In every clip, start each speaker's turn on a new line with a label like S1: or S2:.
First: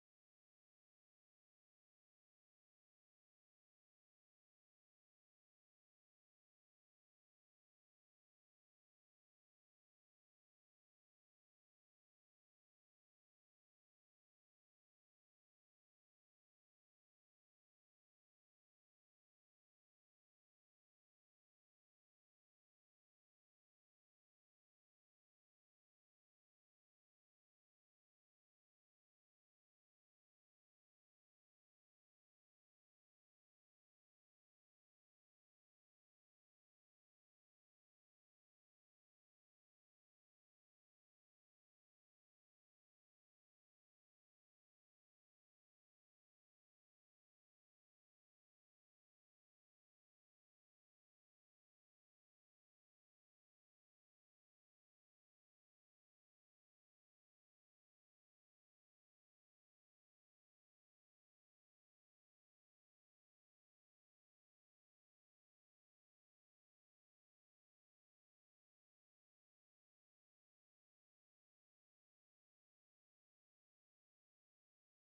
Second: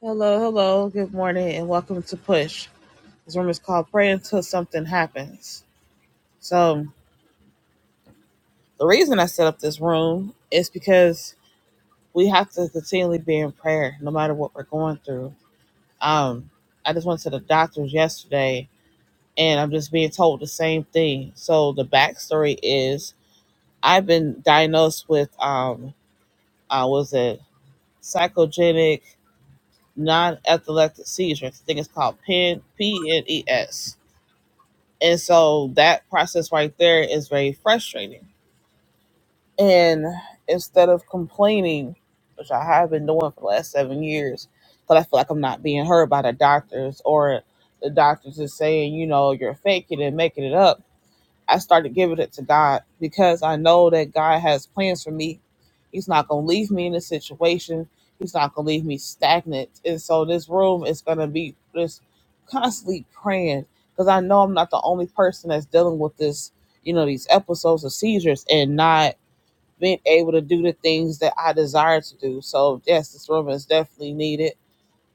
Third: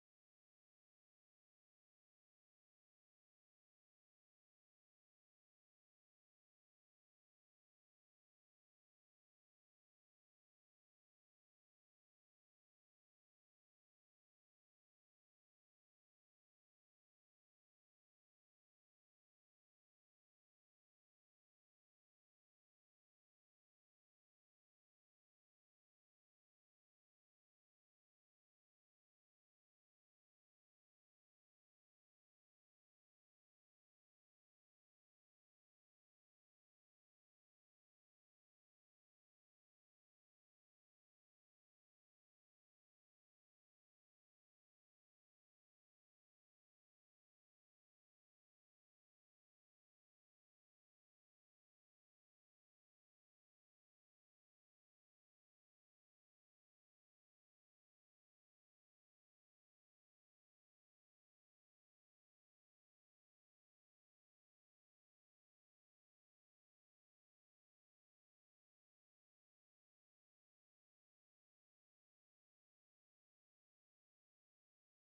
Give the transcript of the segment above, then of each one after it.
S1: Hello, hello, good morning, and welcome to Push. This room is called Pray Until Something Happens. So, the reason I set up this room is because we have to continually be in prayer no matter what we're going through. Um, I just went to the doctor's yesterday and I'm just being told the same thing. So, the backstory is I've been diagnosed with, um, uh, was it psychogenic non epileptic seizure? I think it's called PEN, P-N-E-S. And so that process right there is very frustrating. And instead of complaining, which I have been doing for the last seven years, because I feel like I'm not being heard by the doctors or the doctors is saying, you know, you're faking it, making it up I started giving it to God because I know that God has plans for me. He's not going to leave me in this situation. He's not going to leave me stagnant. And so this room is going to be just constantly praying because I know I'm not the only person that's dealing with this, you know, these episodes of seizures and not being able to do the things that I desire to do. So, yes, this room is definitely needed.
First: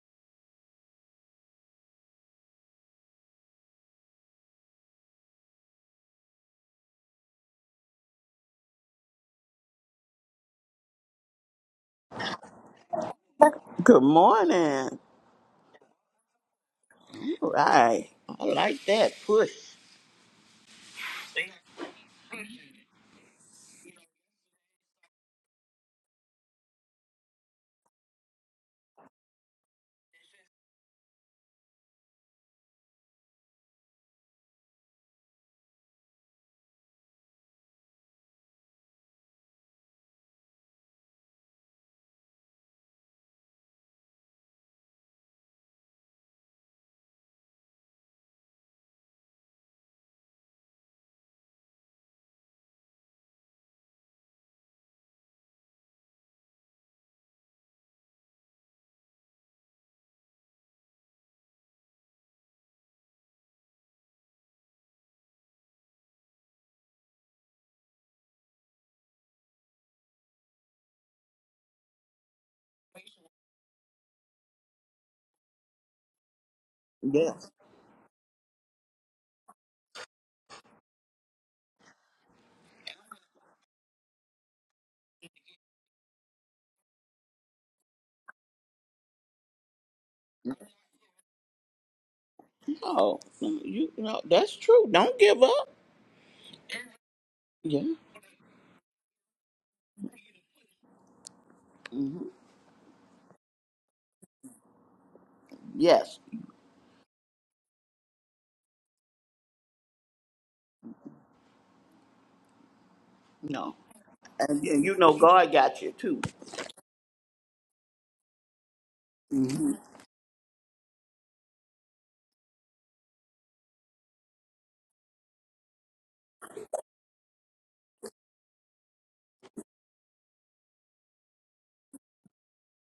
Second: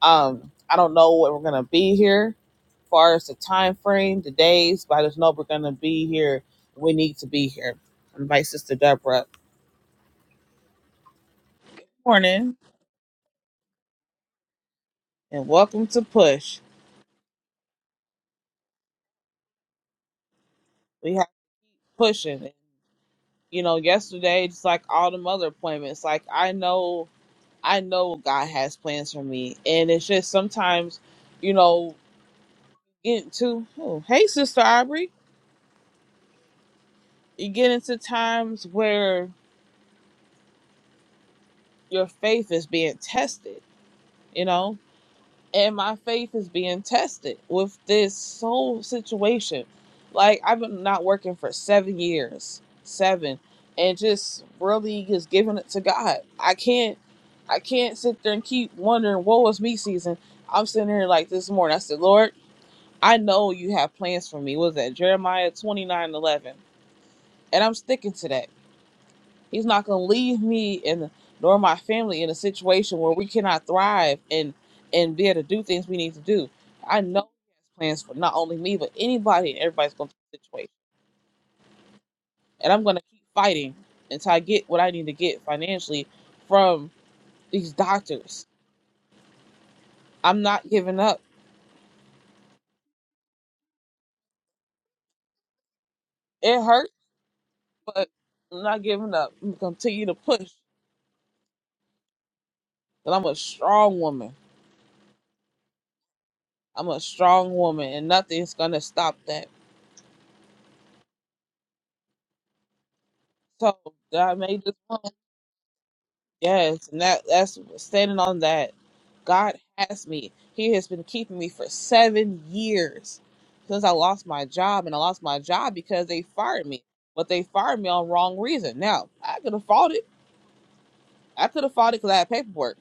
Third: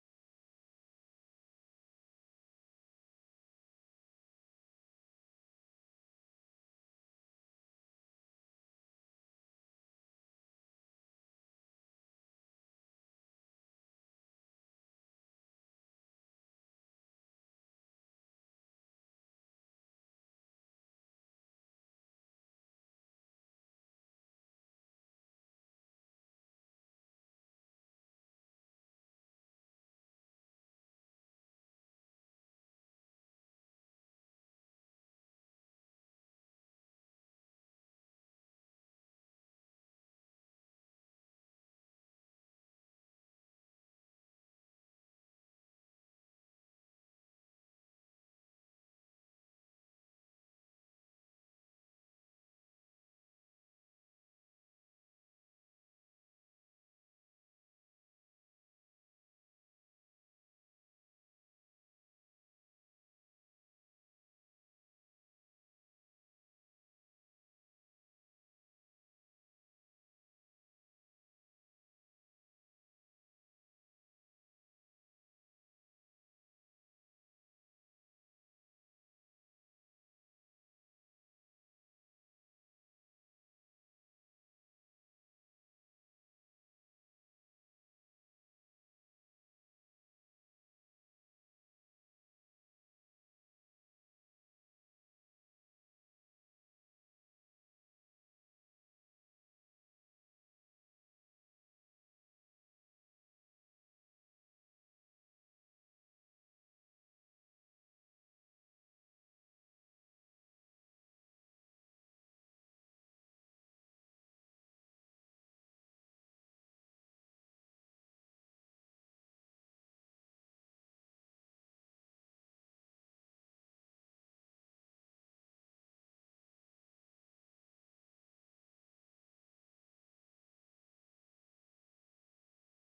S1: Um, I don't know when we're gonna be here, as far as the time frame, the days, but I just know we're gonna be here. We need to be here. I invite Sister Deborah. Morning
S2: Good morning.
S1: and welcome to Push.
S2: All right. I like that push.
S1: We have pushing. You know, yesterday, just like all the other appointments, like I know, I know God has plans for me, and it's just sometimes, you know, get to. Oh, hey, Sister Aubrey, you get into times where your faith is being tested. You know, and my faith is being tested with this whole situation. Like I've been not working for seven years, seven, and just really just giving it to God. I can't, I can't sit there and keep wondering what was me season. I'm sitting here like this morning. I said, Lord, I know you have plans for me. What Was that Jeremiah twenty nine eleven? And I'm sticking to that. He's not going to leave me and nor my family in a situation where we cannot thrive and and be able to do things we need to do. I know
S2: Yes.
S1: He has plans for not only me but anybody and everybody's going through the situation, and I'm going to keep fighting until I get what I need to get financially from these doctors. I'm not giving up.
S2: No, no, you know that's true. Don't give up.
S1: It hurts,
S2: Yeah.
S1: but I'm not giving up. I'm going to continue to push.
S2: hmm
S1: But I'm a strong woman.
S2: Yes.
S1: I'm a strong woman, and nothing's going to stop that.
S2: No.
S1: So I
S2: And,
S1: made this.
S2: and you
S1: one.
S2: know God got you too.
S1: Yes, and that that's standing on that. God
S2: hmm
S1: has me. He has been keeping me for seven years since I lost my job, and I lost my job because they fired me, but they fired me on wrong reason. Now I could have fought it. I could have fought it because I had paperwork,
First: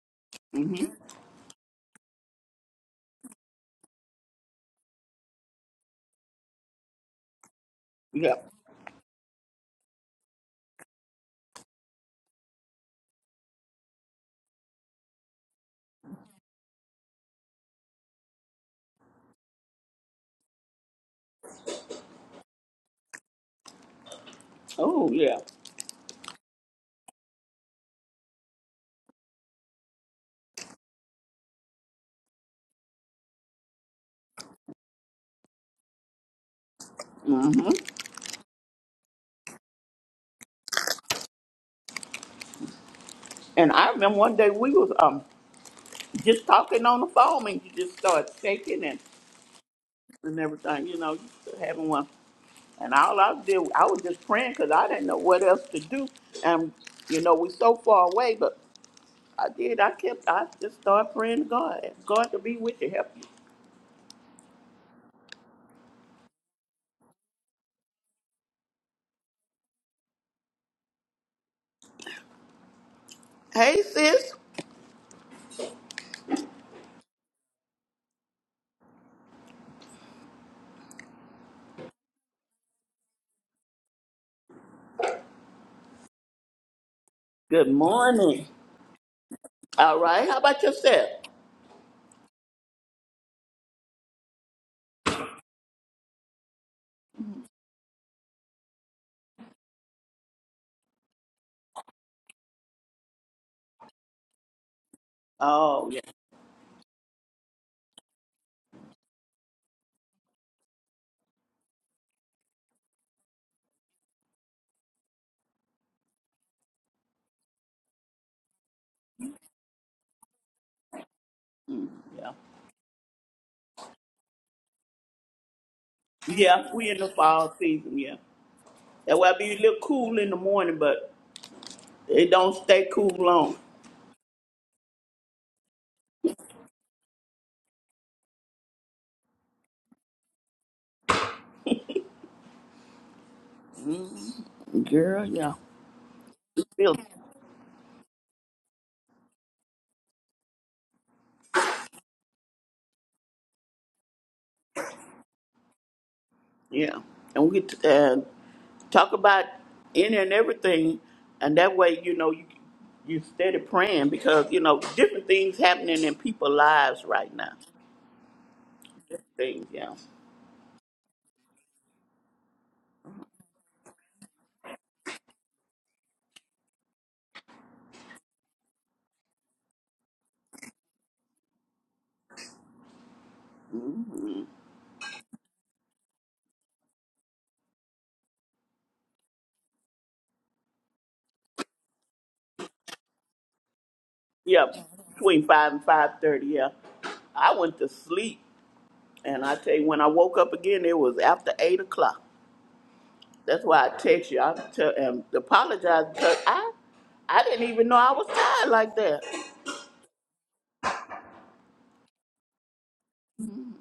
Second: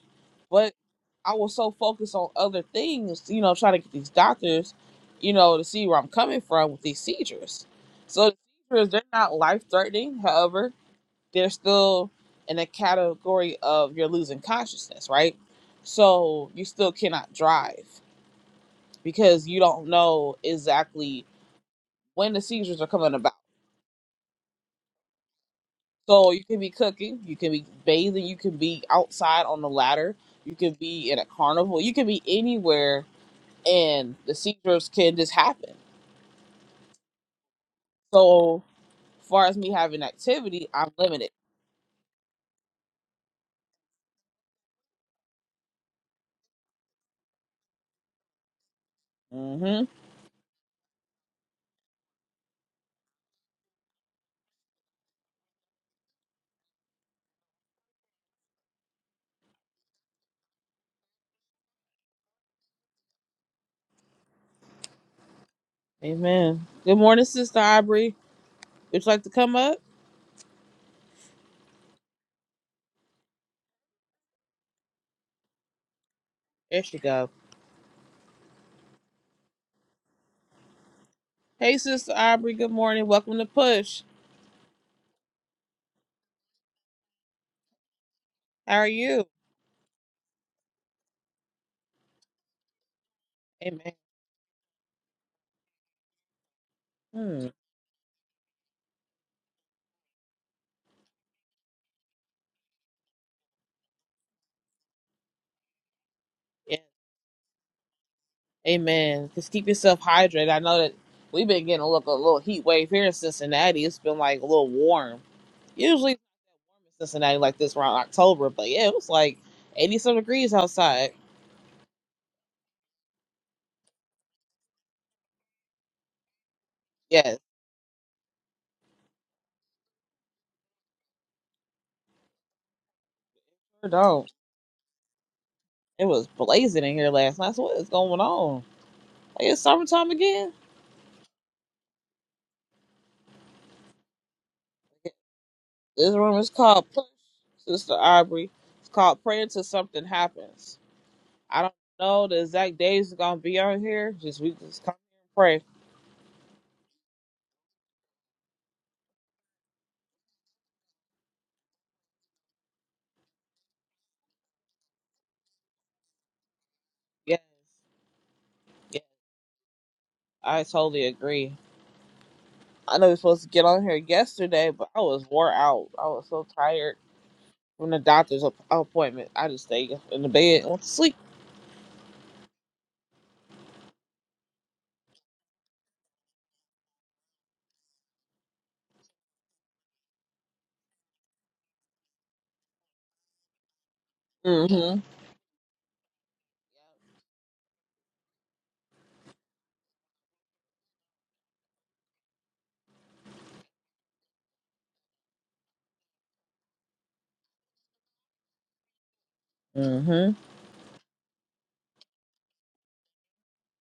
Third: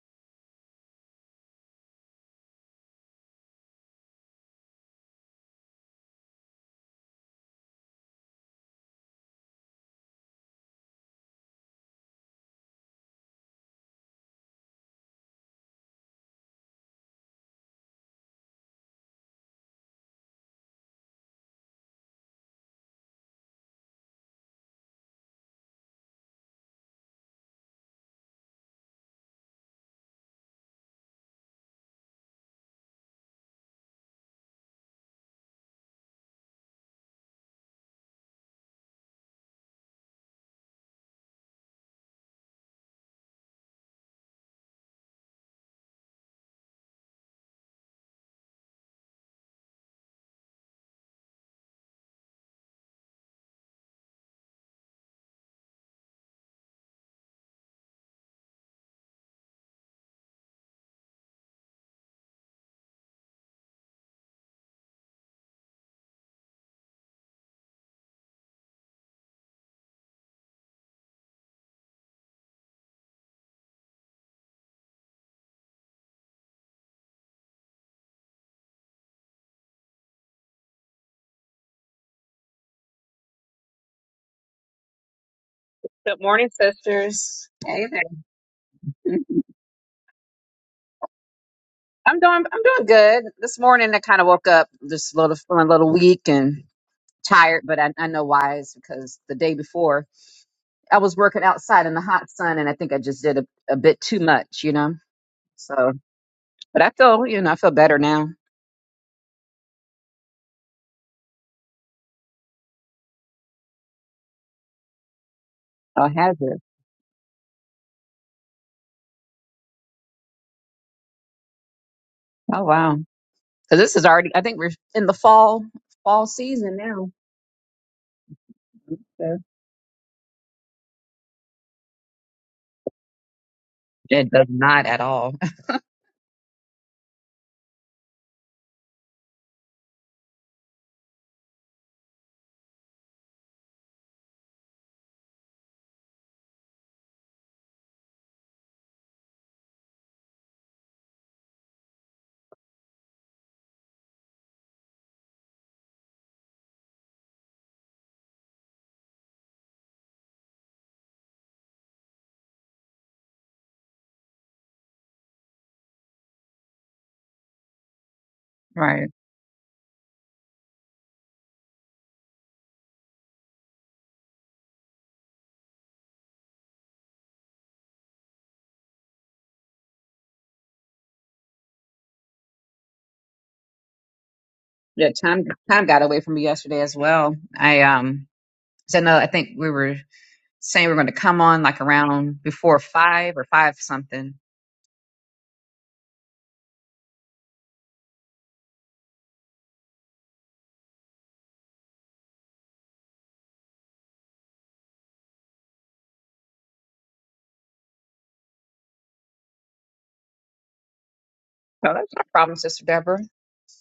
S1: but
S2: hmm
S1: I was so focused on other things, you know, trying to get these doctors, you know, to see where I'm coming from with these seizures. So
S2: Yeah.
S1: the seizures, they're not life threatening. However, they're still in the category of you're losing consciousness, right? So you still cannot drive because you don't know exactly when the seizures are coming about.
S2: Oh yeah.
S1: So you can be cooking, you can be bathing, you can be outside on the ladder, you can be in a carnival, you can be anywhere, and the seizures can just happen.
S2: hmm
S1: So, as far as me having activity, I'm limited.
S2: And I remember one day we was um just talking on the phone and you just started shaking and
S1: Mm-hmm.
S2: and everything. You know, you having one. And all I did, I was just praying because I didn't know what else to do. And you know, we so far away, but. I did. I kept. I just started praying to God. Ask God to be with you, help you.
S1: Amen. Good morning, Sister Aubrey. Would you like to come up?
S2: Hey, sis.
S1: There she go. Hey, Sister Aubrey. Good morning. Welcome to Push.
S3: Good morning, sisters.
S2: Good
S3: Hey there.
S2: morning.
S1: How are you?
S2: All right. How about yourself?
S3: I'm doing I'm doing good. This
S1: Amen.
S3: morning I kind of woke up just a little feeling a little weak and
S1: Hmm.
S3: tired, but I, I know why is because the day before I was working outside in the hot sun and I think I just did a, a bit too much, you know.
S2: Oh
S3: So
S2: yeah,
S1: Yeah.
S3: but I feel, you know, I feel better now.
S1: Amen. Just keep yourself hydrated. I know that we've been getting a look a little heat wave here in Cincinnati. It's been like a little warm.
S3: Oh
S1: Usually it's
S3: has it.
S1: warm in Cincinnati like this around October, but yeah, it was like eighty some degrees outside.
S2: yeah,
S3: Oh wow. Because this is already I think we're in the fall fall
S2: yeah.
S3: season
S2: We in the
S3: now.
S1: Yes,
S2: fall season. Yeah, that why
S3: So
S2: be a little cool in the morning, but it don't stay cool long.
S1: sure
S3: It
S1: don't.
S3: does not at all.
S1: It was blazing in here last night. So what is going on? Like it's summertime again.
S2: Girl, yeah.
S1: This room is called
S2: Feel,
S1: Push, Sister Aubrey. It's called Praying Till Something Happens. I don't know the exact days it's gonna be on here. Just we just come here and pray.
S2: yeah. And we get to, uh, talk about any and everything, and that way you know you you steady praying because you know different things happening in people's lives right
S1: Yeah,
S2: now.
S1: yeah,
S3: Right.
S2: Different Things, yeah.
S1: I totally agree. I know we're supposed to get on here yesterday, but I was wore out. I was so tired from the doctor's app- appointment. I just stayed in the bed and went to sleep.
S3: Yeah, time time got away from me yesterday as well. I um Because I know I think we were saying we are going to come on like around before five or five something.
S2: yeah,
S1: Mm-hmm.
S2: between five and five thirty. Yeah, I went to sleep, and I tell you, when I woke up again, it was after eight o'clock. That's why I text you. I tell and apologize because I I didn't even know I was tired like that.
S1: Mm-hmm.
S3: No, that's no problem, Sister Deborah.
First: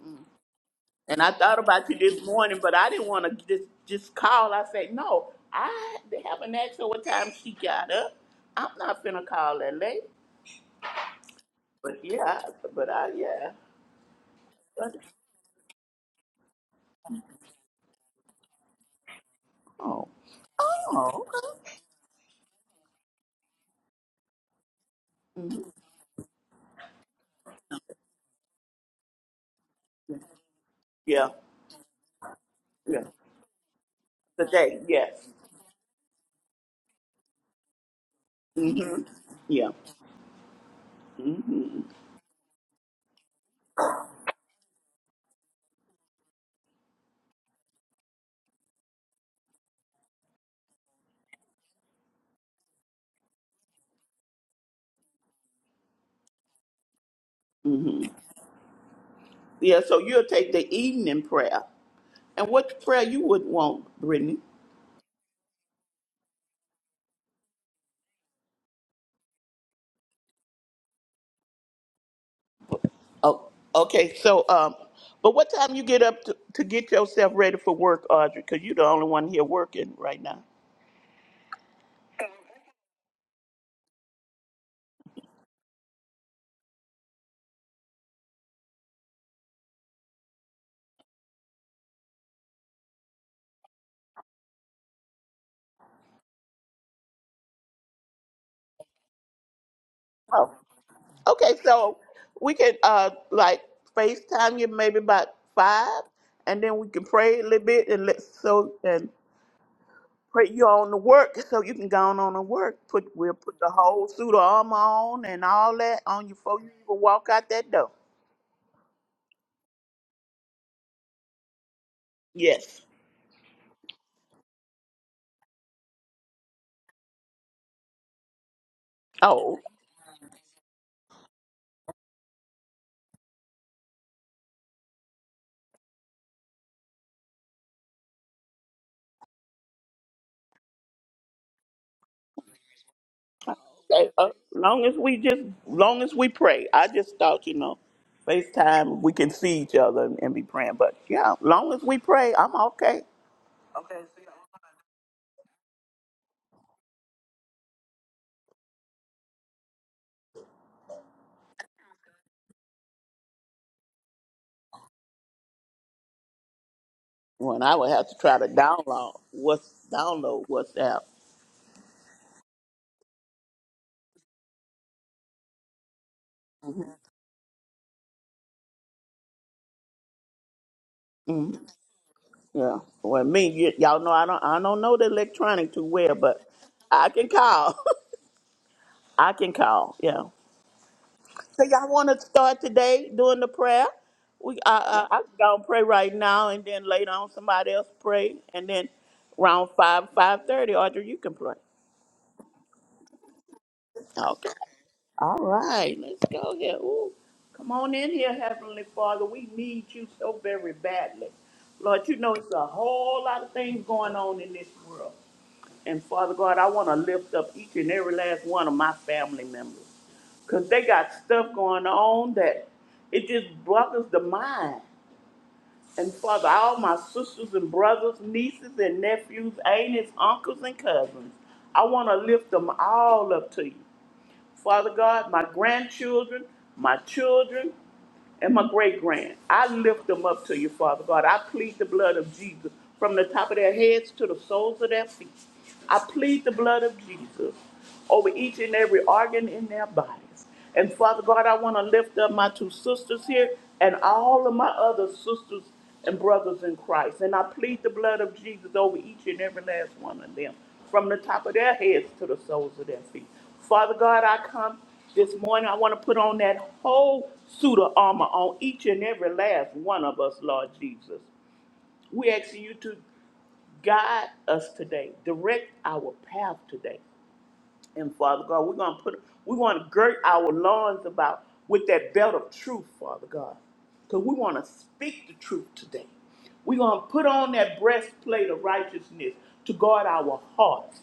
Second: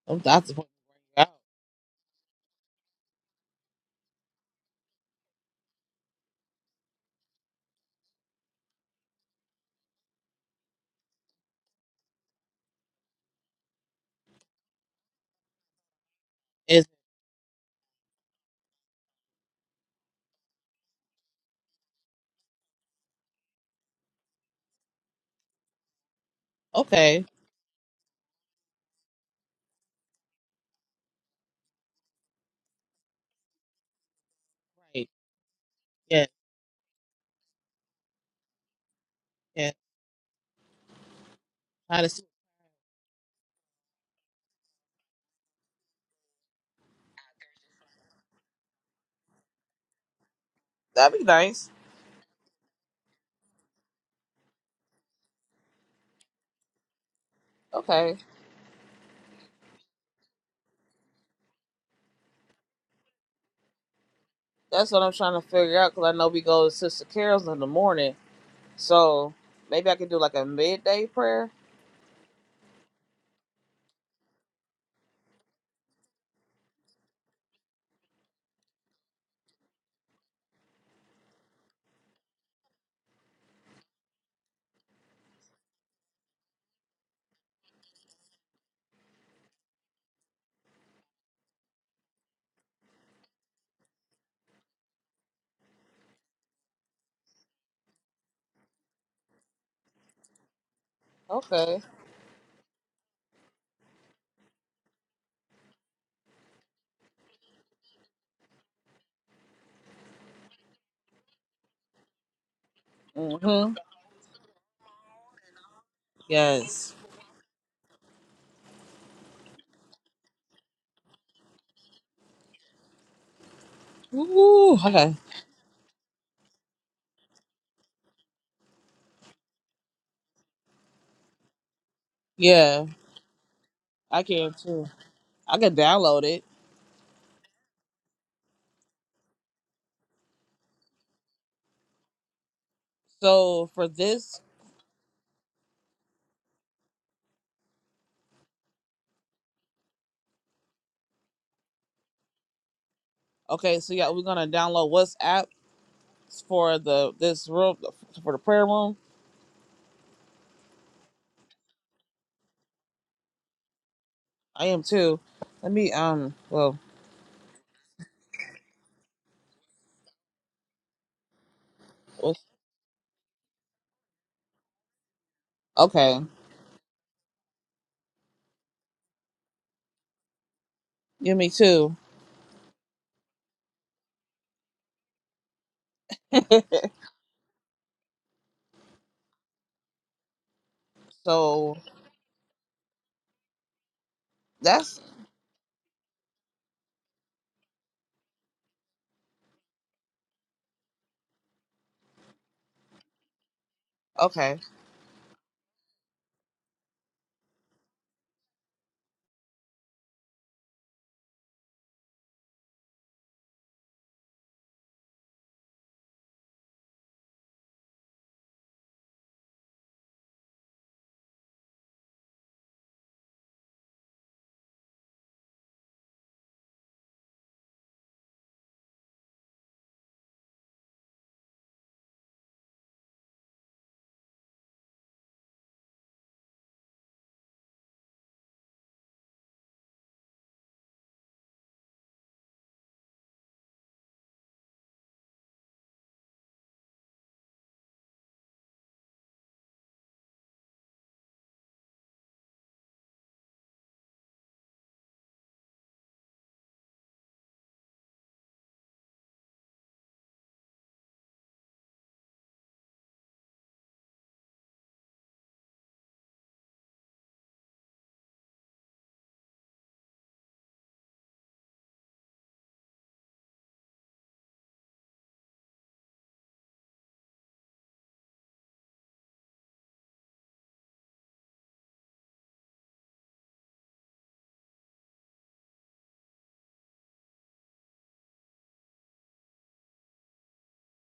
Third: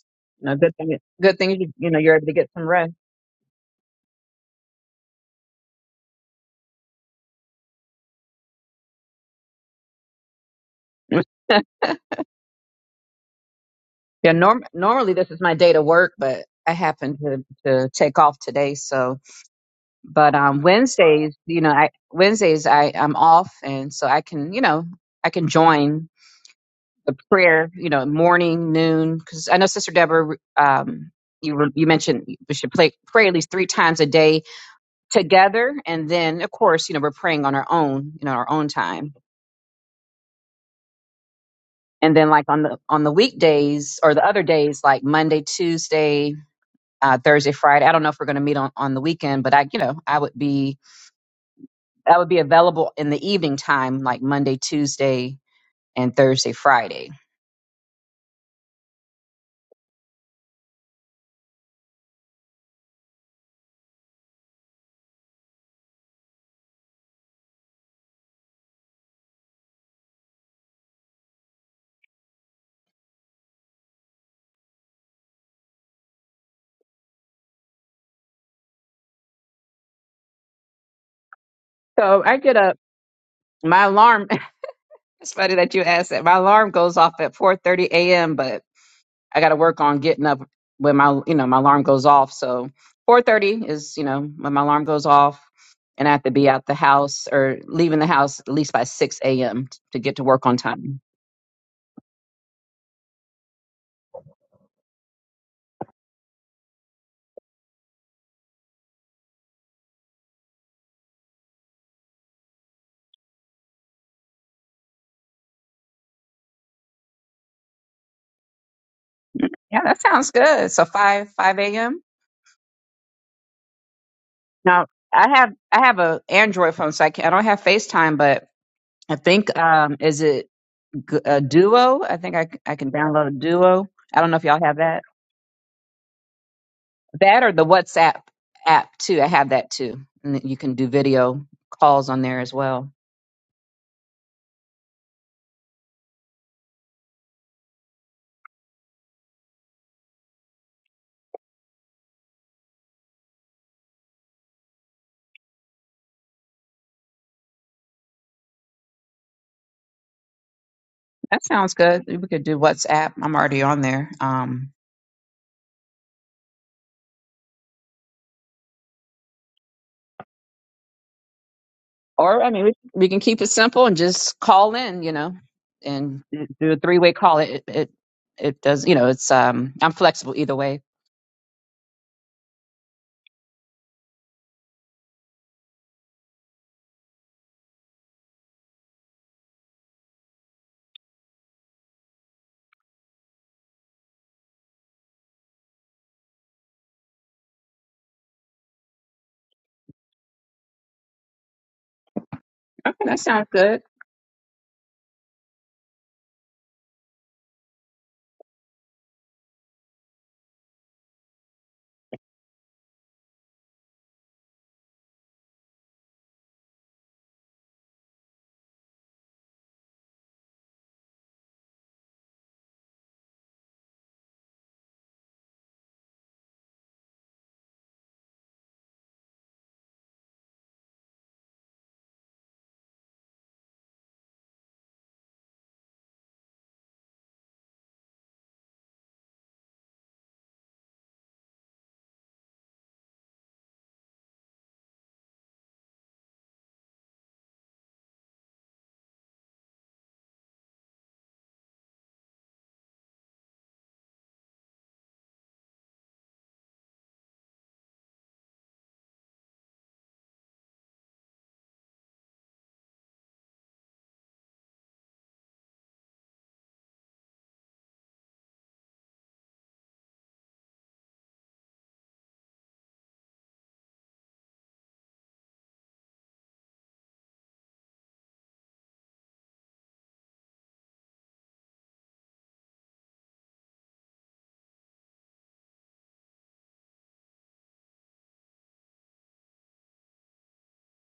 S1: Some doctor's
S3: No,
S1: appointment
S3: good thing.
S2: And
S1: out.
S2: I
S3: Good thing
S2: thought
S3: you
S2: about
S3: you
S2: you
S3: know you're
S2: this
S3: able to get
S2: morning,
S3: some
S2: but I
S3: rest.
S2: didn't want to just just call. I said no. I haven't asked her what time she got up. I'm not finna call that late. But yeah, but I yeah.
S3: Yeah, norm-
S2: But,
S3: normally this is my day to work, but I
S1: Is
S3: happened to, to take off today. So,
S2: oh,
S3: but um,
S2: oh,
S3: Wednesdays,
S2: okay.
S3: you know, I Wednesdays I I'm off, and so I can you know I can join the
S1: okay.
S3: prayer, you know, morning, noon, because I know Sister Deborah, um,
S2: Yeah,
S3: you were, you mentioned we should play,
S2: yeah.
S3: pray at least three times a day
S2: Today,
S1: Right.
S2: yes.
S3: together and
S1: Yeah.
S3: then of course you know we're praying on our own you know our own
S2: hmm
S3: time
S2: Yeah.
S1: Yeah. Try to
S3: and
S1: see.
S3: then like on the on the weekdays or the other days like monday tuesday uh, thursday friday i don't know if we're going to meet on on the weekend but i you know i would be
S1: That'd be nice.
S3: i would be available in the evening time like monday tuesday and Thursday, Friday.
S1: Okay.
S2: Yeah, so you'll take the evening prayer. And what prayer you would want, Brittany?
S1: That's what I'm trying to figure out because I know we go to Sister Carol's in the morning, so maybe I could do like a midday prayer
S2: Oh, okay. So, um, but what time you get up to, to get yourself ready for work, Audrey? Because you're the only one here working right now.
S3: So I get up. My alarm. It's funny that you asked that. My alarm goes off at 4:30 a.m. But I got to work on getting up when my you know my alarm goes off. So 4:30 is you know when my alarm goes off, and I have to be out the house or leaving the house at least by 6 a.m. to get to work
S2: Oh.
S3: on time.
S2: Okay,
S1: Okay.
S2: so we can uh like FaceTime you maybe about five, and then we can pray a little bit and let so and put you on to work so you can go on and work. Put we'll put the
S1: Mm-hmm.
S2: whole suit of armor on and all that on you before you
S1: Yes.
S2: even walk out that door.
S3: Yeah, that sounds good. So five five a.m.
S2: Yes.
S1: Ooh,
S3: Now
S1: okay.
S3: I have I have a Android phone, so I can I don't have FaceTime, but I think
S2: Oh,
S3: um is it G- a Duo? I think I c- I
S1: Yeah,
S3: can download a Duo. I
S1: I
S3: don't know if
S1: can
S3: y'all have
S1: too.
S3: that.
S1: I can download it.
S3: That or the WhatsApp app too. I have that too, and then you can do video calls on there as well.
S1: So for
S2: okay. Uh,
S1: this,
S2: long as we just, long as we pray. I just thought, you know, FaceTime we can see each other and, and be praying. But yeah, long as we pray, I'm okay.
S1: okay, so yeah, we're gonna download WhatsApp for the this room for the prayer room.
S3: That sounds good. We could do WhatsApp. I'm already on there.
S1: I
S3: Um,
S1: am too. Let me um well
S2: When I would have to try to download what's download WhatsApp.
S3: Or
S1: what's-
S3: I mean, we, we can keep it simple and just call in, you know,
S1: okay.
S3: and do a three way call. It, it it it does, you know. It's um, I'm flexible either way.
S1: Give me two.
S2: Yeah. Well, me, y- y'all know I don't, I don't know the electronic too well, but I can call. I can call. Yeah. So
S1: So
S2: y'all want to start today doing the prayer? We
S1: that's
S2: I, I i gonna pray right now, and then later on somebody else pray, and then round five five thirty. Audrey, you can pray.
S3: Okay, that sounds good.
S2: Okay.
S1: okay.
S2: All right. Let's go here. Ooh. Come on in here, Heavenly Father. We need you so very badly, Lord. You know it's a whole lot of things going on in this world. And Father God, I want to lift up each and every last one of my family members because they got stuff going on that it just boggles the mind. And Father, all my sisters and brothers, nieces and nephews, aunts, uncles, and cousins, I want to lift them all up to you. Father God, my grandchildren, my children and my great grand. I lift them up to you, Father God. I plead the blood of Jesus from the top of their heads to the soles of their feet. I plead the blood of Jesus over each and every organ in their bodies. And Father God, I want to lift up my two sisters here and all of my other sisters and brothers in Christ. And I plead the blood of Jesus over each and every last one of them from the top of their heads to the soles of their feet. Father God, I come this morning. I want to put on that whole suit of armor on each and every last one of us, Lord Jesus. We ask you to guide us today, direct our path today. And Father God, we're gonna put we're gonna girt our loins about with that belt of truth, Father God. Because we want to speak the truth today. We're gonna put on that breastplate of righteousness to guard our hearts.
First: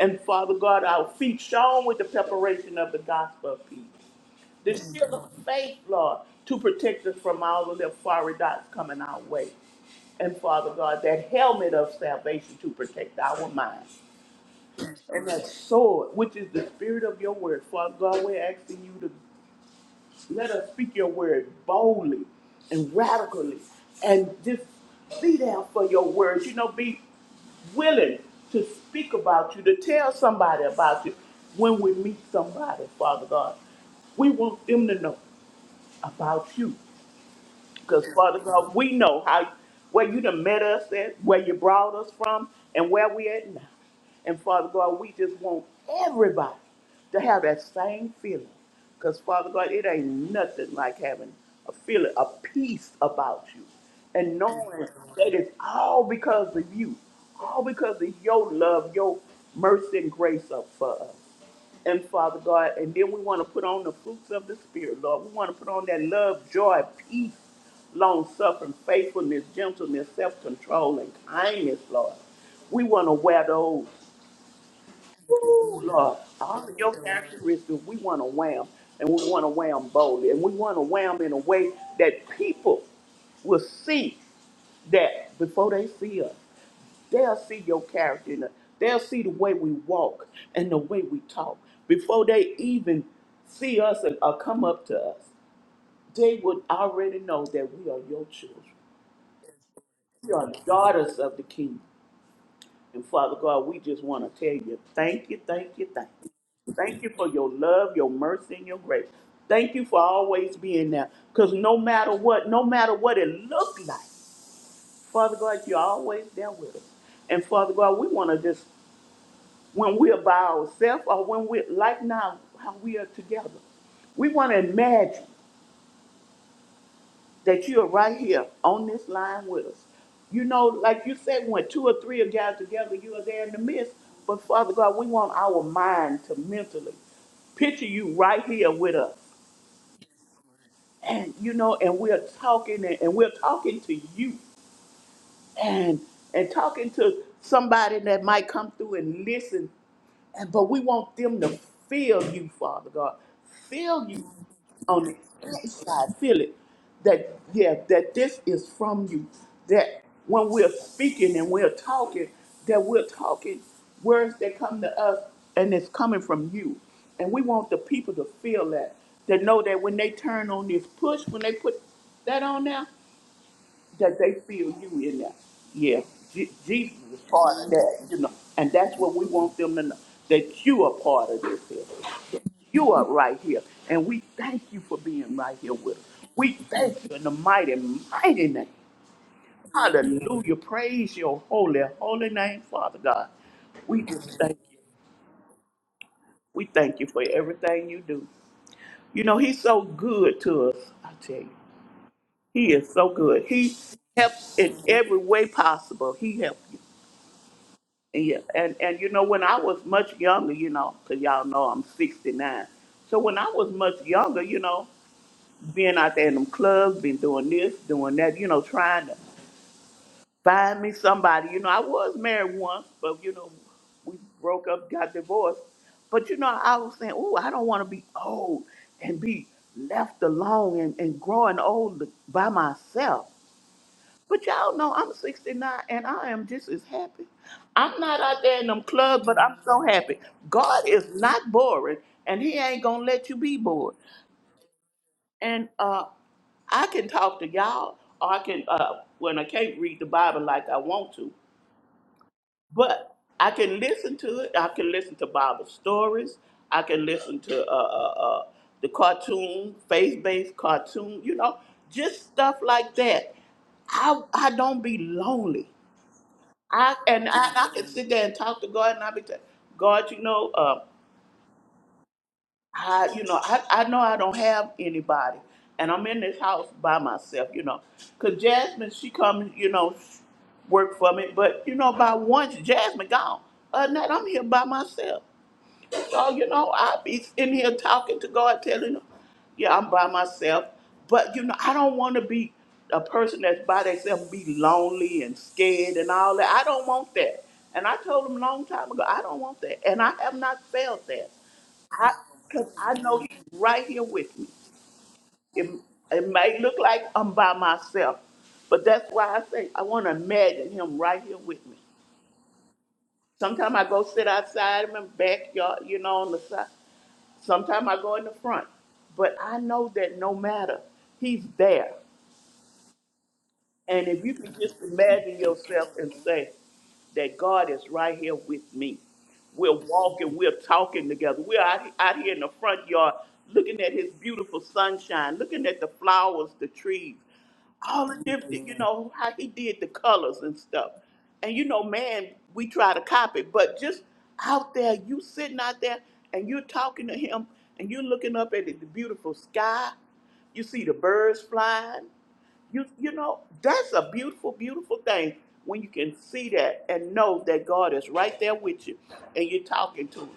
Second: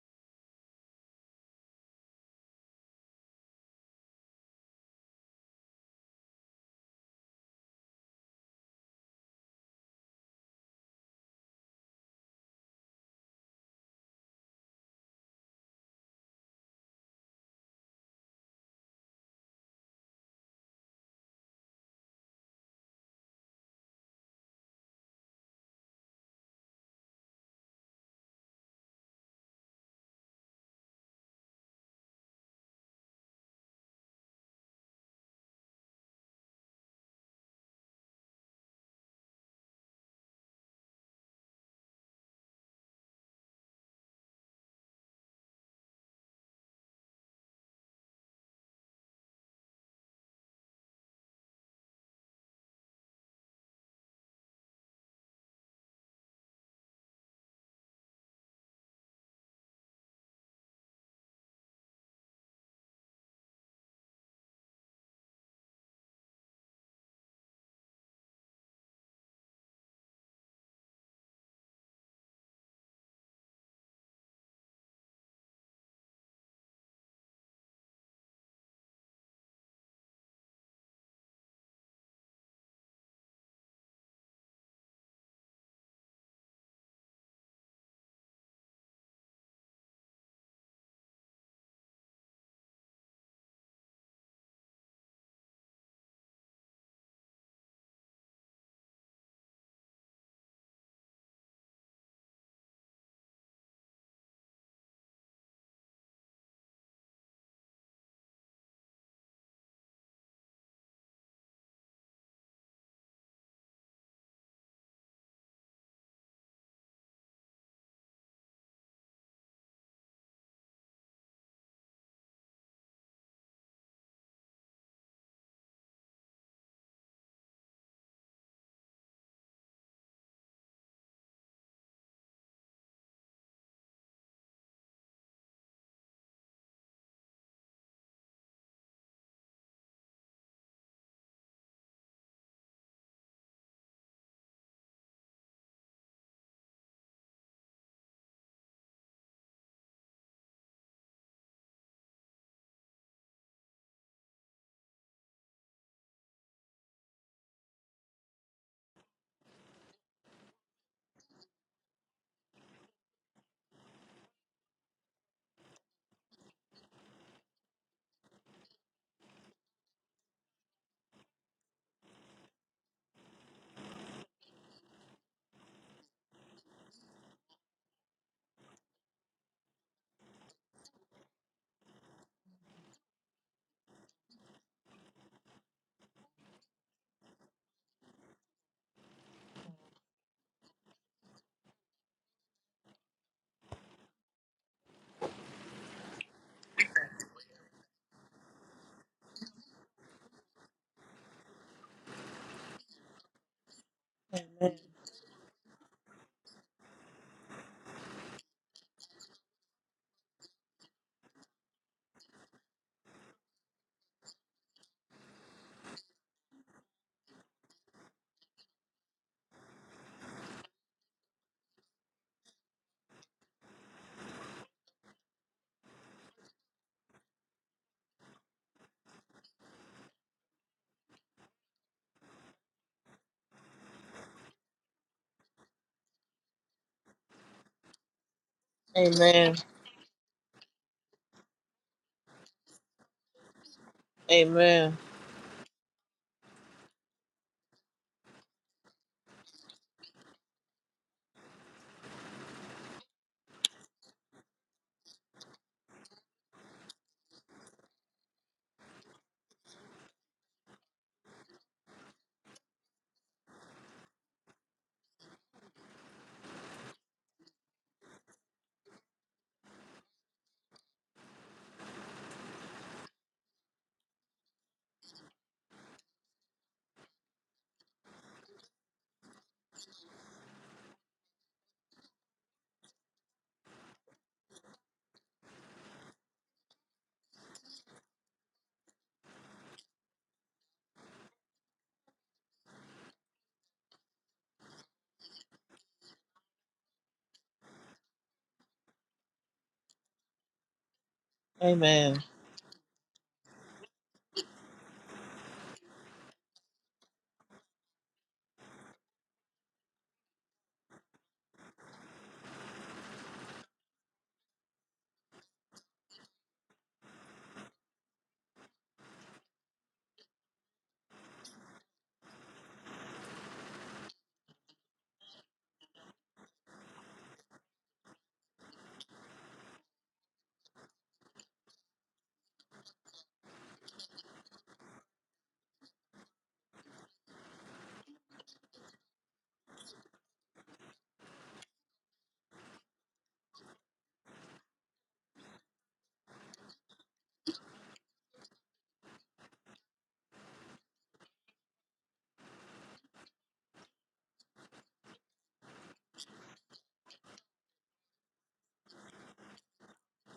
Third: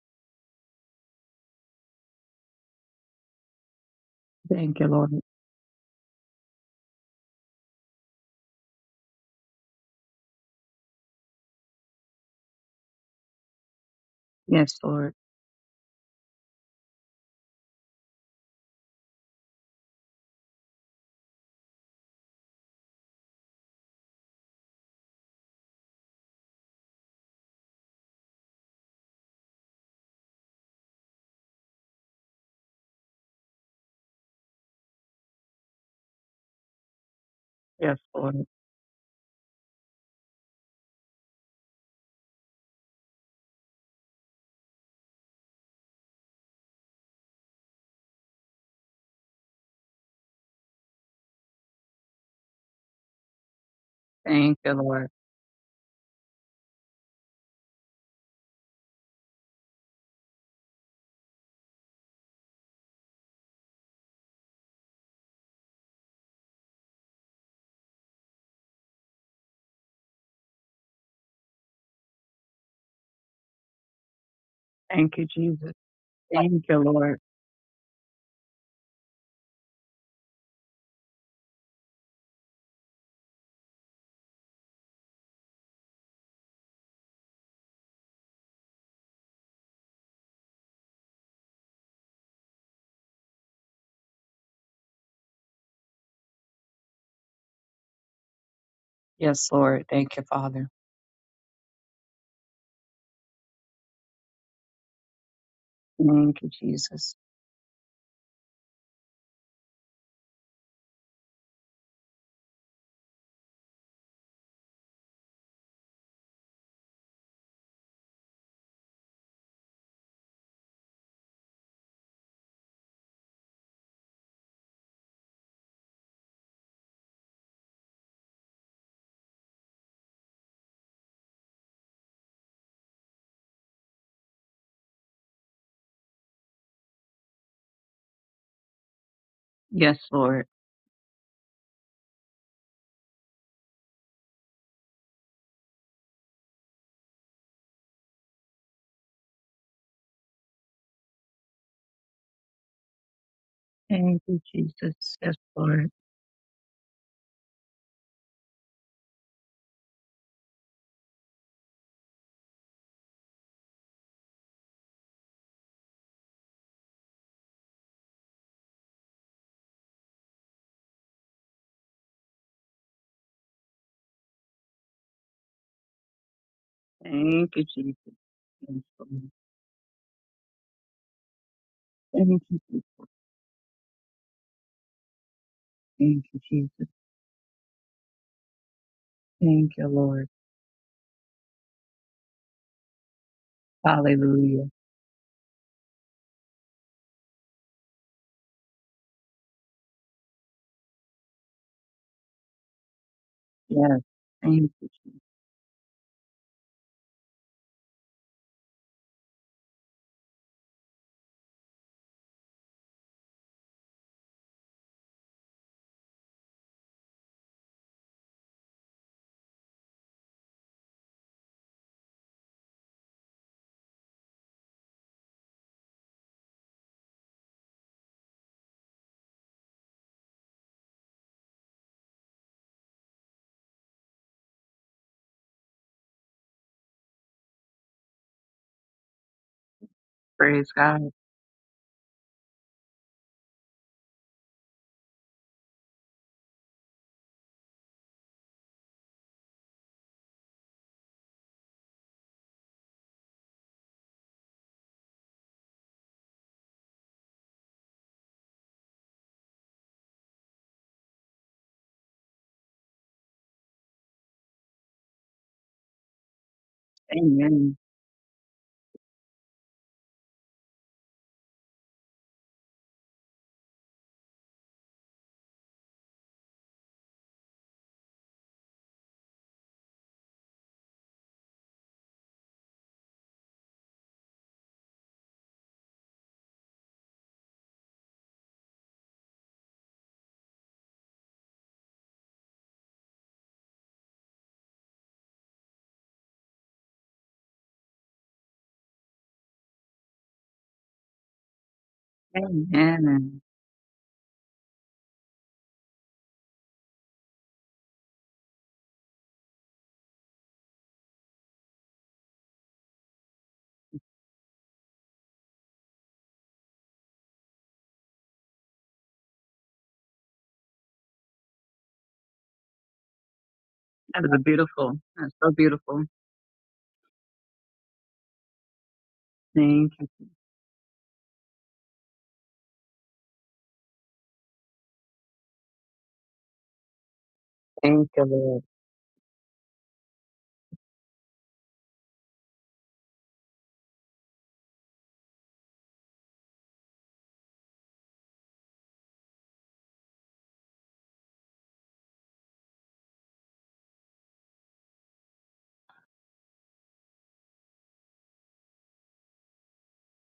S2: And Father God, our feet shone with the preparation of the gospel of peace. The
S3: Thank you, Lord.
S2: shield of faith, Lord, to protect us from all of the fiery dots coming our way. And Father God, that helmet of salvation to protect our mind
S3: Yes, Lord.
S2: and that soul, which is the spirit of your word. Father God, we're asking you to let us speak your word boldly and radically and just be there for your words. You know, be willing to speak about you, to tell somebody about you when we meet somebody, Father God. We want them to know about you.
S3: Yes,
S2: Because Father
S3: Lord.
S2: God, we know how where you done met us at, where you brought us from, and where we at now. And Father God, we just want everybody to have that same feeling. Because Father God, it ain't nothing like having a feeling, a peace about you. And
S3: Thank you,
S2: knowing
S3: Lord.
S2: that it's all because of you. All because of your love, your mercy and grace up for us. And Father God, and then we want to put on the fruits of the Spirit, Lord. We want to put on that love, joy, peace, long suffering, faithfulness, gentleness, self control, and kindness, Lord. We want to wear those,
S3: Thank you, Jesus.
S2: Woo, Lord.
S3: Thank
S2: All of
S3: you,
S2: your
S3: Lord.
S2: characteristics, we want to wear 'em, and we want to wear 'em boldly, and we want to wear 'em in a way that people will see that before they see us. They'll see your character. In us. They'll see the way we walk and the way we talk. Before they even see us or, or come up to us, they would already know that we are your children.
S3: Yes, Lord. Thank you,
S2: We are
S3: Father.
S2: daughters of the King. And Father God, we just want to tell you thank you, thank you, thank you.
S3: Thank you,
S2: Thank
S3: Jesus.
S2: you for your love, your mercy, and your grace. Thank you for always being there. Because no matter what, no matter what it looked like, Father God, you're always there with us. And Father God, we want to just when we are by ourselves or when we're like now how we are together. We want to imagine that you are right here on this line with us. You know, like you said, when two or three are gathered together, you are there in the midst. But Father God, we want our mind to mentally picture you right here with us.
S3: Yes, Lord.
S2: And you know, and we're talking and, and we're talking to you and and talking to somebody that might come through and listen And- But we want them to feel you, Father God. Feel
S3: Thank
S2: you
S3: you,
S2: on
S3: Jesus.
S2: the
S3: Yes, Lord.
S2: inside. Feel it. That, yeah, that this is from you. That when we're speaking and we're talking, that we're talking words that come to us and it's coming from you. And we want the people to feel that. To know that when they turn on this push, when they put that on there, that they feel you in there. Yeah, Je- Jesus is
S3: Thank
S2: part
S3: you,
S2: of
S3: Jesus.
S2: that, you know, and
S3: Yes,
S2: that's what we
S3: Lord.
S2: want them to know that you are part of this here.
S3: Thank
S2: That
S3: you, Jesus.
S2: you are right here, and we thank you for being right here with us.
S3: Thank you,
S2: We
S3: Jesus.
S2: thank you in the mighty, mighty name.
S3: Thank you, Lord.
S2: Hallelujah. Praise your holy, holy name, Father God. We just thank
S3: Hallelujah.
S2: you. We thank you for everything you do. You know, He's so good to us, I tell you. He is so good. He
S3: Yes.
S2: helps
S3: Thank
S2: in
S3: you,
S2: every
S3: Jesus.
S2: way possible. He helps you. Yeah, and and you know when I was much younger, you know, 'cause y'all know I'm 69. So when I was much younger, you know, being out there in them clubs, been doing this, doing that, you know, trying to find me somebody. You know, I was married once, but you know, we broke up, got divorced. But you know, I was saying, oh, I don't want to be old and be left alone and, and growing old by myself. But y'all know I'm 69 and I am just as happy. I'm not out there in them clubs, but
S1: Amen.
S2: I'm so happy.
S3: Praise
S2: God
S3: God.
S2: is not boring and He ain't gonna let you be bored.
S1: Amen.
S2: And uh, I can talk to y'all, or I can, uh, when I can't read the Bible like I want to, but I can listen to it. I can listen to Bible stories. I can listen to uh, uh, uh, the cartoon, faith based cartoon, you know, just stuff like that. I, I don't be lonely. I and I, I
S3: Amen.
S2: can sit there and talk to God, and I be telling God, you know, uh, I, you know, I, I know I don't have anybody, and I'm in this house by myself, you know, 'cause Jasmine, she comes, you know, work for me, but you know, by once Jasmine gone, other than that, I'm here by myself. So, you know, I be in here talking to God, telling him, yeah, I'm by myself. But, you know, I don't want to be a person that's by themselves, be lonely and scared and all that. I don't want that. And I told him a long time ago, I don't want that. And I have not felt that. I,
S1: Amen.
S2: cause I know he's
S3: Amen.
S2: right here with me. It, it may look like I'm by myself, but that's why I say I want to imagine him right here with me. Sometimes I go sit outside in my backyard, you know, on the side. Sometimes I go in the front, but I know that no matter, he's there. And
S3: That
S2: if
S3: is
S2: you
S3: a
S2: can just
S3: beautiful. That's
S2: imagine
S3: so
S2: yourself
S3: beautiful.
S2: and say that God is right here with me. We're
S3: Thank you.
S2: walking, we're talking together. We're out, out here in the front yard looking at his beautiful sunshine, looking at the flowers, the trees, all
S3: Thank
S2: the
S3: you, Lord.
S2: different, you know, how he did the colors and stuff. And you know, man, we try to copy, but just out there, you sitting out there and you're talking to him and you're looking up at the beautiful sky. You see the birds flying. You you know, that's a beautiful, beautiful thing when you can see that and know that God is right there with you and you're talking to him.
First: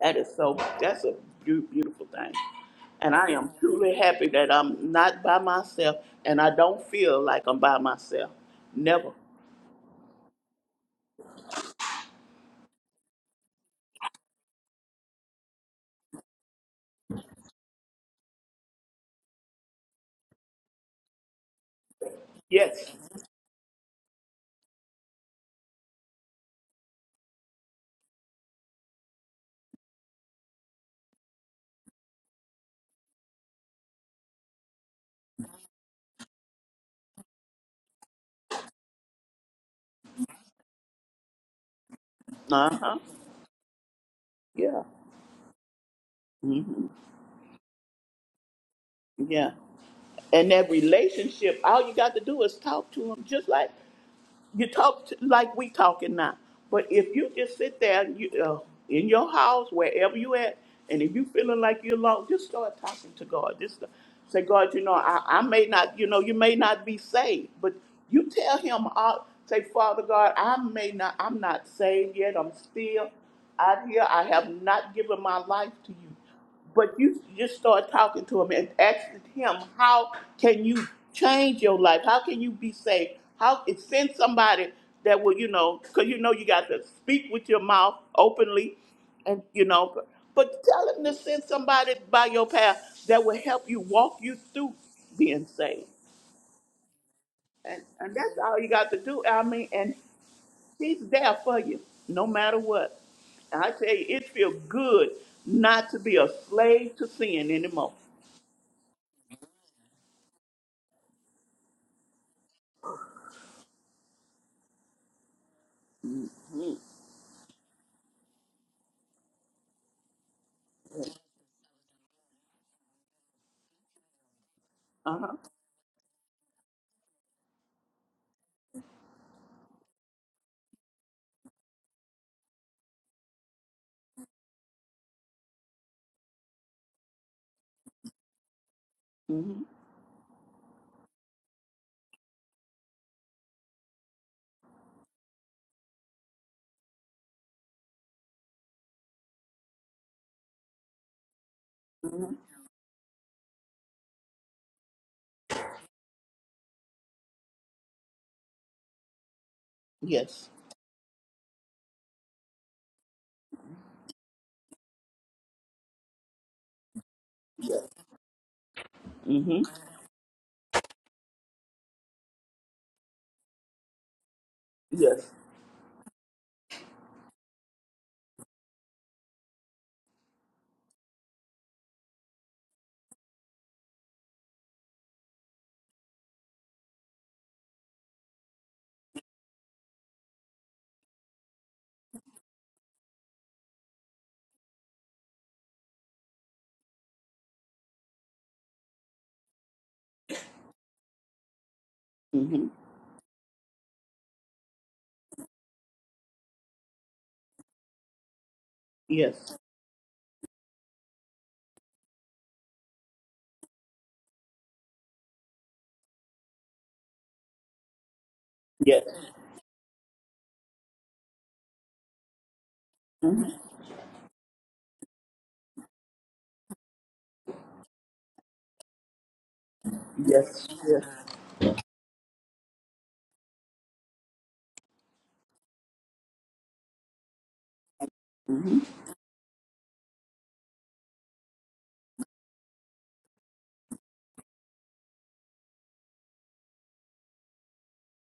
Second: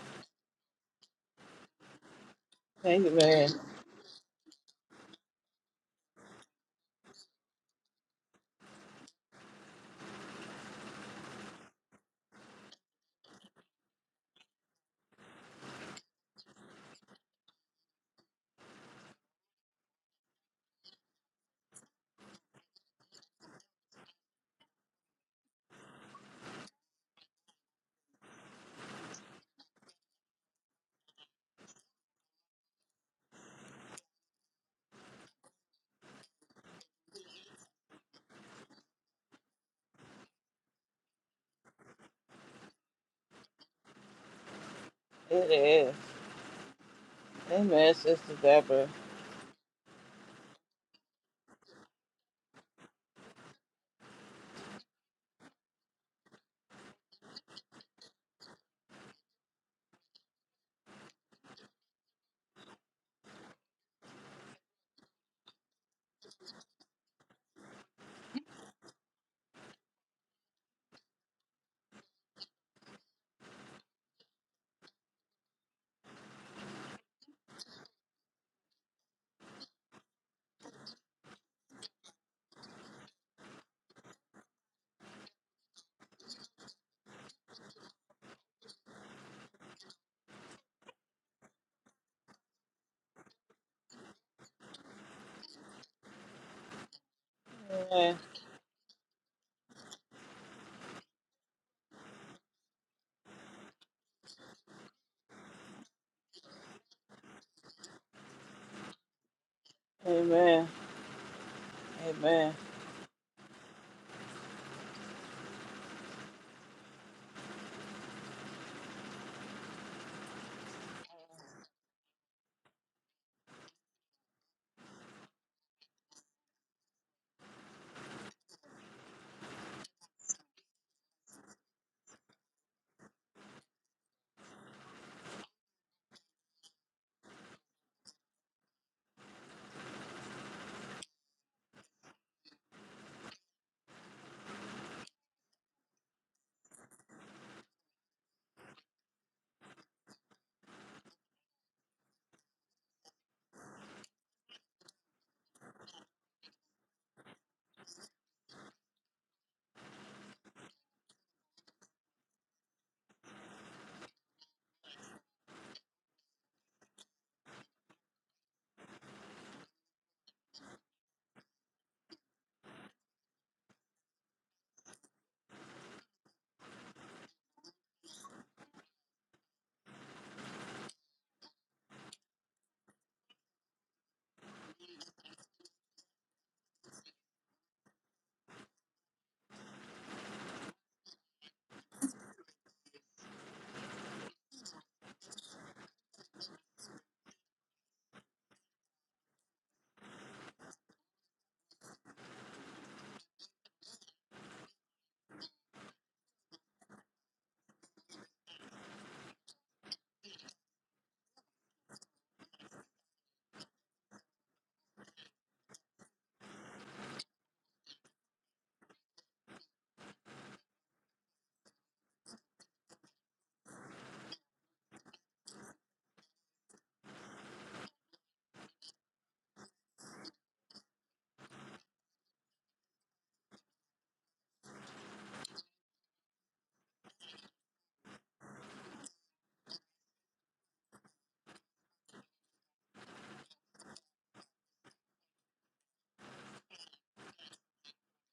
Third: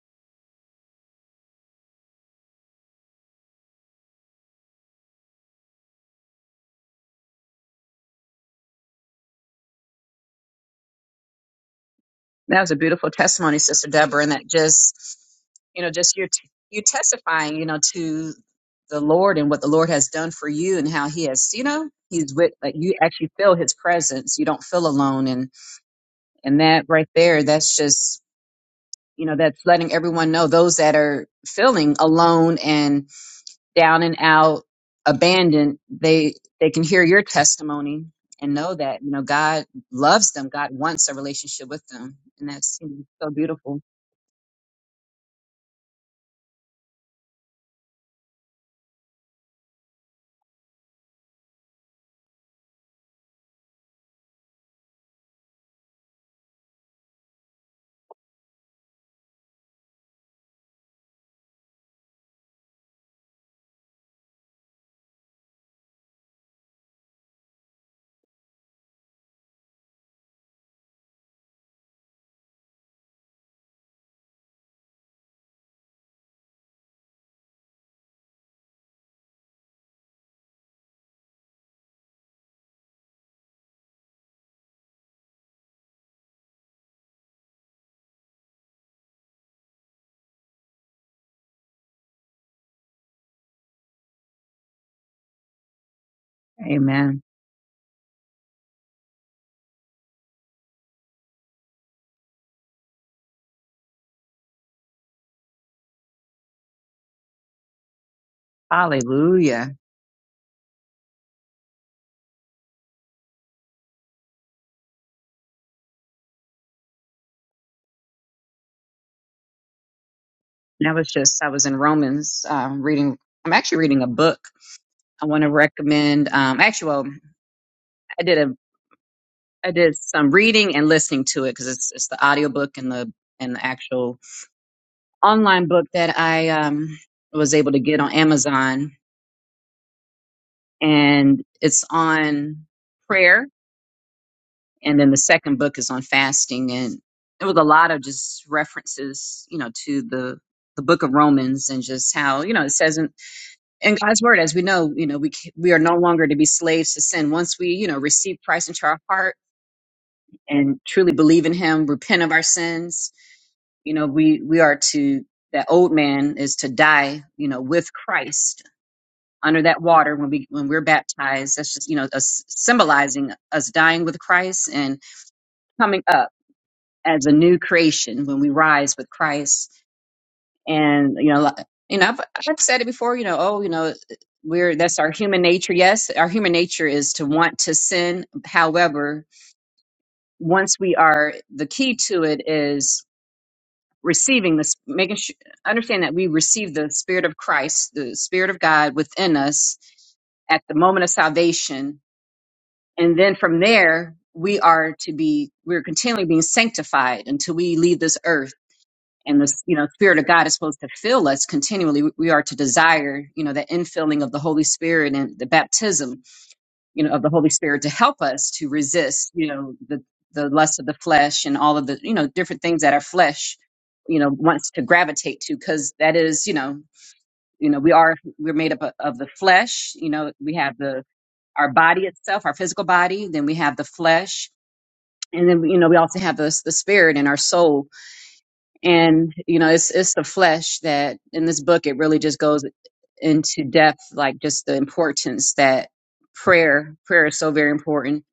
S2: That is so that's a beau- beautiful thing. And I
S1: Amen.
S2: am truly happy that I'm not by myself and I don't feel like I'm by myself. Never.
S3: That was a beautiful testimony, Sister Deborah, and that just, you know, just your you testifying, you know, to the Lord and what the Lord has done for you and how He has, you know, He's with like
S2: Yes.
S3: you actually feel His presence. You don't feel alone, and and that right there, that's just you know, that's letting everyone know those that are feeling alone and down and out, abandoned, they they can hear your testimony and know that you know God loves them. God wants a relationship with them, and that's you
S2: Uh-huh.
S3: know, so beautiful.
S2: Yeah.
S1: It is. Amen, Sister Deborah.
S2: Yeah. And that relationship, all you got to do is talk to him just like you talk t- like we talking now, but if you just sit there and you, uh, in your house, wherever you at, and if you feeling like you're alone, just start talking to God. Just start- say, God, you know, I, I may not, you know, you may not be saved, but you tell Him, uh, say, Father God, I may not, I'm not saved yet. I'm still out here. I have not given my life to you. But you just start talking to him and asking him, how can you change your life? How can you be saved? How send somebody that will, you know, because you know you got to speak with your mouth openly, and you know, but, but tell him to send somebody by your path that will help you walk you through being saved,
S3: Amen.
S2: and and
S1: Amen.
S2: that's all you got to do. I mean, and he's there for you no matter what. And I tell you, it feels good not to be a slave to sin anymore.
S3: Hallelujah.
S1: Amen. Amen.
S3: And That was just, I was in Romans um, reading, I'm actually reading a book.
S2: Uh
S3: I
S2: huh.
S3: want to recommend, um, actually, well, I did a, I did some reading and listening to it because it's, it's the audiobook and the, and the actual online book that I um, was able to get on Amazon.
S2: Mm-hmm.
S3: And it's on prayer. And then the second book is on fasting. And it was a lot of just references, you know, to the, the book of Romans and just
S2: hmm
S3: how, you know, it says in and God's word, as we know, you know, we c- we are no longer to be slaves to sin. Once we, you know, receive Christ into our heart
S2: Yes.
S3: and truly believe in Him, repent of our sins, you know, we we are to that old man is to die, you know,
S2: Yes.
S3: with Christ under
S2: Mm-hmm.
S3: that water when we when we're baptized. That's just you know, us symbolizing us dying with Christ and
S2: Yes.
S3: coming up as a new creation when we rise with Christ and you know like, you know I've, I've said it before you know oh you know we're that's our human nature yes our human nature is to want to sin however once we are the key to it is receiving this making sure understand that we receive the spirit of christ the spirit of god within us at the moment of salvation
S2: Mm-hmm.
S3: and then from there we are to be we're continually being sanctified until we leave this earth and the
S2: Yes.
S3: you know spirit of god is supposed to fill us continually we are to desire you know the infilling of the holy spirit and the baptism you know of the holy spirit to help us to
S2: Yes.
S3: resist you know the the lust of the flesh and all of the you know different things that our
S2: Mm-hmm.
S3: flesh you know wants to gravitate to because that is you know you know we are we're made up of of the flesh you know we
S2: Yes.
S3: have the
S2: Yes.
S3: our body itself our physical body then we have the flesh and then you know we also have the, the spirit and our soul
S2: Mm-hmm.
S3: and you know it's it's the flesh that in this book it really just goes into depth like just the importance that prayer prayer is so very important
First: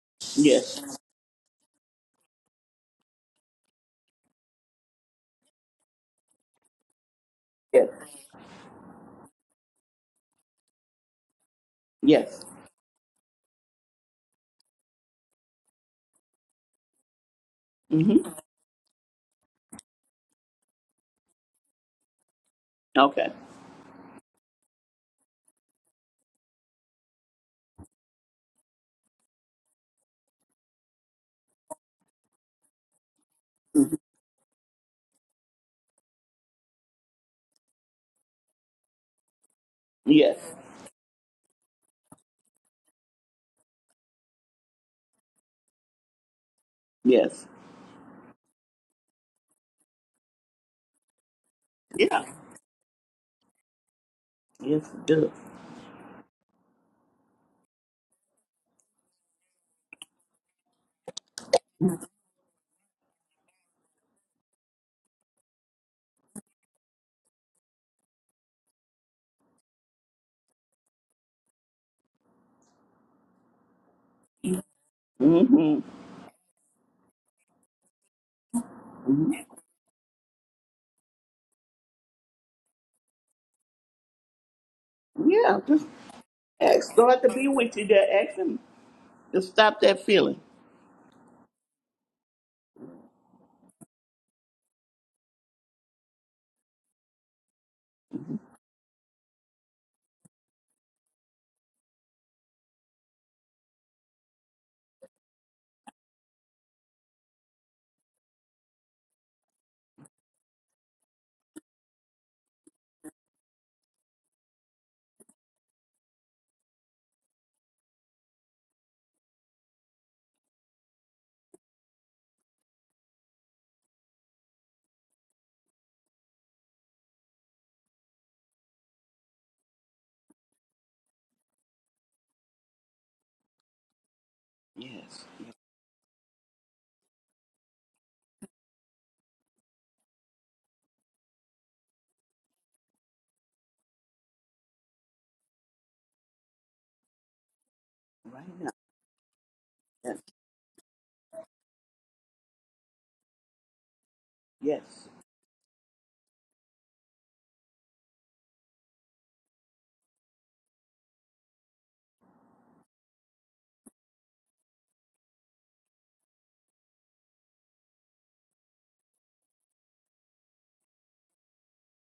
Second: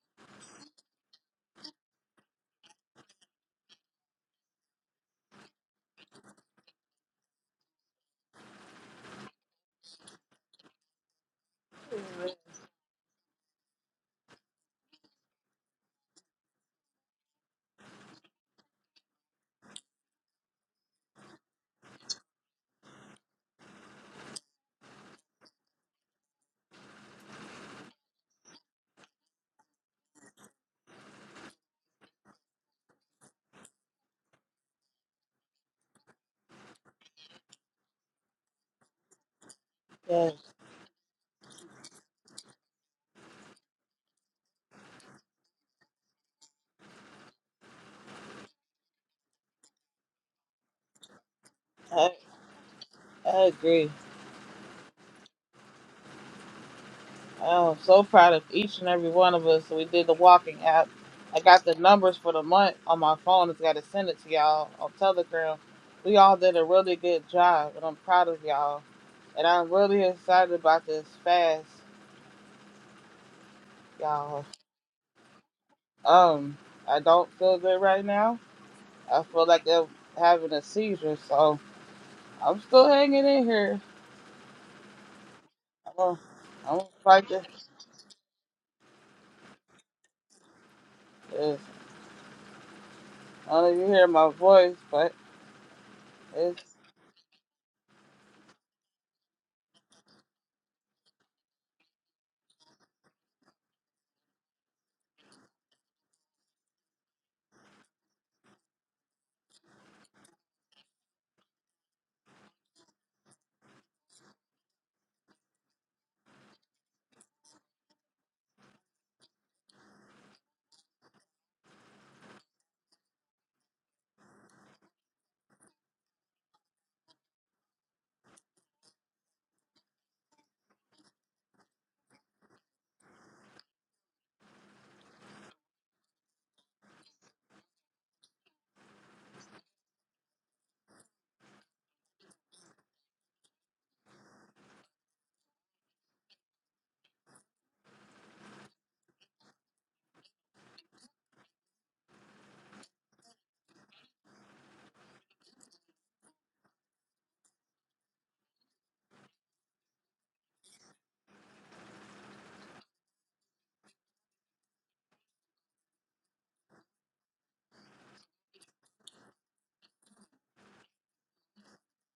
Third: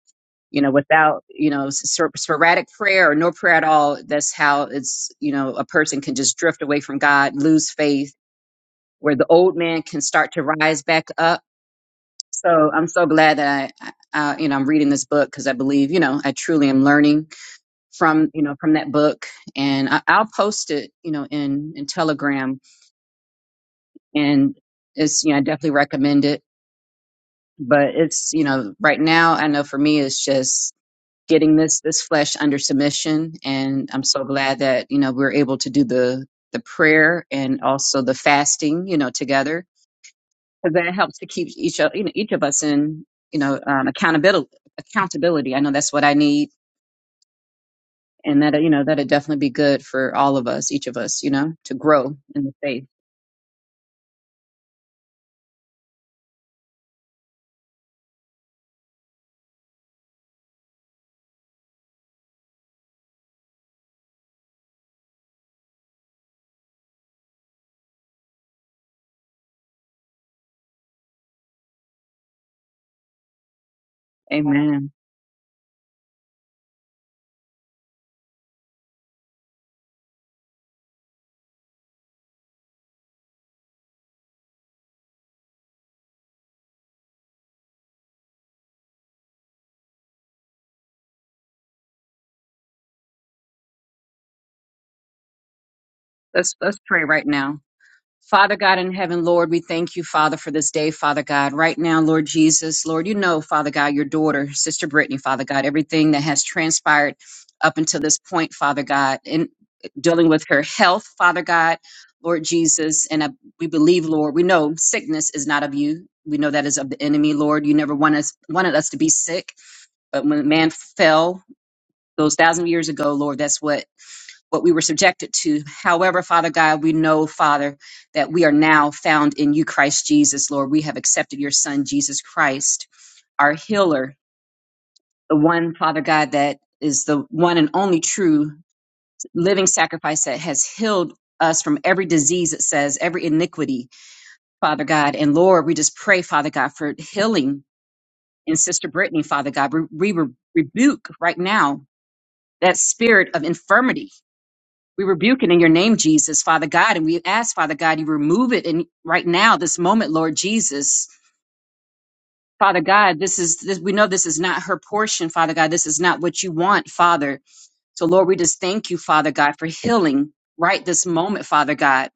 S3: you know
S2: Yes.
S3: without you know spor- sporadic prayer or no prayer at all that's how it's you know a person can just drift away from god lose
S2: Yes.
S3: faith where the old man can start to rise back up
S2: Yes.
S3: so i'm so glad that i, I uh, you know i'm reading this book because i believe you know i truly am learning
S2: Mm-hmm.
S3: from you know from that book and I, i'll post it you know in in telegram
S2: Okay.
S3: and it's you know i definitely recommend it but it's you know right now i know for me it's just getting this this flesh under submission and
S2: Mm-hmm.
S3: i'm so glad that you know we're able to do the the prayer and also the fasting you know together
S1: Yes,
S2: Yes.
S3: because that helps to keep each of you know each of us in you know um, accountability accountability i know that's what i need
S2: Yes.
S3: and that you know that'd definitely be good for all of us each of us you know to
S1: I,
S3: grow
S2: Yeah.
S3: in the faith
S1: I agree.
S2: Yes, it does.
S1: I'm so proud of each and every one of us. We did the walking app. I got the numbers for the month on my phone. It's got to send it to y'all on Telegram. We all did a really good job, and I'm proud of y'all. And I'm really excited about this fast, y'all.
S3: amen
S2: Mm-hmm.
S1: Um, I don't feel good right now. I feel like I'm having a seizure, so I'm still hanging in here.
S2: Yeah. Just
S1: I'm gonna, I'm gonna
S2: ask God to
S1: fight this.
S2: be with you there. Ask Him to stop that feeling.
S1: Yes, I don't know if you hear my voice, but.
S3: let's
S1: it's.
S3: let's pray right now Father God in heaven, Lord, we thank you, Father, for this day, Father God. Right now, Lord Jesus, Lord, you know, Father God, your daughter, Sister Brittany, Father God, everything that has transpired up until this point, Father God, in dealing with her health, Father God, Lord Jesus. And I, we believe, Lord, we know sickness is not of you. We know that is of the enemy, Lord. You never want us, wanted us to be sick, but when man fell those thousand years ago, Lord, that's what what we were subjected to. However, Father God, we know, Father, that we are now found in you, Christ Jesus, Lord. We have accepted your Son, Jesus Christ, our healer,
S2: Yes.
S3: the one, Father God, that is the one and only true living sacrifice that has healed us from every disease, it says, every iniquity, Father God. And Lord, we just pray, Father God, for healing
S2: Right
S3: in
S2: now.
S3: Sister Brittany, Father God. We,
S2: Yes.
S3: we rebuke right now that spirit of infirmity We
S2: Yes.
S3: rebuke it in your name, Jesus, Father God. And we ask, Father God, you remove it in right now, this moment, Lord Jesus. Father God, this is this, we know this is not her portion, Father God. This is not what you want, Father. So Lord, we just thank you, Father God, for healing right this moment, Father God.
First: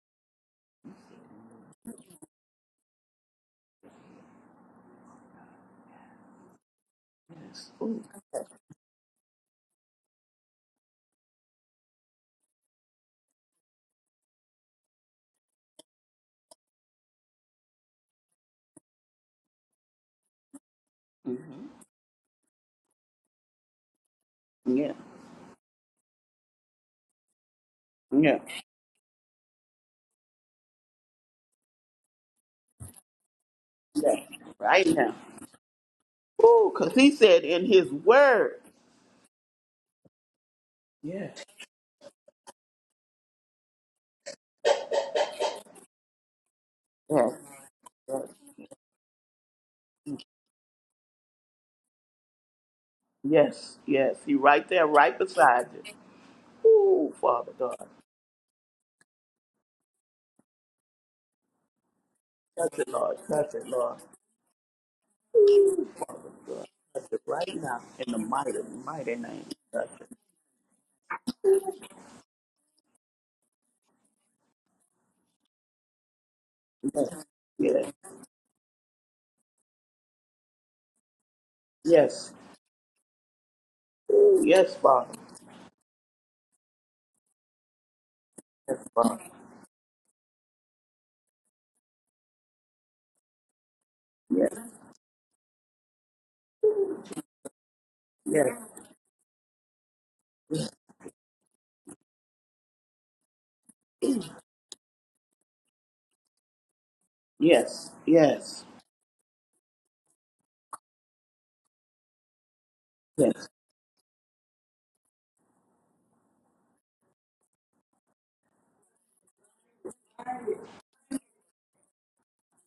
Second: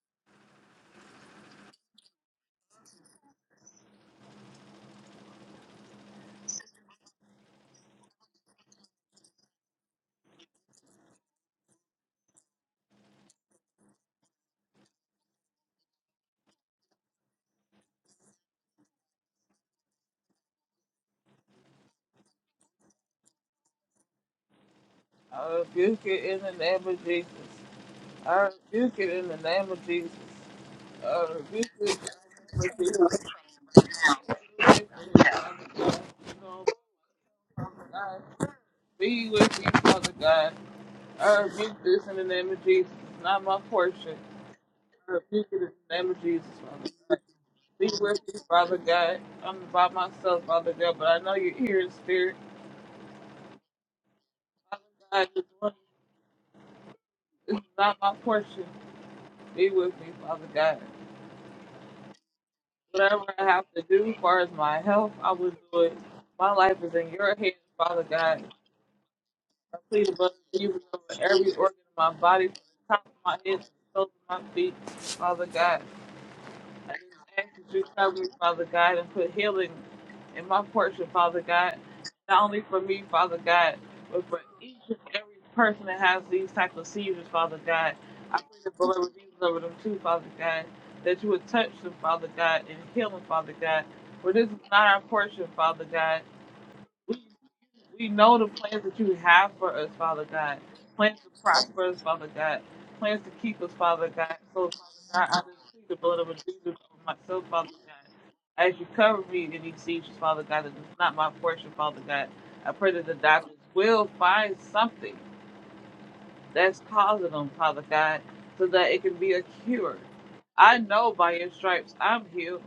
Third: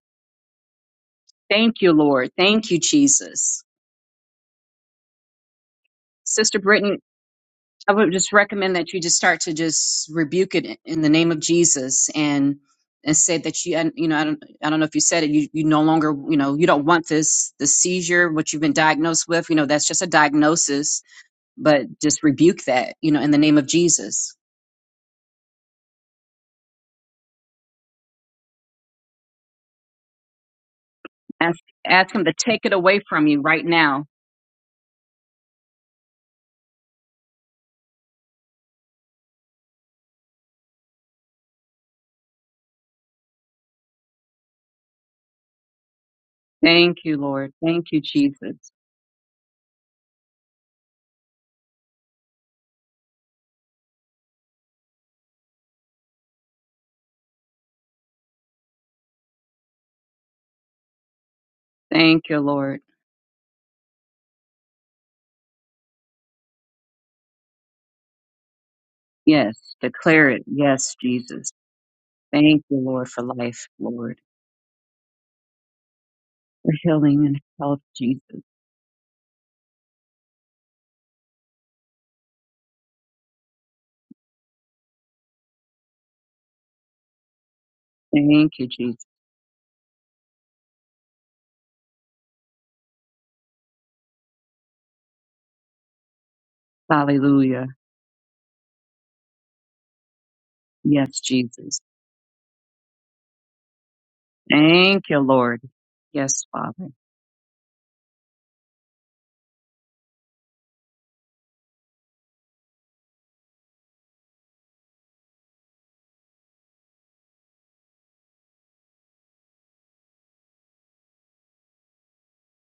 S3: Thank you, Lord. Thank you, Jesus. Sister Brittany,
S2: Yes.
S3: I
S2: Mm-hmm.
S3: would just recommend that you just start to just rebuke it in the name of Jesus and and say that you and you know I don't I don't know if you said it you you no longer you know you don't want this the seizure what you've been diagnosed with you know that's just a diagnosis but just rebuke that you know in the name of Jesus
S2: Yeah.
S1: I rebuke it in the name of Jesus.
S2: Yeah.
S1: I rebuke it in the name of Jesus. I
S3: ask
S1: rebuke it in
S3: ask him to
S1: the
S3: take
S1: name
S3: it
S1: of
S3: away from
S1: Jesus.
S3: you right now
S2: Yeah. Right now.
S1: Be with me, Father God. You know,
S2: Ooh, because He said in His
S1: Father God,
S2: Word.
S1: Be with me, Father God. I
S2: Yes.
S1: rebuke this in the name of Jesus. It's not my portion. I rebuke it in the name of Jesus, Father
S3: thank you
S1: God.
S2: Yes.
S3: Lord thank
S1: Be
S3: you
S1: with
S2: Yes.
S1: me,
S3: Jesus
S1: Father God. I'm by myself, Father God, but I know you're here in spirit.
S2: Yes, yes. He right
S1: Father
S2: there, right
S1: God, this
S2: beside
S1: one
S2: you. Ooh, Father
S1: is
S2: God.
S1: not my portion. Be with me, Father God.
S3: thank you
S2: Touch
S3: Lord
S2: it, Lord.
S1: Whatever I
S2: Touch
S1: have
S2: it,
S1: to
S2: Lord.
S1: do as far as my health, I will do
S2: Ooh,
S1: it. My
S2: God.
S1: life is
S2: Touch
S1: in
S2: it
S1: your hands,
S2: right now
S1: Father
S2: in the
S1: God.
S2: mighty, mighty name.
S3: yes
S1: I
S2: Touch it.
S1: plead the
S3: declare
S1: blood
S3: it
S1: of Jesus
S3: yes
S1: over
S3: Jesus
S1: every organ of my body, from
S3: thank you
S1: the top
S3: Lord
S1: of
S3: for
S1: my head
S3: life
S1: to the soles
S3: Lord
S1: of my feet, Father God.
S3: for
S1: I just
S2: Yes,
S3: healing and
S1: ask that
S3: health
S1: you
S2: yes,
S1: cover
S3: Jesus
S1: me, Father God, and put healing in my portion, Father God.
S2: yes.
S1: Not only for me, Father God, but for
S2: Ooh, yes,
S1: each and
S2: Father.
S1: every person that has these type of seizures, Father God. I
S3: Thank
S1: pray
S3: you,
S1: the
S2: Yes,
S1: blood
S3: Jesus.
S1: of
S2: Father.
S1: Jesus over them too, Father God. That you would touch them, Father God, and heal them, Father God. For this
S2: Yes,
S1: is not our portion, Father God.
S3: Hallelujah.
S1: We know
S2: yes,
S1: the plans that you have for us, Father God.
S3: Yes,
S1: Plans to
S3: Jesus.
S1: prosper us, Father God. Plans to keep us, Father God. So,
S3: Thank you,
S1: Father God, I
S3: Lord.
S1: just plead the blood of
S3: Yes,
S1: Jesus over
S3: Father.
S1: myself, Father
S2: yes,
S1: God.
S2: yes,
S1: As you cover me in these seizures, Father God, that it's not my portion, Father God. I pray that the doctors
S2: yes,
S1: will find something that's causing them, Father God, so that it can be a cure. I know by your stripes I'm healed.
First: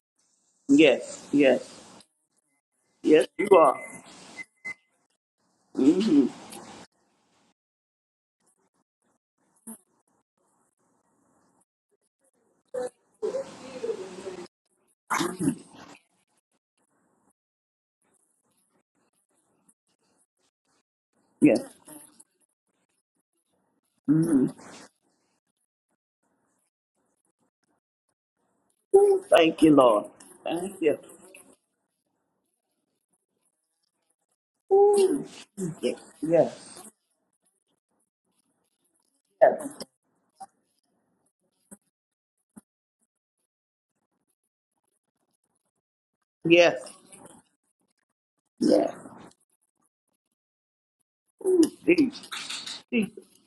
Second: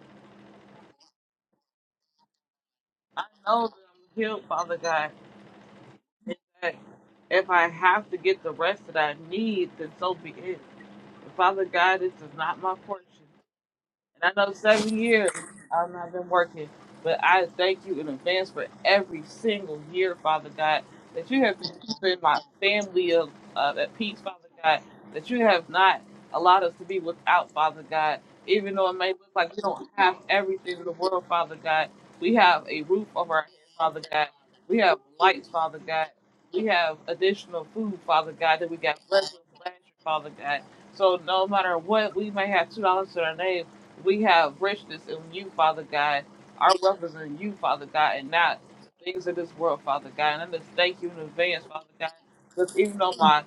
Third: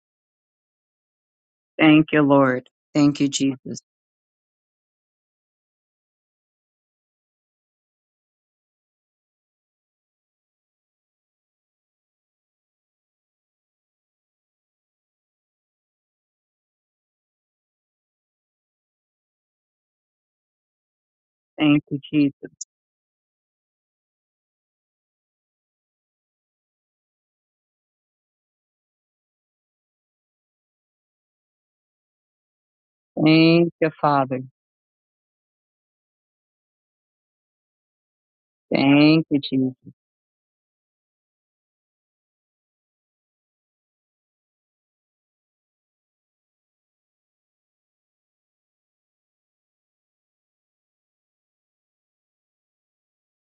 S2: yes, yes.
S3: Thank you, Lord. Thank
S1: I
S2: Yes,
S3: you,
S2: you
S1: know that
S3: Jesus.
S2: are.
S1: I'm healed, Father God.
S2: Mm-hmm.
S1: That if I have to get the rest that I need, then so be it. And Father God, this is not my portion. And I know seven years um, I've not been working, but I thank you in advance for every single year, Father God, that you have
S2: Yes.
S1: been
S3: Thank you,
S1: keeping my
S3: Jesus.
S1: family of, uh, at peace,
S2: Mm-hmm.
S1: Father God, that you have not allowed us to be without, Father God, even though it may
S2: Ooh,
S1: look like
S2: thank
S1: we
S2: you,
S1: don't
S2: Lord.
S1: have
S2: Thank
S1: everything in the
S2: you.
S1: world, Father God. We have a roof over our head,
S3: Thank you,
S1: Father God.
S3: Father.
S1: We have
S2: Ooh,
S1: lights, Father
S2: yes,
S1: God.
S2: yes,
S1: We have additional food, Father God, that we got
S3: Thank
S1: blessed
S3: you,
S1: with
S2: yes,
S3: Jesus.
S1: last year, Father God. So no matter what, we may have two dollars to our name we have richness in you, Father God. Our
S2: yes.
S1: wealth is in you, Father God, and not
S2: Yes.
S1: things of this world, Father God. And I just thank you in advance, Father God.
S2: Jesus.
S1: Because even though
S2: Jesus.
S1: my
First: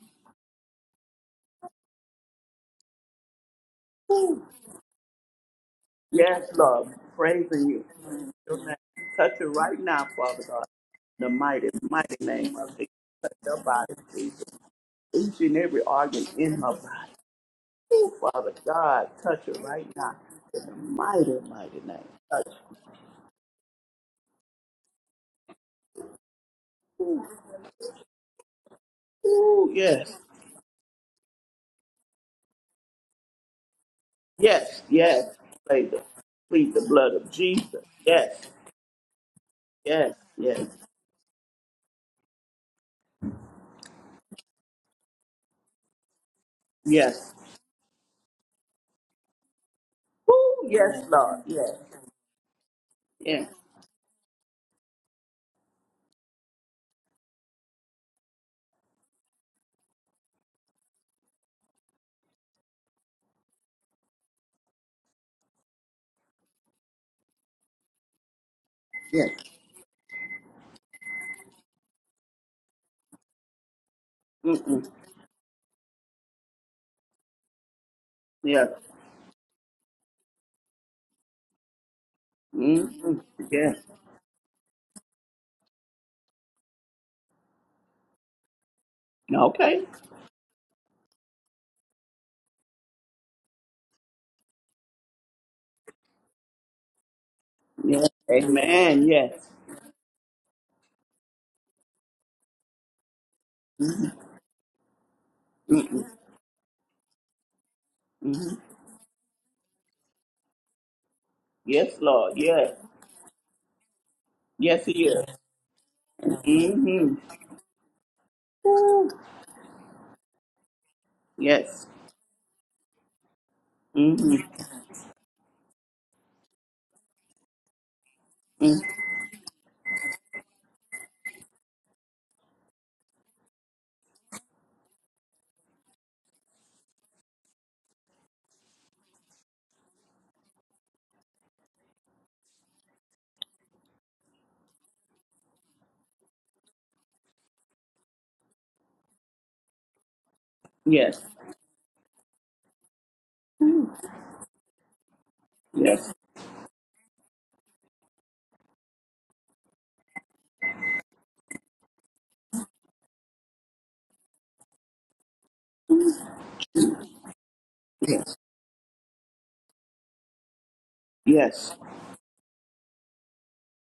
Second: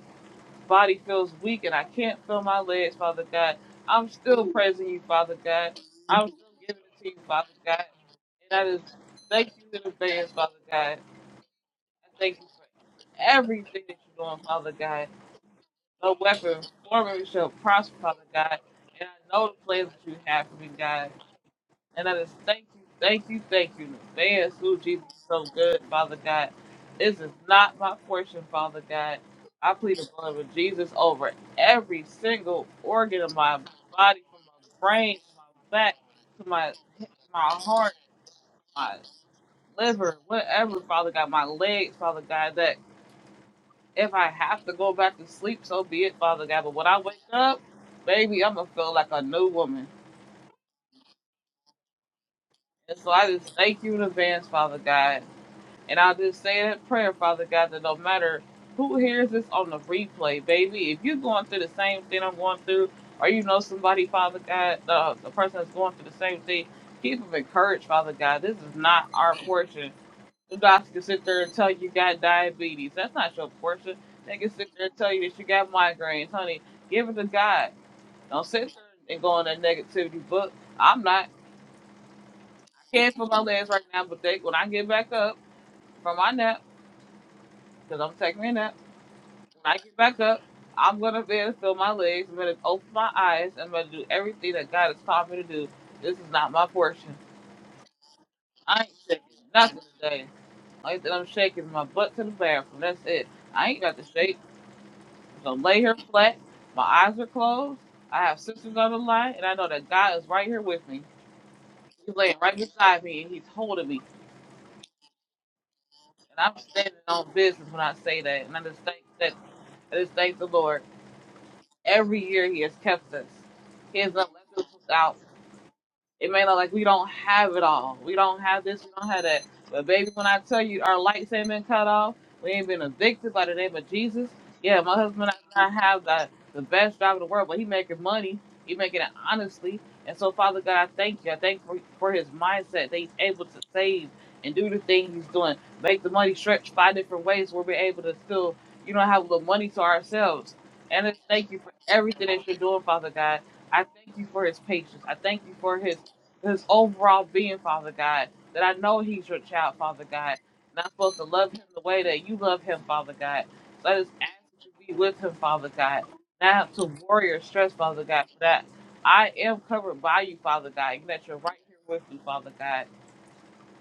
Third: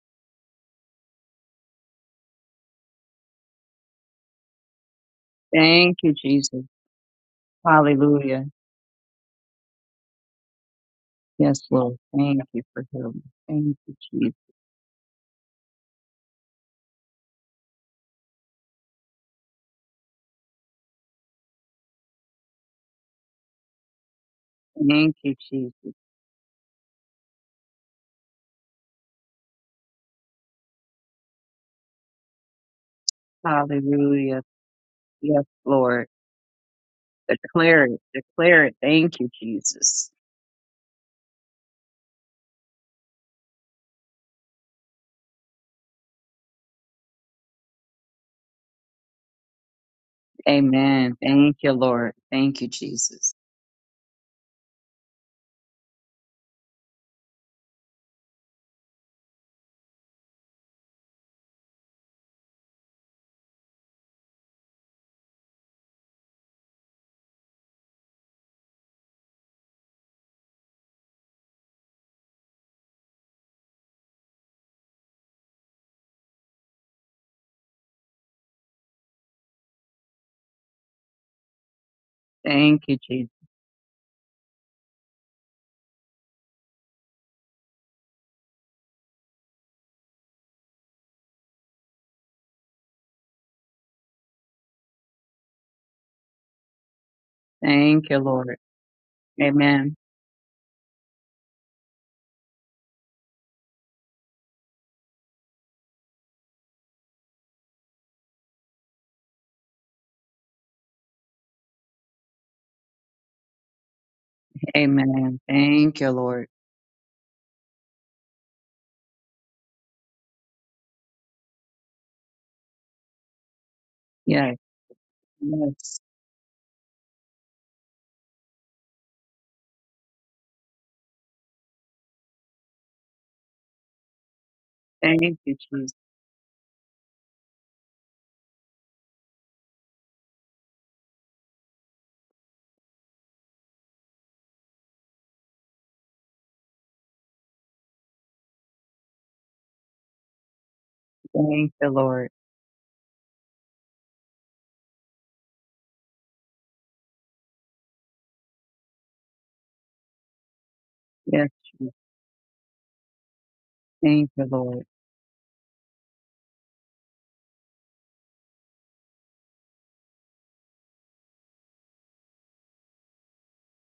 S1: body feels weak and I can't feel my legs, Father God, I'm still praising you, Father God.
S3: Thank you,
S1: I'm still
S2: Yes,
S3: Jesus.
S1: giving
S2: Lord.
S1: it to you, Father
S2: Praising you.
S1: God.
S3: Hallelujah.
S2: Your
S1: And
S2: name.
S1: I just
S2: Touch it
S1: thank
S2: right
S1: you in
S2: now,
S1: advance,
S2: Father
S1: Father
S2: God.
S1: God.
S2: The
S3: Yes,
S2: mighty,
S3: Lord.
S2: mighty
S1: I thank
S3: Thank
S1: you
S2: name
S3: you
S2: of
S1: for
S3: for
S2: Jesus.
S3: healing.
S2: Touch her
S3: Thank
S1: everything
S2: body,
S3: you,
S1: that you're
S3: Jesus.
S1: doing,
S2: Jesus.
S1: Father God.
S2: Each and every
S1: No
S2: organ in her
S1: weapon
S2: body.
S1: forming shall prosper,
S2: Ooh,
S1: Father
S2: Father
S1: God.
S2: God,
S1: And I
S2: touch
S1: know
S2: it
S1: the
S2: right
S1: plans that
S2: now.
S1: you have for
S2: In
S1: me,
S2: the
S1: God.
S2: mighty, mighty name.
S1: And I just
S2: Touch.
S1: thank you, thank you, thank you. in advance, Sue Jesus
S3: Thank
S1: is
S3: you,
S1: so good,
S3: Jesus.
S1: Father God. This is not my portion, Father God.
S2: Ooh,
S1: I plead the
S2: yes.
S1: blood of Jesus over every single organ of my body, from
S3: Hallelujah.
S1: my
S2: Yes.
S1: brain
S2: Yes.
S3: Yes,
S1: to my
S2: Plead
S1: back
S2: the,
S3: Lord.
S1: to my
S2: plead the blood of
S1: my
S3: Declare
S2: Jesus.
S1: heart,
S3: it.
S2: Yes.
S3: Declare it.
S1: my
S3: Thank you, Jesus.
S2: Yes.
S1: liver,
S2: Yes.
S1: whatever, Father God, my legs, Father God, that if I have to go back to sleep, so be it, Father God. But when I wake
S2: Yes.
S1: up, baby, I'm gonna feel like a new woman.
S2: Ooh, yes,
S3: Amen.
S2: Lord.
S3: Thank
S2: Yes.
S3: you, Lord. Thank you,
S1: And so I
S3: Jesus.
S2: Yes.
S1: just thank you in advance, Father God. And I'll just say that prayer, Father God, that no matter who hears this on the replay, baby, if you're going through the same thing I'm going through, or you know somebody, Father God, uh, the person that's going through the same thing, keep them encouraged, Father God. This is not
S2: Yes.
S1: our portion. The doctor can sit there and tell you you got diabetes. That's not your portion. They can sit there
S2: Mm-mm.
S1: and tell you that you got migraines. Honey, give it to God. Don't
S2: Yes.
S1: sit there and go on that negativity book. I'm not.
S3: Thank you,
S2: mm
S1: Can't
S3: Jesus.
S2: mm.
S1: put my legs
S2: Yes.
S1: right now, but they, when I get back up from my nap, because I'm taking a nap, When I
S2: Okay.
S1: get back up. I'm gonna be able to feel my legs. I'm gonna open my eyes. I'm gonna do everything that God has taught me to do. This is not my portion.
S2: Yes.
S3: Thank you, Lord.
S1: I ain't
S2: Amen.
S1: shaking
S2: Yes.
S1: nothing
S3: Amen.
S1: today. Only thing I'm shaking is my butt to the bathroom. That's it. I ain't got to shake. So lay here
S2: Mm-mm.
S1: flat. My eyes are closed. I have
S2: Mm-hmm.
S1: sisters on the line, and I know that God is right here with me.
S2: Yes,
S1: He's
S2: Lord.
S1: laying right
S2: Yes.
S1: beside me, and He's holding me.
S2: Yes, He is.
S3: Amen. Thank you,
S1: And
S3: Lord.
S1: I'm standing
S2: Mm-hmm.
S1: on business when I say that. And I just thank that. I just thank the Lord.
S2: Yes.
S1: Every year He has kept us. He has not
S2: Mm-hmm.
S3: Yes.
S1: left us out.
S3: Yes.
S1: It may look like we don't have it all. We don't have
S2: mm
S1: this, we don't have that. But baby, when I tell you our lights ain't been cut off, we ain't been evicted by the name of Jesus. Yeah, my
S3: Thank
S1: husband and
S3: you,
S1: I
S3: Jesus.
S1: have the, the best job in the world, but he making money. He making it honestly. And so, Father God, I thank you. I thank you for, for his mindset that he's able to save and do the thing he's doing. Make the money stretch five different ways where we're able to still, you know, have a little money to ourselves. And I
S2: Yes.
S1: thank you for
S3: Thank you,
S1: everything
S3: Lord.
S1: that you're doing, Father God. I thank you for his patience. I thank you for his
S2: Yes.
S1: his overall being, Father God, that I know he's your child, Father God, and I'm supposed to
S3: Yes,
S1: love him the
S3: Jesus.
S1: way that you love him, Father God. So I just
S3: Thank
S1: ask
S3: you,
S1: that you
S3: Lord.
S1: be with him, Father God, not to worry or stress, Father God,
S2: Yes.
S1: for that I am covered by you, Father God, and that you're right
S2: Yes.
S1: here with me, Father God.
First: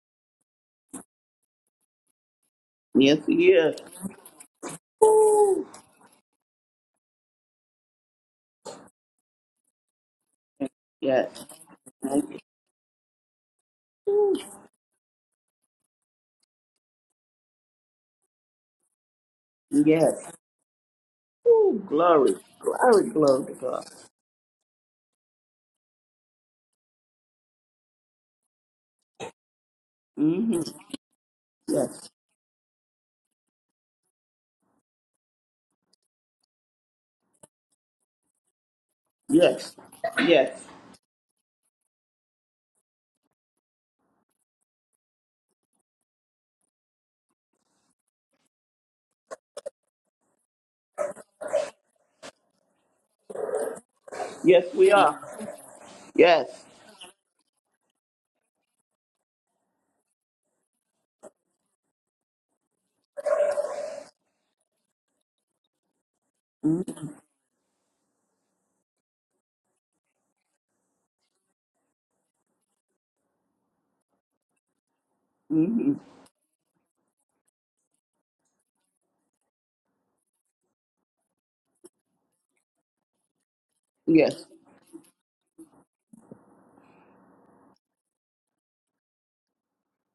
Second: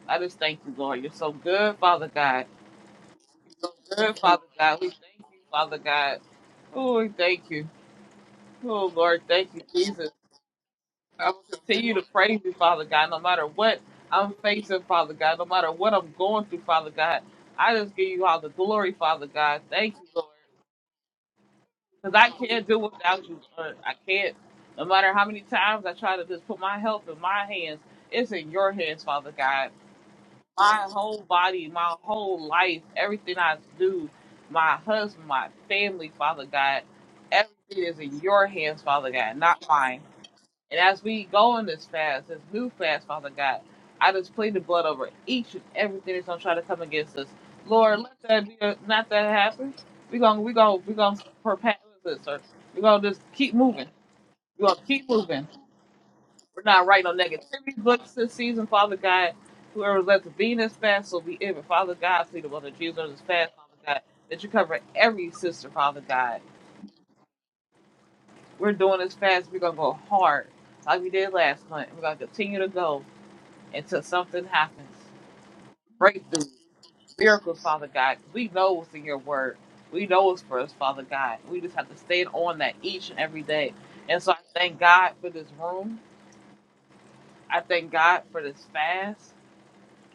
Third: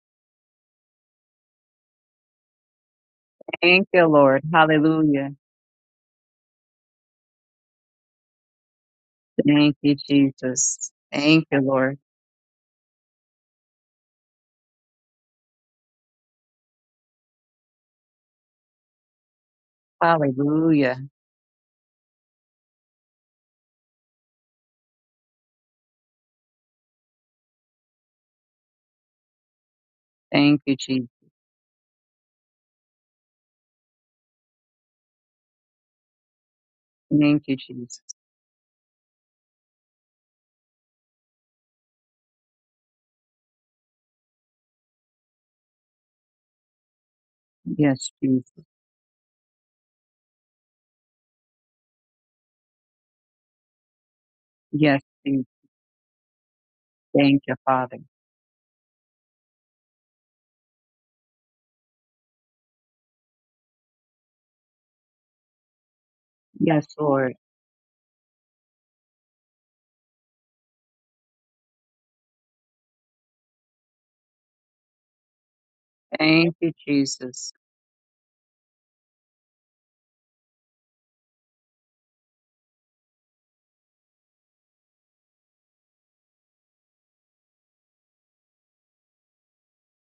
S1: I just thank you, Lord. You're so good, Father God.
S2: Yes, He is.
S3: Thank you,
S1: Good,
S3: Lord.
S1: Father God. We thank
S3: Hallelujah.
S1: you,
S2: Woo.
S1: Father God. Oh, we thank you. Oh, Lord, thank you,
S3: Thank you,
S1: Jesus.
S3: Jesus.
S1: I will
S3: Thank
S2: Yes.
S3: you,
S1: continue
S3: Lord.
S1: to
S2: Thank
S1: praise you, Father God, no matter what I'm facing, Father God, no matter what I'm going through, Father God. I just give you all the glory, Father God.
S2: you.
S1: Thank you.
S2: Yes.
S3: Hallelujah.
S2: Woo.
S1: Because I
S2: Glory.
S1: can't do
S2: Glory.
S1: without you,
S2: Glory to
S1: Lord.
S2: God.
S1: I can't. No matter how many times I try to just put my health in my hands, it's in your hands, Father God.
S3: Thank
S2: Mm-hmm.
S3: you,
S1: My
S3: Jesus.
S1: whole body, my
S2: Yes.
S1: whole life, everything I do, my husband, my family, Father God,
S3: Thank you,
S1: everything is
S3: Jesus.
S1: in your hands, Father God, not
S2: Yes.
S1: mine.
S2: Yes.
S1: And as we go on this fast, this new fast, Father God, I just plead the blood over each and everything that's gonna try to come against us. Lord,
S3: Yes,
S1: let
S3: Jesus.
S1: that be a, not that happen. We gonna we gonna we gonna prepare this, sir. We gonna just keep moving.
S2: Yes,
S1: We gonna
S2: we
S3: Yes,
S1: keep
S2: are.
S3: Jesus.
S1: moving. We're
S2: Yes.
S1: not writing no
S3: Thank you,
S1: negativity
S3: Father.
S1: books this season, Father God. Whoever's left to be in this fast will be in. it, Father God, plead the blood of Jesus on this fast, Father God, that you cover every sister, Father God.
S3: Yes,
S2: Mm-hmm.
S3: Lord.
S1: We're doing this fast. We're gonna go hard like we did last month. We're gonna continue to go. until something happens.
S2: Mm-hmm.
S1: Breakthrough,
S3: Thank you, Jesus.
S1: miracles, Father God. We know what's in your word. We know it's for us, Father God. We just have to stand on that each and every day. And so I
S2: Yes.
S1: thank God for this room. I thank God for this fast.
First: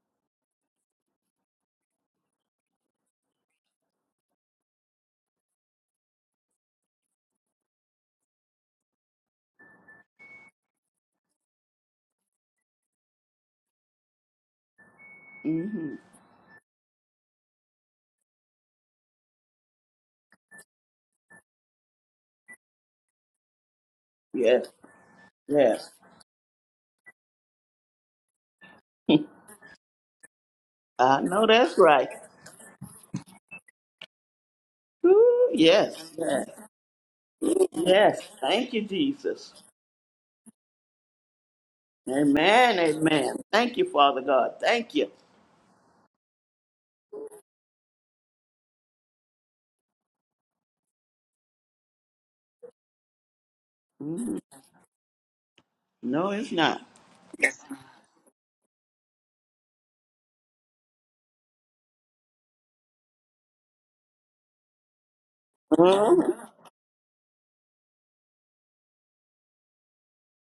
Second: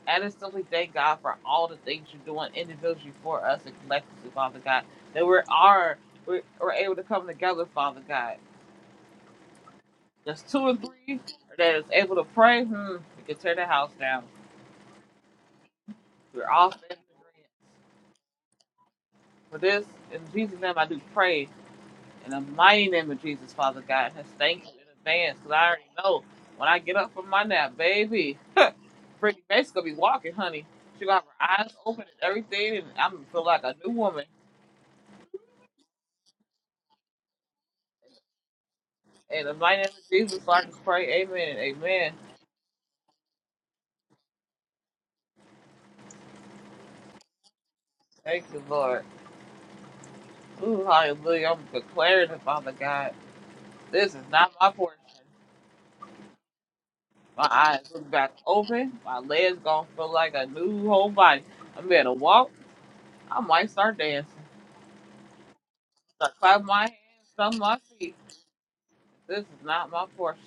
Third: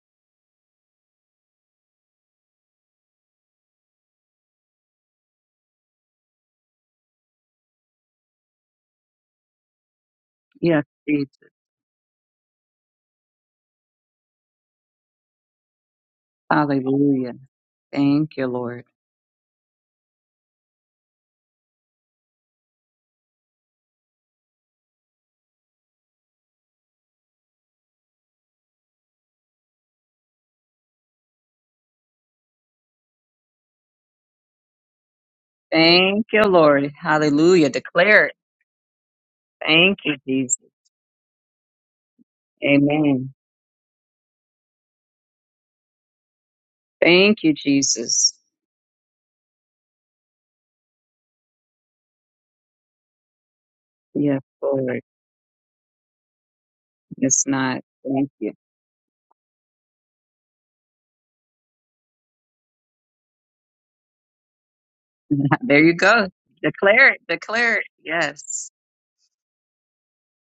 S1: And I just simply thank God for all the things you're doing individually for us and collectively, Father God. That we are we're, we're able to come together, Father God. There's two or
S3: Yes,
S1: three
S3: Jesus.
S1: that is able to pray. Hmm, we can tear the house down.
S2: Mm-hmm.
S1: We're all standing in
S3: Hallelujah.
S1: agreement.
S3: Thank you, Lord.
S1: For this, in Jesus' name, I do pray in the mighty name of Jesus, Father God. And thank
S2: Yes.
S1: you in advance because I already
S2: Yes.
S1: know when I get up from my nap, baby, Brittany Mace gonna be walking, honey. She
S2: I
S1: gonna
S2: know
S1: have her eyes
S2: that's
S1: open
S2: right.
S1: and everything, and I'm gonna feel like a new woman.
S2: Woo, yes,
S3: Thank you,
S2: yes,
S3: Lord. Hallelujah.
S2: yes.
S3: Declare it.
S2: Thank you,
S1: In
S2: Jesus.
S1: the mighty name
S3: Thank
S1: of
S3: you,
S1: Jesus,
S3: Jesus.
S1: I just pray, Amen and Amen.
S2: Amen,
S3: Amen.
S2: amen. Thank you, Father God. Thank you.
S3: Thank you, Jesus.
S1: Thank you, Lord. Ooh, hallelujah. I'm declaring it, Father God. This is
S2: Mm,
S3: Yes,
S1: not my portion.
S3: Lord.
S2: No, it's not.
S3: It's
S1: My
S3: not.
S1: eyes look
S3: Thank
S1: back
S3: you.
S1: open. My legs gonna feel like a new whole body. I'm gonna walk. I might start dancing.
S3: there you go.
S2: Mhm.
S1: Clap my hands,
S3: Declare it.
S1: thumb
S3: Declare
S1: my
S3: it.
S1: feet.
S3: Yes.
S1: This is not my portion.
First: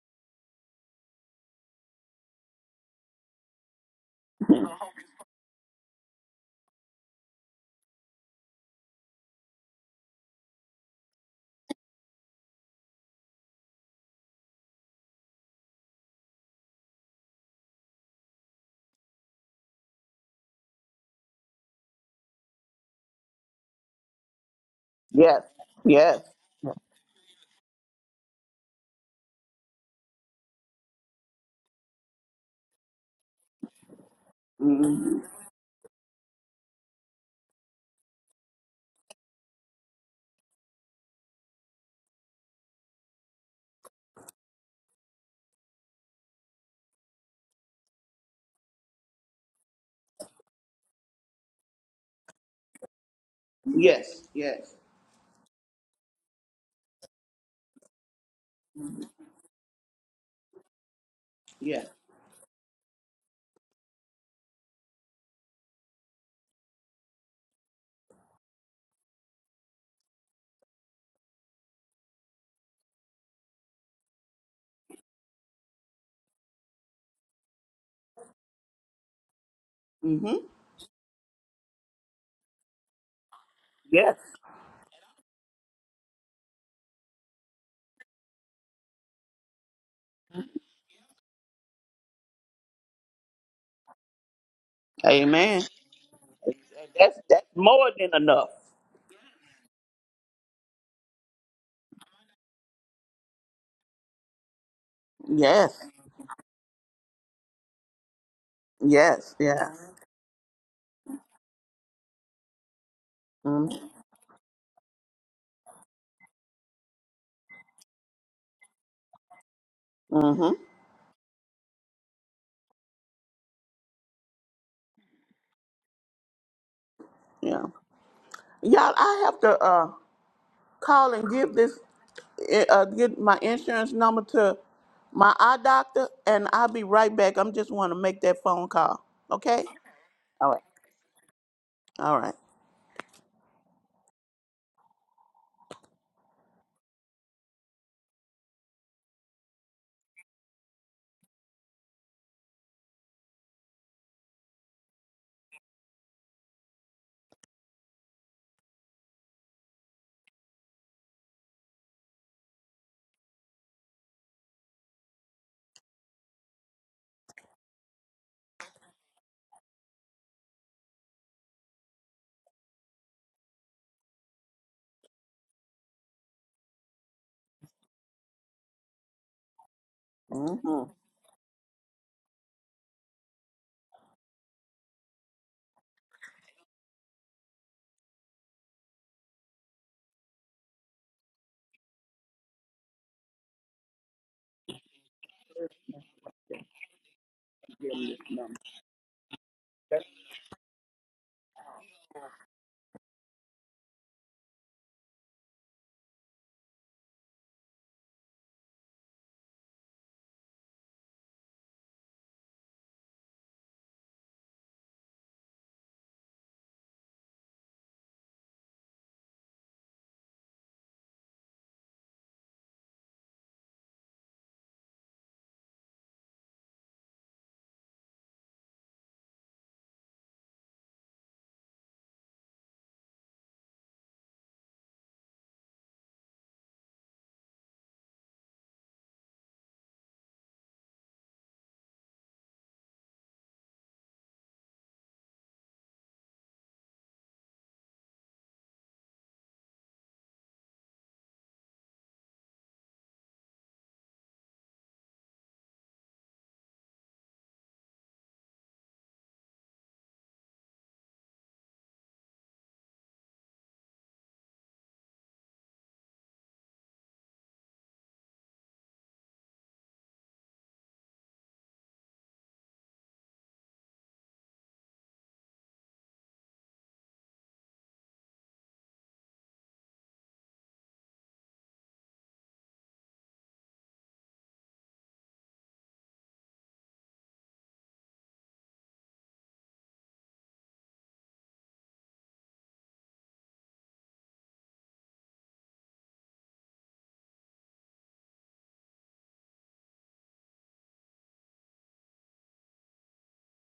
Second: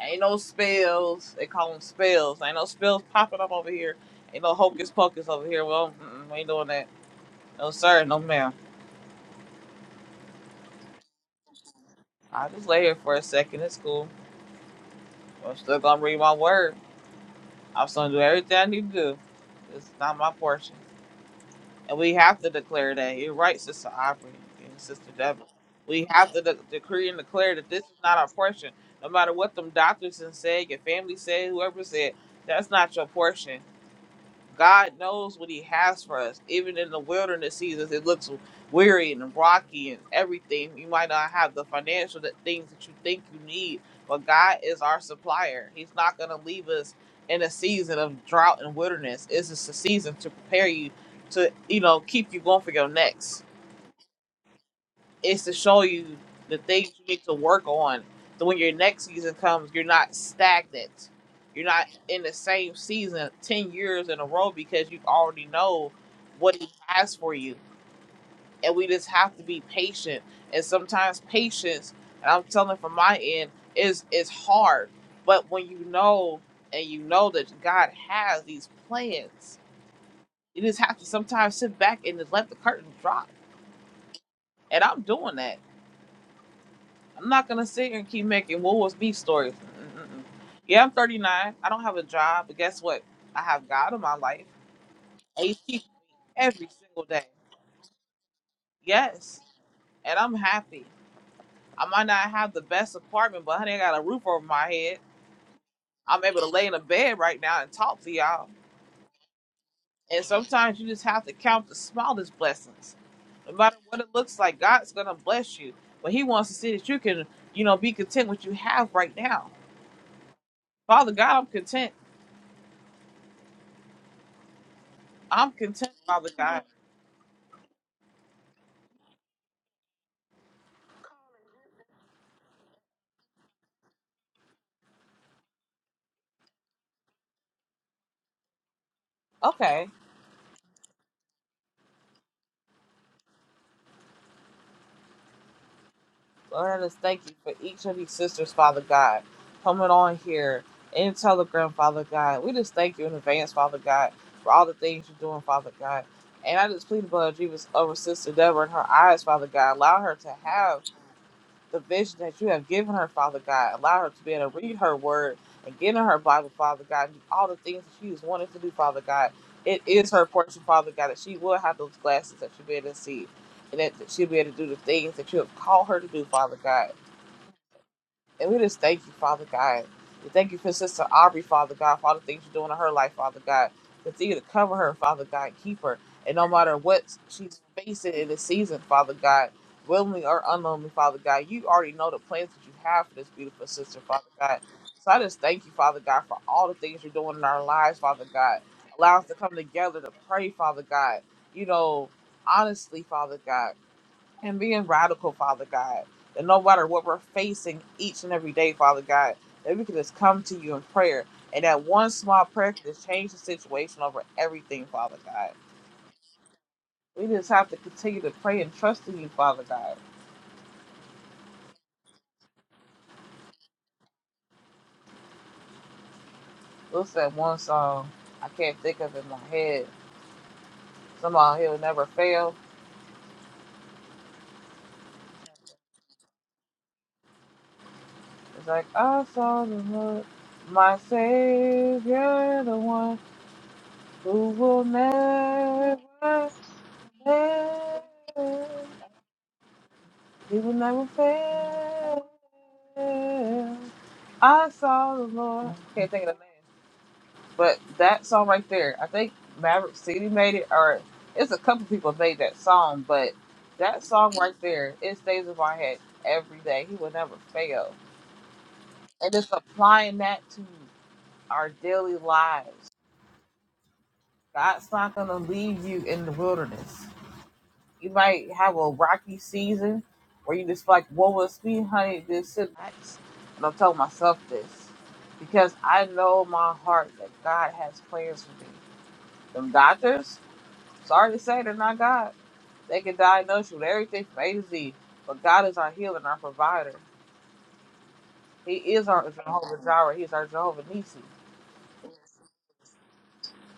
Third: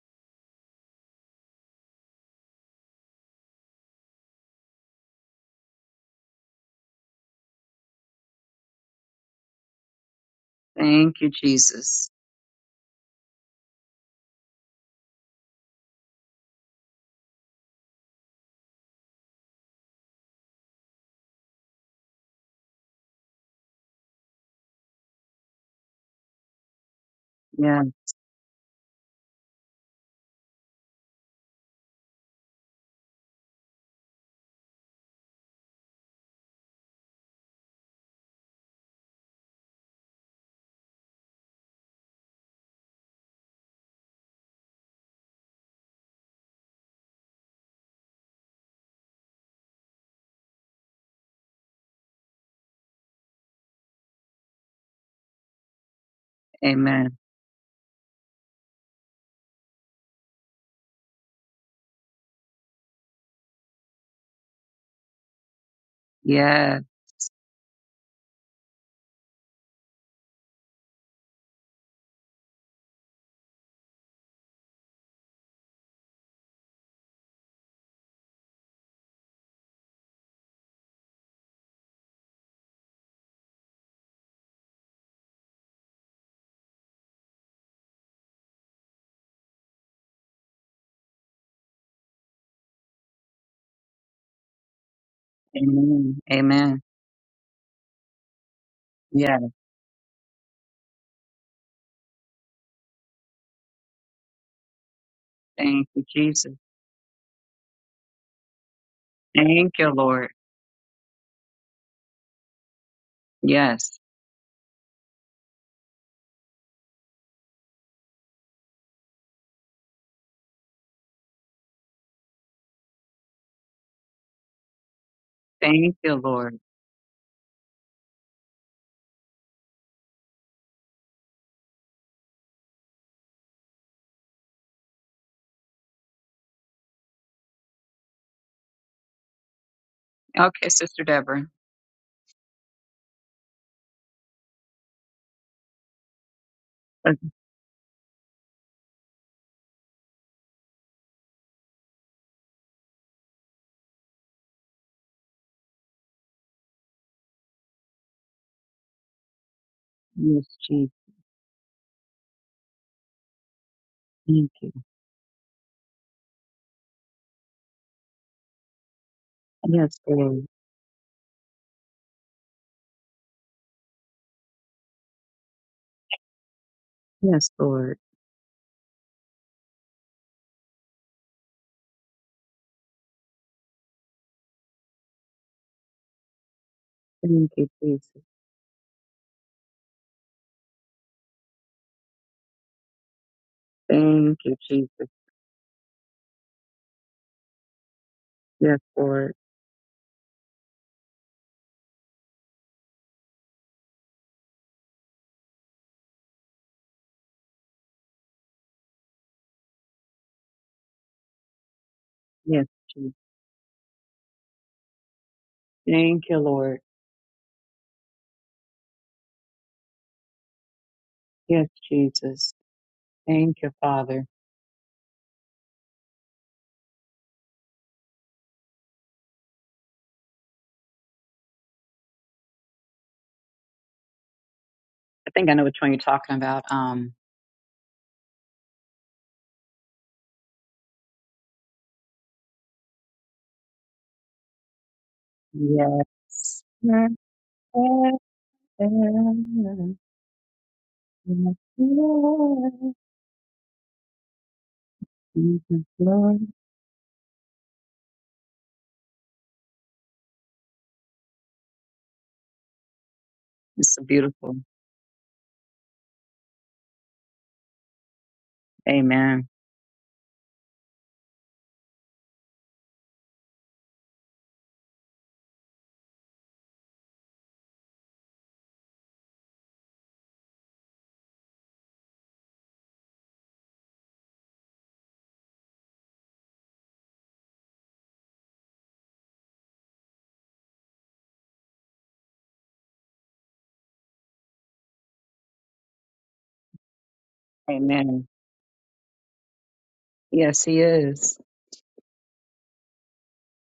S1: Ain't no spells. They call them spells. Ain't no spells popping up over here. Ain't no hocus pocus over here. Well, mm-mm, we ain't doing that. No sir, no ma'am.
S3: Thank you, Jesus.
S1: I just lay here for a second. It's cool. I'm still gonna read my word. I'm still gonna do everything I need to do. It's not my portion. And we have to declare that. You're right, Sister Aubrey and Sister
S2: Yes,
S1: Devin. We
S2: yes,
S1: have to de- decree and declare that
S3: Yeah.
S1: this is not our portion. No matter what them doctors and say, your family say, whoever said, that's not your portion. God
S2: hmm
S1: knows what He has for us. Even in the wilderness seasons, it looks weary and rocky and everything. You might not have the financial that things that you think you need, but God is our supplier. He's not going to leave us in a season of drought and wilderness. It's just a season to prepare you to, you know, keep you going for your next
S2: yes, yes,
S1: is to show you the things you
S3: Amen.
S1: need to work on. So when your next season comes, you're not stagnant. You're not
S2: yes.
S1: in the same season ten years in a row because you already know what he
S3: Yeah.
S1: has for you. And we just have to be patient. And sometimes patience, and I'm telling from my end, is is hard. But when you know and you know that God has these plans,
S2: hmm
S1: you just have to sometimes sit back and just let the curtain drop.
S2: Yes.
S1: And I'm doing that I'm not gonna sit here and keep making what was me stories. Mm-mm-mm. Yeah, I'm 39. I don't have a job, but guess what? I have God in my life, and He's
S2: Amen.
S1: keep
S3: Amen.
S1: every
S3: Amen.
S1: single
S2: That's
S1: day.
S2: that's more than enough.
S3: Yeah.
S1: Yes, and I'm happy. I might not have the best apartment, but honey, I got a roof over my head.
S2: Yes,
S3: Thank you,
S1: I'm able to
S3: Jesus.
S1: lay in a bed right now and talk to y'all.
S2: yes,
S3: Thank
S2: yeah.
S3: you,
S1: And
S3: Lord.
S1: sometimes you just have to count the smallest blessings. No matter
S2: Mm-hmm.
S3: Yes.
S1: what it looks like, God's gonna bless you. But He wants to see that you can, you know, be content with what you have right now.
S2: Mm-hmm.
S1: Father God, I'm content. I'm content,
S3: Thank you,
S1: Father
S3: Lord.
S1: God.
S2: Yeah. y'all. I have to. Uh, call and give this, eh, uh, get my insurance number to my eye doctor, and I'll be right back. I'm just want to make that phone call. Okay?
S1: Okay.
S3: Okay, Sister Deborah.
S2: All right.
S1: Lord, let us
S3: Uh,
S1: thank you for each of these sisters, Father God, coming on here in Telegram, Father God. We just thank you in advance, Father God, for all the things you're doing, Father God. And I just plead the blood of Jesus over Sister Deborah and her eyes, Father God. Allow her to
S3: Yes,
S1: have.
S3: Jesus.
S1: the vision that you have given her, Father God. Allow her to be
S3: Thank
S1: able to
S3: you.
S1: read her word and get in her Bible, Father God, and do all the things that she is wanting to do, Father God. It
S3: Yes,
S1: is her
S3: Lord.
S1: portion, Father God, that she will have those glasses that she'll be able to see and that she'll be able to do the things that you have called her to do, Father God.
S3: Yes, Lord.
S1: And we just thank you, Father God. We thank you for
S2: Mm-hmm.
S1: Sister Aubrey, Father God, for all the things you're doing in her life, Father God. Continue to cover her, Father God, keep her. And no matter what
S3: Thank
S1: she's
S3: you,
S1: facing
S3: Jesus.
S1: in this season, Father God, willingly or unknowingly, Father God, you already know the plans that you have for this beautiful sister, Father
S3: Thank you,
S1: God.
S3: Jesus.
S1: So I just thank you, Father God, for all the things you're doing in our lives, Father God.
S3: Yes,
S1: Allow us
S3: Lord.
S1: to come together to pray, Father God. You know, honestly, Father God and being radical, Father God. That no matter what we're facing each and every day, Father God, that we can just come to you in prayer. And that one small
S3: Yes,
S1: prayer can just
S3: Jesus.
S1: change the situation over everything, Father God.
S3: Thank you, Lord.
S1: We just have to continue to pray and trust in you, Father God.
S3: Yes, Jesus. Thank you, Father.
S1: What's that one song I can't think of it in my head? Somehow he'll never fail.
S3: I think I know which one you're talking about. Um,
S1: It's like, I saw the Lord, my Savior, the one who will never
S3: yes.
S1: fail. He will never fail. I saw the Lord. Can't think of the name, but that song right there. I think Maverick City made it, or it's a couple people made that song, but
S3: It's so
S1: that song right
S3: beautiful.
S1: there, it stays in my head every day. He will never fail, and
S3: Amen.
S1: it's applying that to our daily lives. God's not gonna leave you in the wilderness. You might have a rocky season where you just like, what was me, honey, this is nice. And I'm telling myself this because I know in my heart that God has plans for me. Them doctors, sorry to say, they're not God. They can diagnose you with everything from A to Z, but God is our healer and our provider.
S3: Amen.
S1: He is our Jehovah Jireh. He is our
S3: Yes, He
S1: Jehovah Nisi.
S3: is.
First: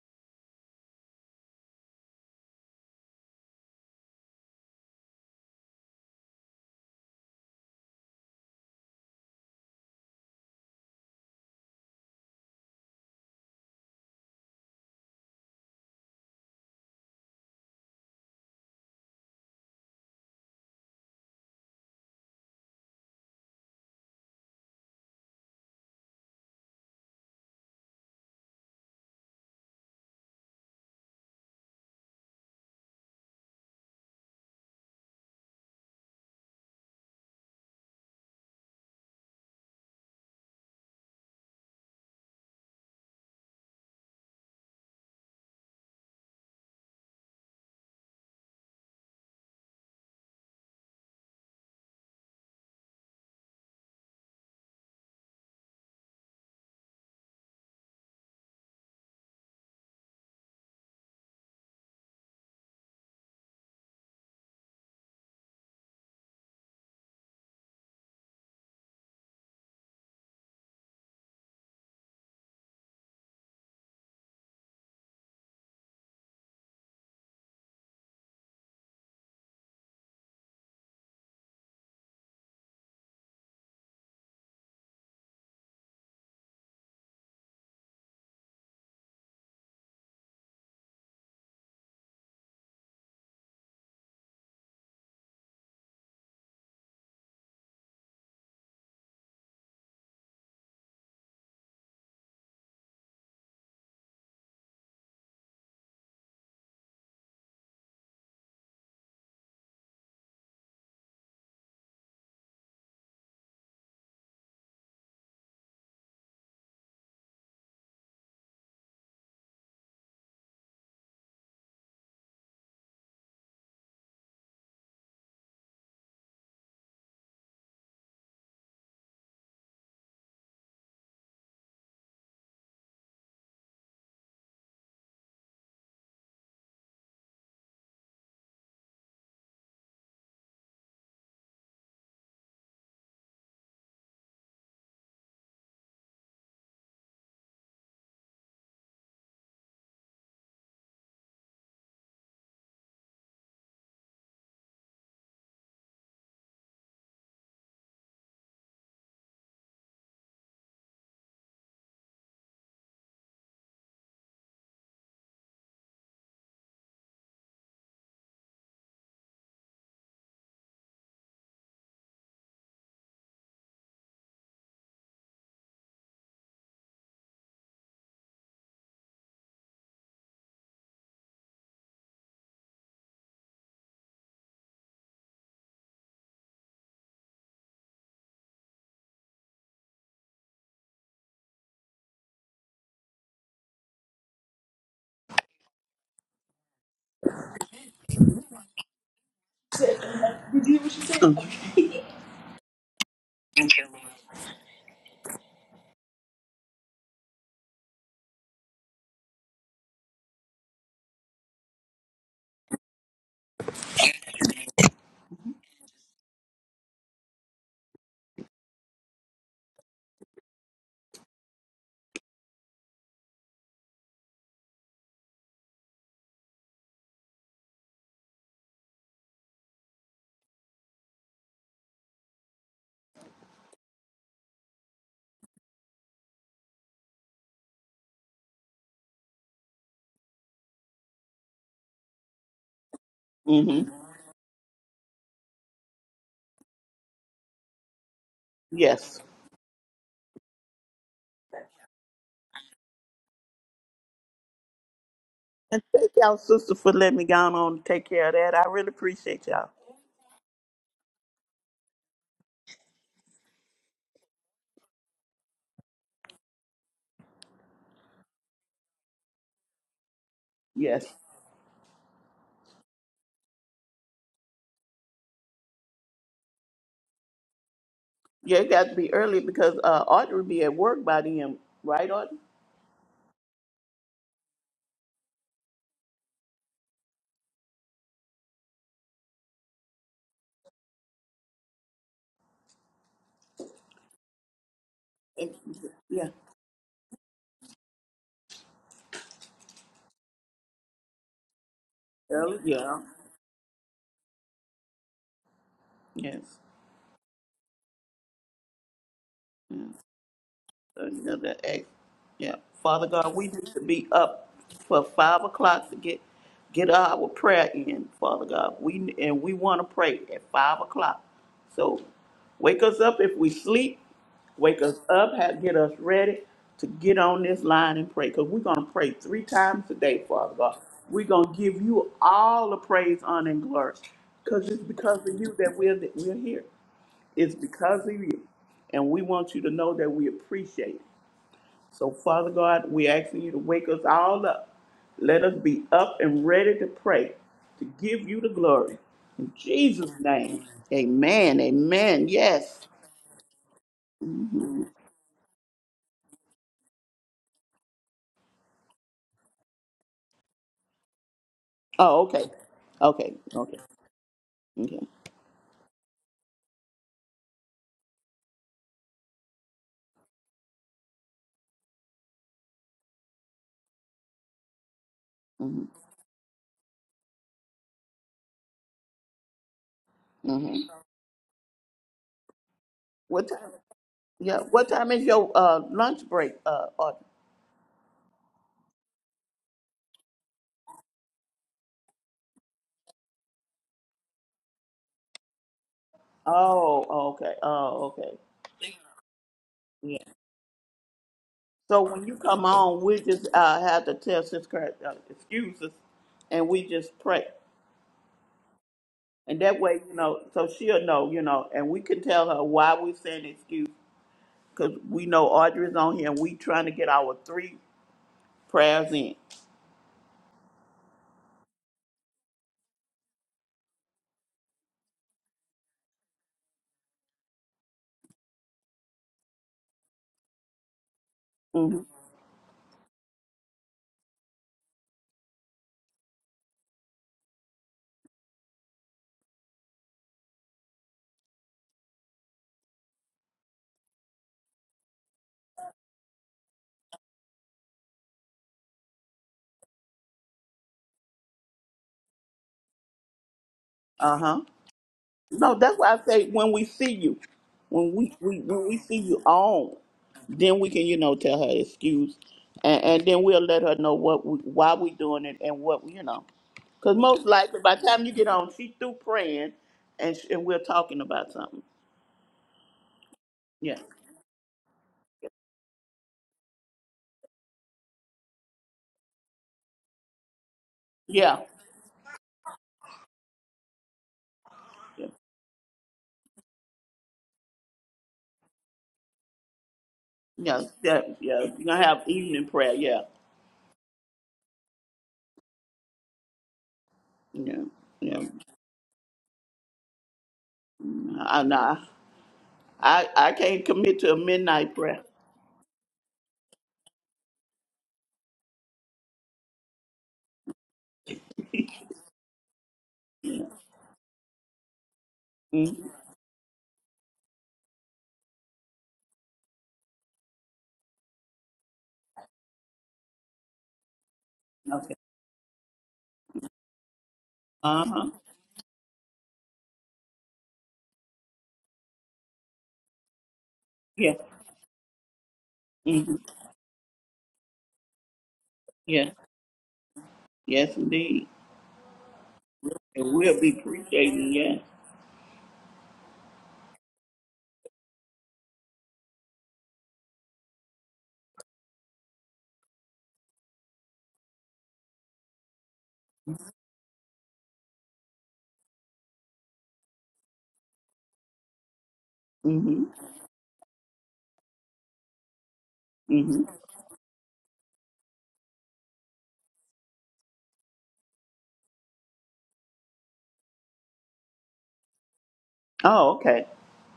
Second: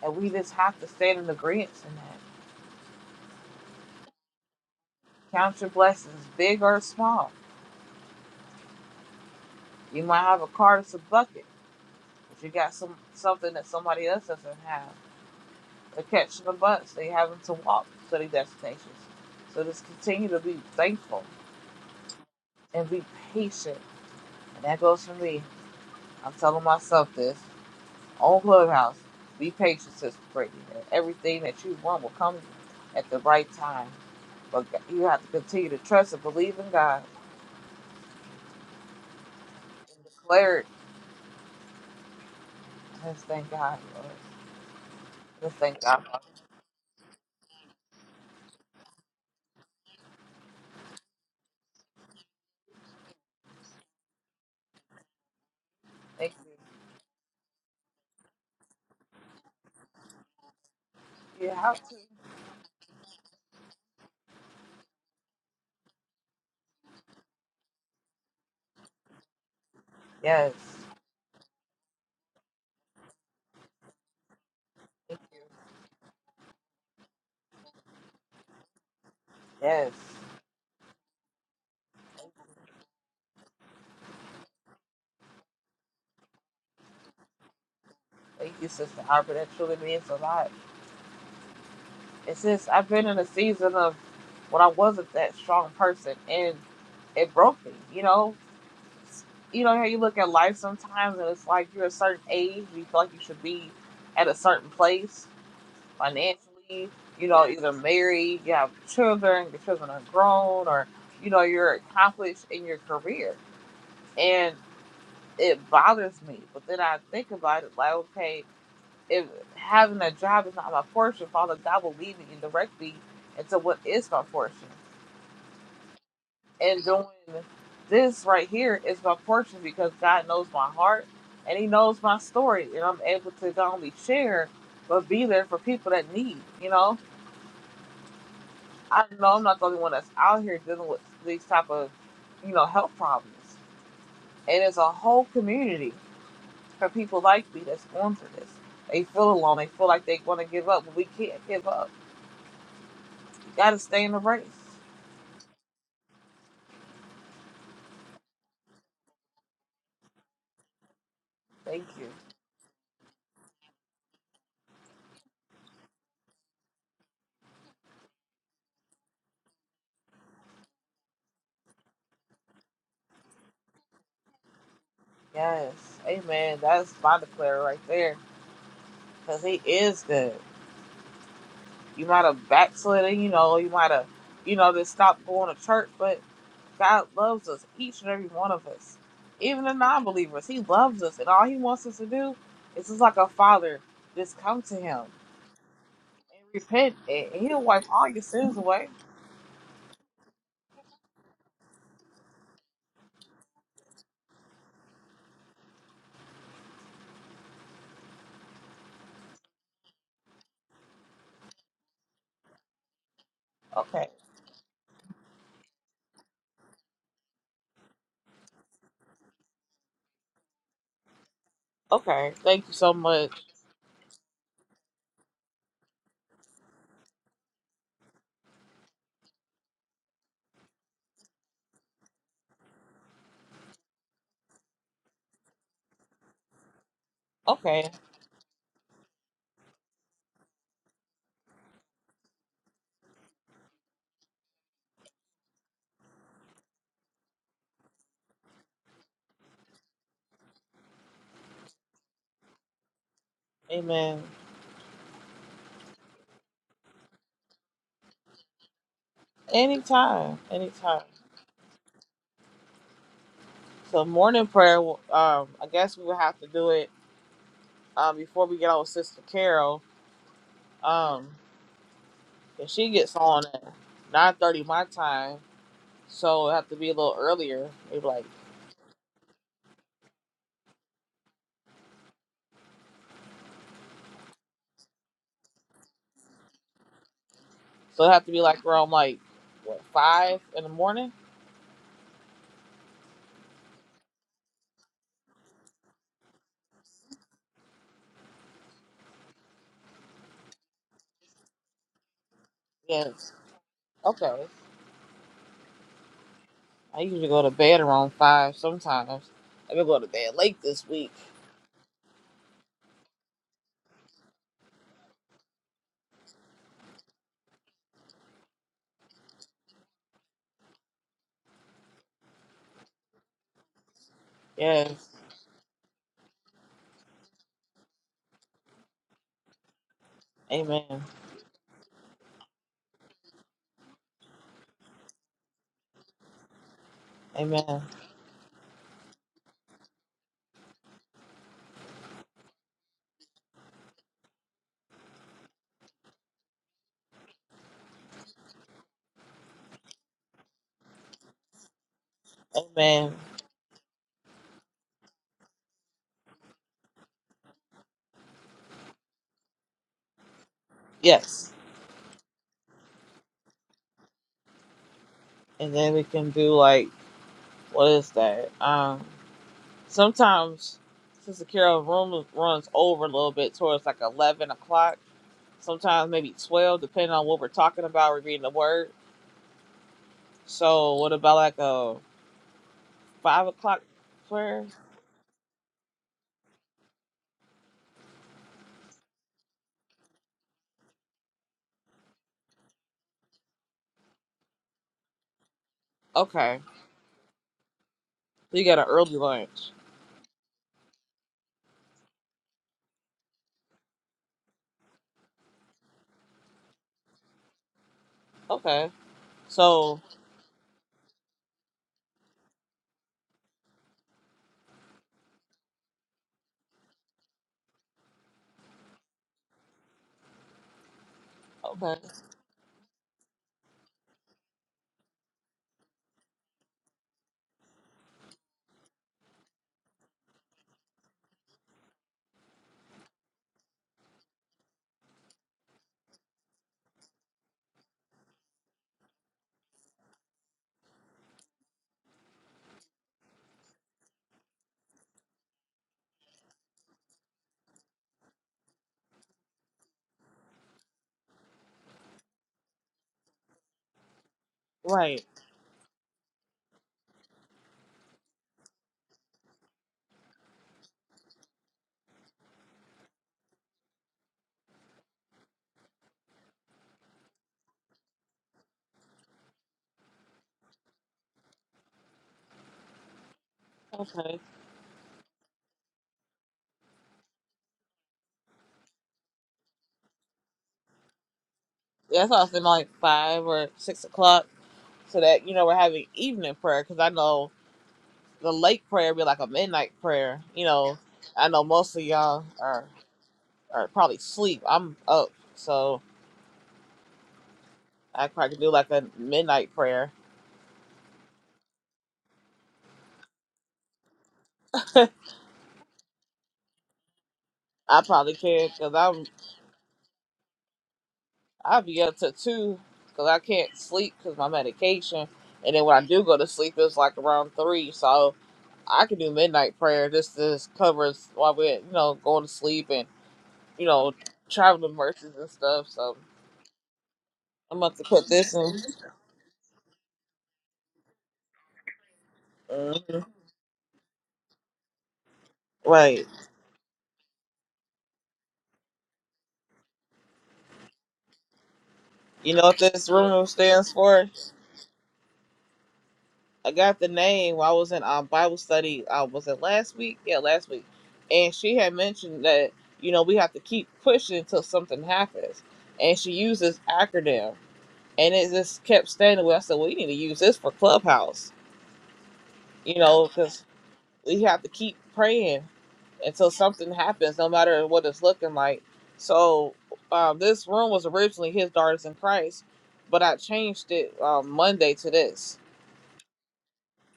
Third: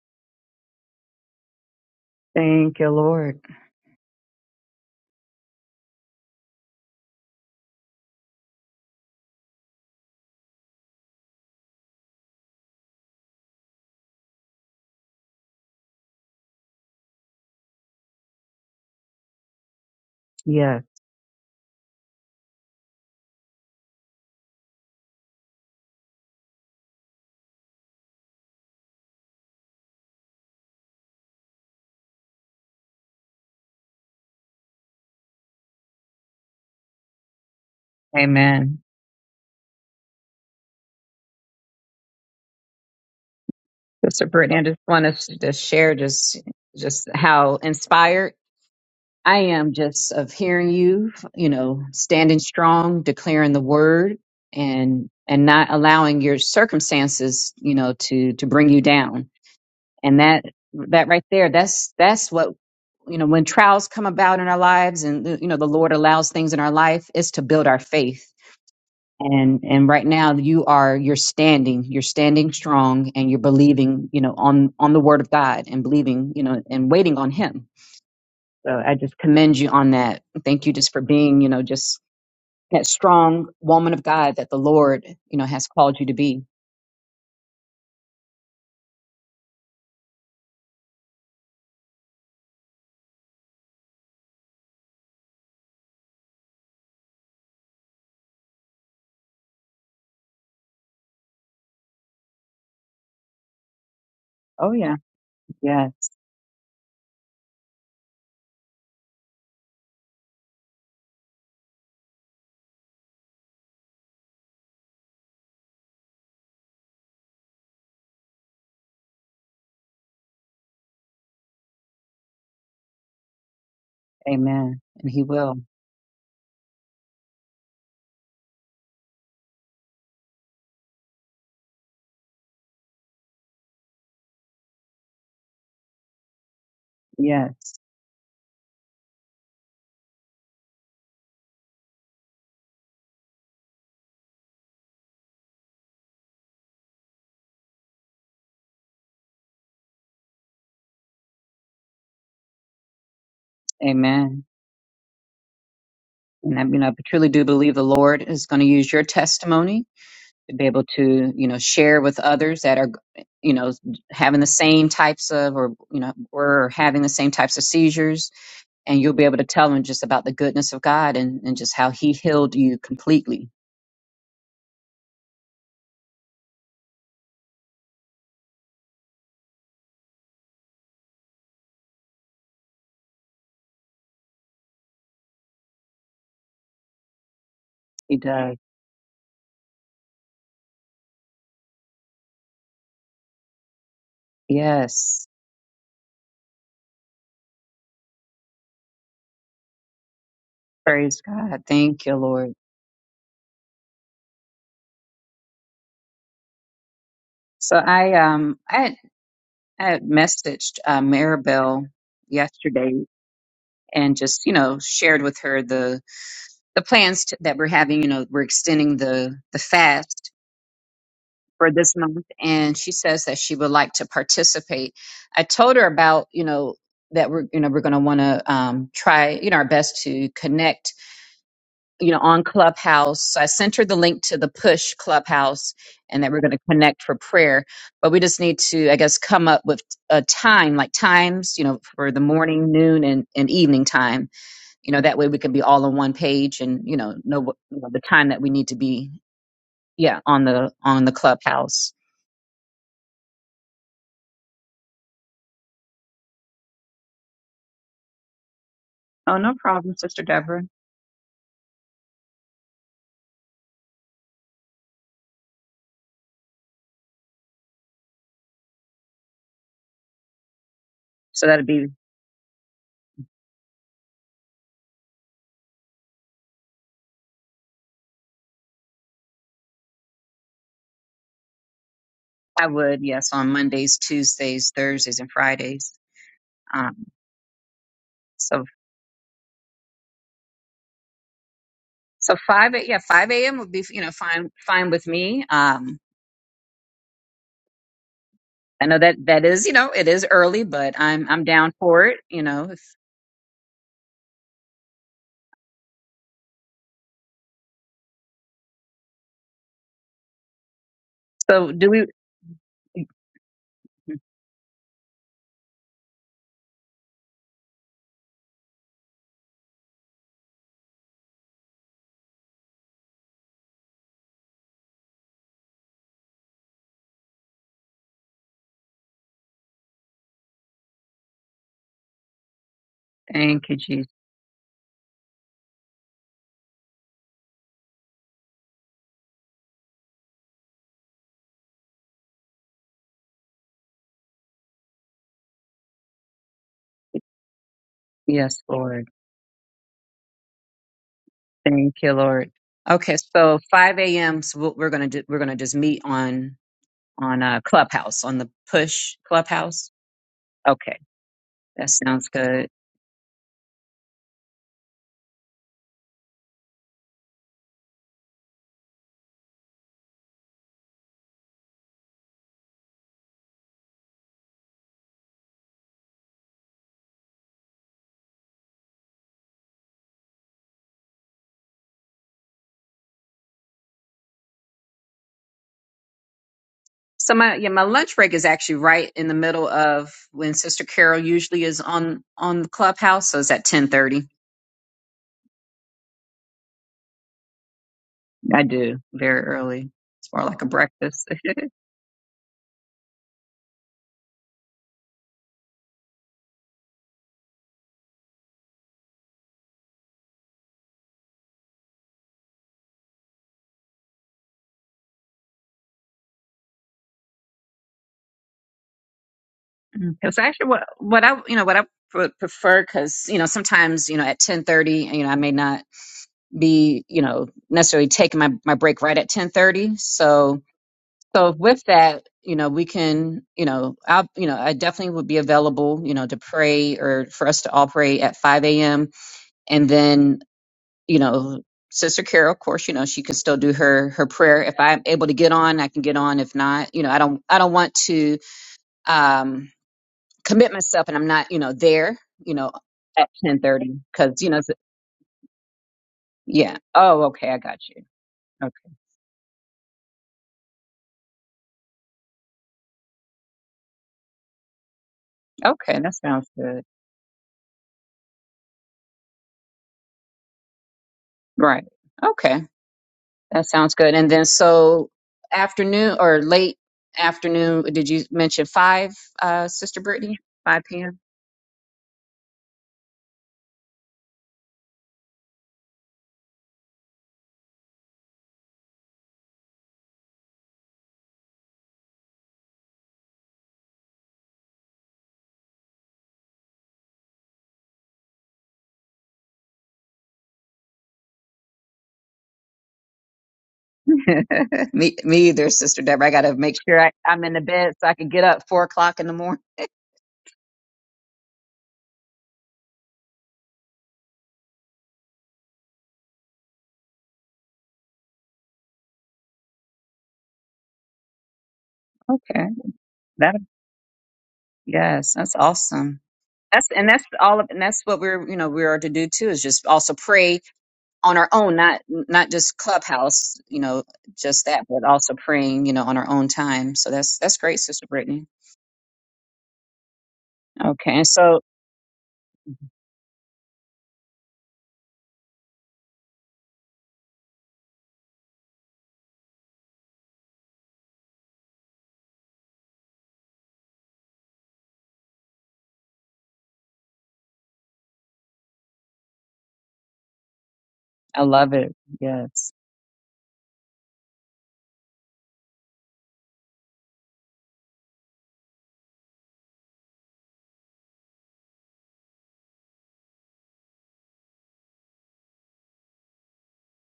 S1: And we just have to stand in agreement in that.
S3: Thank you, Lord.
S1: Count your blessings, big or small. You might have a car that's a bucket. If you got some something that somebody else doesn't have, they're catching the bus. They having to walk to their destinations. So just continue to be
S3: Yes.
S1: thankful and be patient. And that goes for me. I'm telling myself this on Clubhouse. Be patient, Sister Brady. And everything that you want will come at the right time. But you have to continue to trust and believe in God
S3: Amen.
S1: and declare it. Just thank God, Lord.
S3: Sister Brittany, I just want us to
S1: Just
S3: just
S1: thank
S3: share
S1: God.
S3: just just how inspired I am just of hearing you, you know, standing strong, declaring the word and and not allowing
S1: Thank
S3: your circumstances, you know, to to bring you down. And that that right
S1: you.
S3: there,
S1: Yeah.
S3: that's that's what you know, when trials come about in our lives and you know the Lord allows things in our life is to build our faith. And and right now
S1: Yes.
S3: you are you're standing, you're standing strong and you're believing, you know, on on the word of God and believing, you know, and waiting on him so I just commend you on
S1: Yes.
S3: that. Thank you just for being, you know, just that strong woman of God that the Lord, you know, has called you to be.
S1: Thank you, Sister Harper. That truly means a lot. It's just I've been in a season of when I wasn't that strong person, and it broke me. You know, you know how you look at life sometimes, and it's like you're a certain age, you feel like you should be at a certain
S3: Oh yeah.
S1: place
S3: Yes.
S1: financially. You know, either married, you have children, your children are grown, or you know you're accomplished in your career, and it bothers me. But then I think about it, like okay, if having a job is not my portion, Father God will lead me and direct me into what is my portion.
S3: Amen. And he will.
S1: and doing this right here is my portion because God knows my heart and He knows my story, and I'm able to not only share but be there for people that need. You know,
S3: Yes.
S1: I know I'm not the only one that's out here dealing with these type of you know health problems, and it's a whole community for people like me that's going through this. They feel alone. They feel like they want to give up, but we can't give up. You got to stay in the race.
S3: Amen. And I you know, I truly do believe the Lord is going to use your testimony to be able to, you know,
S1: Thank
S3: share
S1: you.
S3: with others that are you know, having the same types of, or, you know, or having the same types of seizures. And you'll be able to tell them just about the goodness of God and, and just how He healed you completely.
S1: Yes. Amen. That's my declare right there. Because he is good. You might have backslidden, you know, you might have, you know, just stopped going to church, but God loves us, each and
S3: He
S1: every
S3: does.
S1: one of us. Even the non believers, He loves us, and all He wants us to do is just like a father, just come to Him
S3: Yes.
S1: and repent, and and He'll wipe all your sins away.
S3: Praise
S2: Mm-hmm.
S3: God. Thank you, Lord. So I um I had, I had messaged uh, Maribel yesterday
S1: Okay,
S3: and just you know shared with her the the plans t- that we're having. You know, we're extending the the fast for this month,
S1: okay, thank you
S3: and she
S1: so
S3: says
S1: much.
S3: that she would like to participate. I told her about you know that we're you know we're going to want to um, try you know our best to connect you know, on Clubhouse. I sent her the link to the push Clubhouse and that we're going to connect for prayer.
S1: Okay,
S3: But we just need to, I guess, come up with a time, like times, you know, for the morning, noon, and, and evening
S2: Mm-hmm.
S3: time. You know, that way we can be all on one page and, you know, know, what, you know the time that we need to
S2: Yes.
S3: be, yeah, on the on the Clubhouse.
S1: amen.
S2: Thank y'all, sister, for letting me go on and take care of that. I really
S3: Oh,
S2: appreciate
S3: no
S2: y'all.
S3: problem, Sister
S1: Anytime,
S3: Deborah.
S1: anytime. So, morning prayer, um, I guess we will have to do it um, before we get on with Sister Carol.
S2: Yes.
S1: Um,
S3: So that'd be,
S1: And she gets on at nine thirty my time, so it have to be a little earlier. Maybe like
S2: Yeah, it got to be early because uh, Audrey will be at work by then, right, Audrey?
S3: I would, yes, on Mondays, Tuesdays, Thursdays, and Fridays. Um,
S1: so it have to be
S3: so
S1: like around like what five in the morning.
S3: So five, a- yeah, five a.m. would be you know fine, fine with me.
S2: And-
S3: Um,
S2: Yeah.
S3: I know that that is you know it is early, but I'm I'm down for it. You
S2: Early?
S3: know, if,
S2: Yeah.
S1: Yes. Okay.
S2: Yes.
S1: I usually go to bed around five sometimes. I've
S2: Mm-hmm.
S1: been going to bed late this week.
S2: another
S3: so
S2: act.
S3: do we?
S2: Yeah. Father God, we need to be
S3: hmm.
S2: up for five o'clock to get get our prayer in, Father God. We and we want to pray at five o'clock. So wake us up if we sleep. Wake
S1: Yes.
S2: us up, have, get us ready to get on this line and pray. Because we're gonna pray three times a day, Father God.
S1: Amen.
S2: We're gonna give you all the praise, honor, and
S3: Thank you,
S2: glory.
S3: Jesus.
S2: Because it's because of you that we're that we're here. It's
S1: Amen.
S2: because of you. And we want you to know that we appreciate it. So, Father God, we asking you to wake us all up. Let us be up and ready to pray, to give you the
S3: Yes,
S2: glory.
S3: Lord.
S2: In Jesus' name, amen,
S3: Thank you,
S2: amen,
S3: Lord.
S2: yes.
S1: Amen.
S3: Okay, so five a.m. So we'll- we're
S2: Mhm.
S3: gonna do, we're gonna just meet on. on uh, Clubhouse, on the push Clubhouse. Okay,
S1: Yes.
S3: that
S2: Oh,
S3: sounds
S2: okay,
S3: good.
S2: okay, okay, okay.
S1: And then we can do like what is that? Um. Sometimes since the Carol room runs over a little bit towards like eleven o'clock.
S2: hmm
S1: sometimes maybe 12, depending on what we're talking about. We're reading the word.
S2: hmm
S1: So, what about like a
S2: What
S1: 5
S2: time?
S1: o'clock
S2: Yeah,
S1: prayer?
S2: what time is your uh, lunch break? Uh, or,
S3: So my yeah, my lunch break is actually right in the middle of when Sister Carol usually is on on the Clubhouse. So it's at ten thirty.
S1: Okay.
S2: oh, okay, oh, okay.
S3: I
S1: You got an
S3: do
S1: early
S3: very
S1: lunch.
S3: early.
S2: Yeah.
S3: It's more like a breakfast.
S2: So when you come on, we just uh, have to tell Sister Christ, uh, excuse us, and we just pray.
S1: Okay.
S2: And that
S1: So,
S2: way, you know, so she'll know, you know, and we can tell her why we're saying excuse because we know Audrey's on here and we trying to get our three prayers in.
S3: Because actually, what what I you know what I
S1: okay.
S3: would prefer, because you know sometimes you know at ten thirty, you know I may not be you know necessarily taking my my break right at ten thirty. So so with
S2: hmm
S3: that, you know we can you know I will you know I definitely would be available you know to pray or for us to all pray at five a.m. and then you know Sister Carol, of course, you know she can still do her her prayer. If I'm able to get on, I can get on. If not, you know I don't I don't want to. um commit myself and I'm not, you know, there, you know, at 1030
S2: Uh
S3: because, you know,
S2: huh.
S3: it's-
S1: Like,
S2: No, that's why I say when
S3: yeah.
S2: we see
S3: Oh,
S2: you,
S3: okay. I got you.
S2: when we, we
S3: Okay.
S2: when we see you on, then we can, you know, tell her excuse, and, and then we'll let her know what we, why we doing it and
S3: Okay.
S2: what
S3: That
S2: you know,
S3: sounds good.
S2: because most likely by the time you get on, she through praying, and, sh and we're talking about something.
S3: Right. Okay. That sounds
S2: Yeah.
S3: good. And
S1: okay.
S3: then so afternoon or late afternoon, did you mention five, uh, Sister Brittany? 5 p.m.
S2: Yeah. Yeah.
S1: Yeah, that's often like 5 or 6 o'clock so that, you know, we're having evening prayer because I know the late prayer be like a midnight prayer. You
S2: Yeah,
S1: know,
S2: yeah,
S1: I
S2: yeah.
S1: know
S2: You're
S1: most
S2: gonna
S1: of
S2: have
S1: y'all
S2: evening
S1: are,
S2: prayer. Yeah,
S1: are probably sleep. I'm up. So,
S2: yeah,
S1: I
S2: yeah.
S1: probably could do like a midnight prayer.
S2: I, nah, I, I can't commit to a midnight
S3: me,
S2: prayer.
S3: me either, Sister Deborah. I got to make sure I, I'm in the bed
S1: I
S3: so I can
S1: probably
S3: get up
S1: can
S3: four
S1: because I'm.
S3: o'clock in the morning.
S1: I'll be up to two because I can't sleep because my medication. And
S2: hmm
S1: then when I do go to sleep, it's like around three. So I can do midnight prayer. This this covers while we're you know going to
S3: Okay.
S1: sleep and
S3: That,
S1: you know traveling
S2: Okay.
S1: mercies
S3: yes,
S1: and
S3: that's
S1: stuff. So
S3: awesome. That's, and that's all of,
S1: I'm
S3: and
S1: about
S3: that's
S1: to
S2: Uh
S3: what
S1: put
S2: huh.
S3: we're,
S1: this
S3: you know,
S1: in.
S3: we are to do too, is just also pray on our own, not not just
S1: hmm
S3: Clubhouse, you know,
S2: Yeah.
S3: just that, but also praying, you know, on
S1: Right.
S3: our
S2: hmm
S3: own time. So that's that's great, Sister Brittany.
S2: Yeah. Yes,
S3: Okay, and
S2: indeed.
S3: so
S1: You know what this
S2: And
S1: room
S2: we'll be
S1: stands for?
S2: appreciating. Yeah.
S1: I got the name while I was in um, Bible study. I was it last week? Yeah, last week. And she had mentioned that you know we have to keep pushing until something happens. And she used this acronym, and it just kept standing. Where I said, "Well, you need to use this for
S3: I
S1: Clubhouse,"
S3: love it. Yes.
S1: you
S2: Mhm.
S1: know, because we have to keep praying until
S2: Mhm.
S1: something happens, no matter what it's looking like. So uh, this room was originally his daughters in Christ, but I changed it um, Monday to this.
S2: Oh, okay.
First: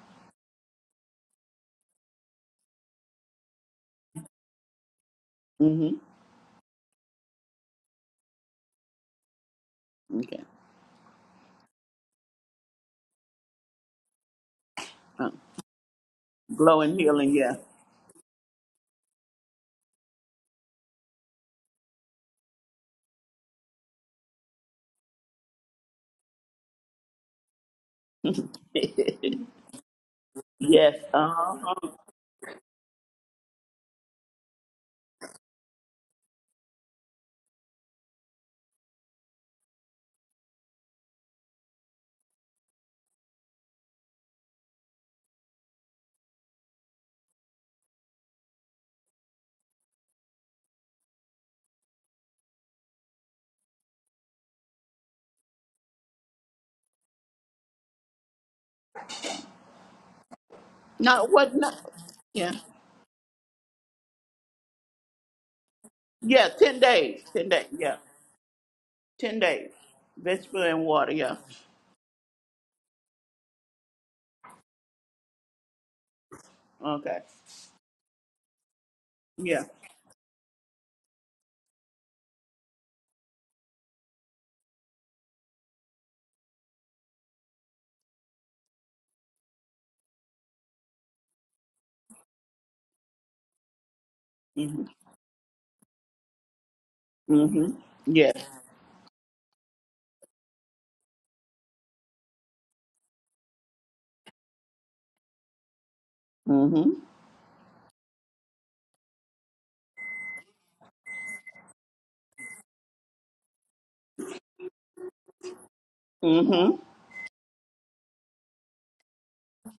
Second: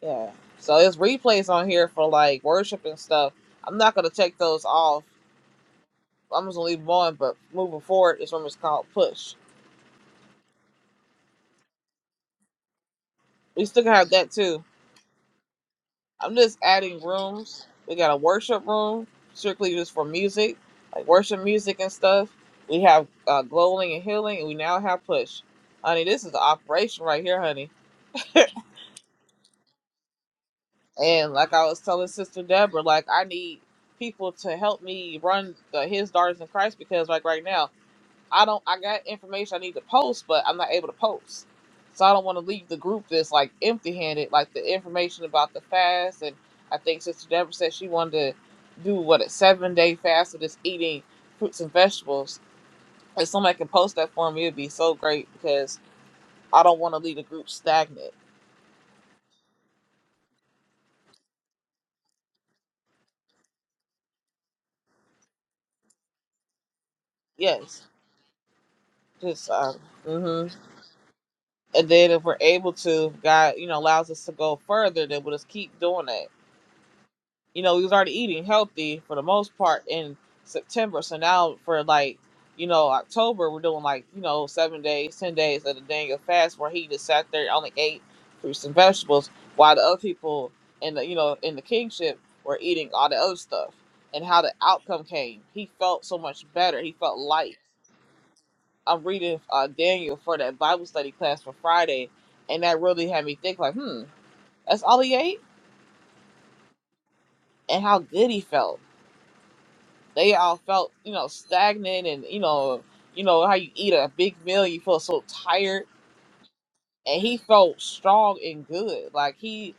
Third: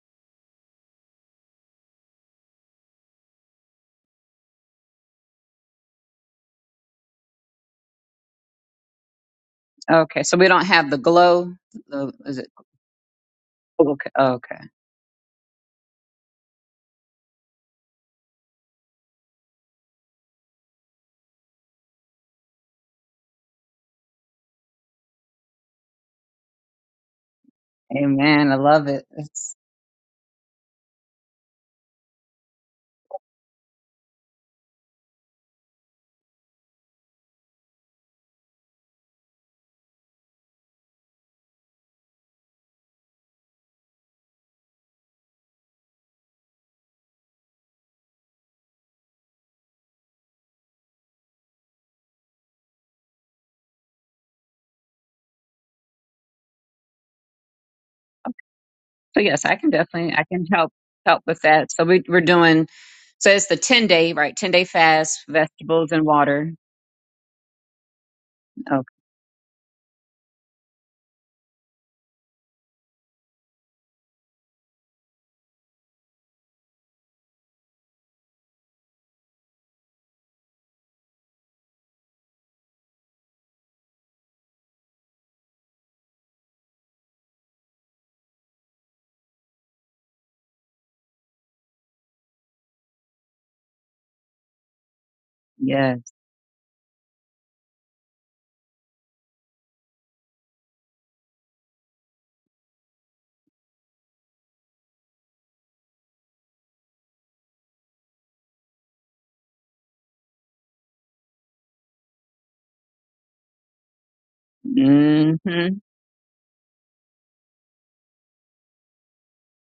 S1: Yeah. So there's replays on here for like worship and stuff. I'm not gonna take those off.
S2: Mhm.
S1: I'm just gonna leave them on, but moving forward this room is called push.
S3: Okay, so
S2: Okay.
S3: we don't have the glow. The, is it
S1: We still can
S3: okay?
S1: have that
S3: Okay.
S1: too.
S2: Uh,
S1: I'm just
S2: glow and
S1: adding
S2: healing. Yeah.
S1: rooms. We got a worship room, strictly just for music, like worship music and stuff. We have uh, glowing and healing, and we now have push. Honey, this is the operation right here, honey.
S3: Amen. I love it. It's,
S2: yes.
S1: And like
S2: Uh
S1: I was
S2: huh.
S1: telling Sister Deborah, like I need people to help me run the His Daughters in Christ because like right now I don't I got information I need to post, but I'm not able to post. So I don't want to leave the group that's like empty handed, like the information about the fast and I think Sister Deborah said she wanted to do what a seven day fast of just eating fruits and vegetables. If somebody can post that for me, it'd be so great because I don't want to leave the group stagnant.
S3: so yes, I can definitely I can help help
S2: No.
S3: with
S2: What? No.
S3: that. So we we're
S2: Yeah.
S3: doing. So it's the ten day right, ten day fast, vegetables and
S2: Yeah.
S3: water.
S2: Ten days. Ten days.
S1: Yes.
S2: Yeah.
S3: Okay.
S2: Ten
S1: Just
S2: days.
S1: um hmm
S2: Vegetable and water. Yeah.
S1: and then if we're able to God, you know, allows us to go further, then we'll just keep doing that
S2: Okay.
S1: you know, we was already eating healthy for the most
S2: Yeah.
S1: part in September. So now for like, you know, October, we're doing like, you know, seven days, ten days of the Daniel fast where he just sat there and only ate fruits and vegetables while the other people in the you know, in the kingship were eating all the other stuff. And how the
S2: Mm-hmm.
S1: outcome came. He
S3: Yes.
S1: felt so much better. He felt light.
S2: Mm-hmm. Yes.
S1: I'm reading uh, Daniel for that Bible study class for Friday, and that really had me think like, hmm, that's all he ate,
S2: Mm-hmm.
S1: and how good he felt they all felt you know stagnant and you know you know how you eat a big meal you feel so
S3: Mm-hmm.
S1: tired
S2: Mm-hmm.
S1: and he felt strong and good like he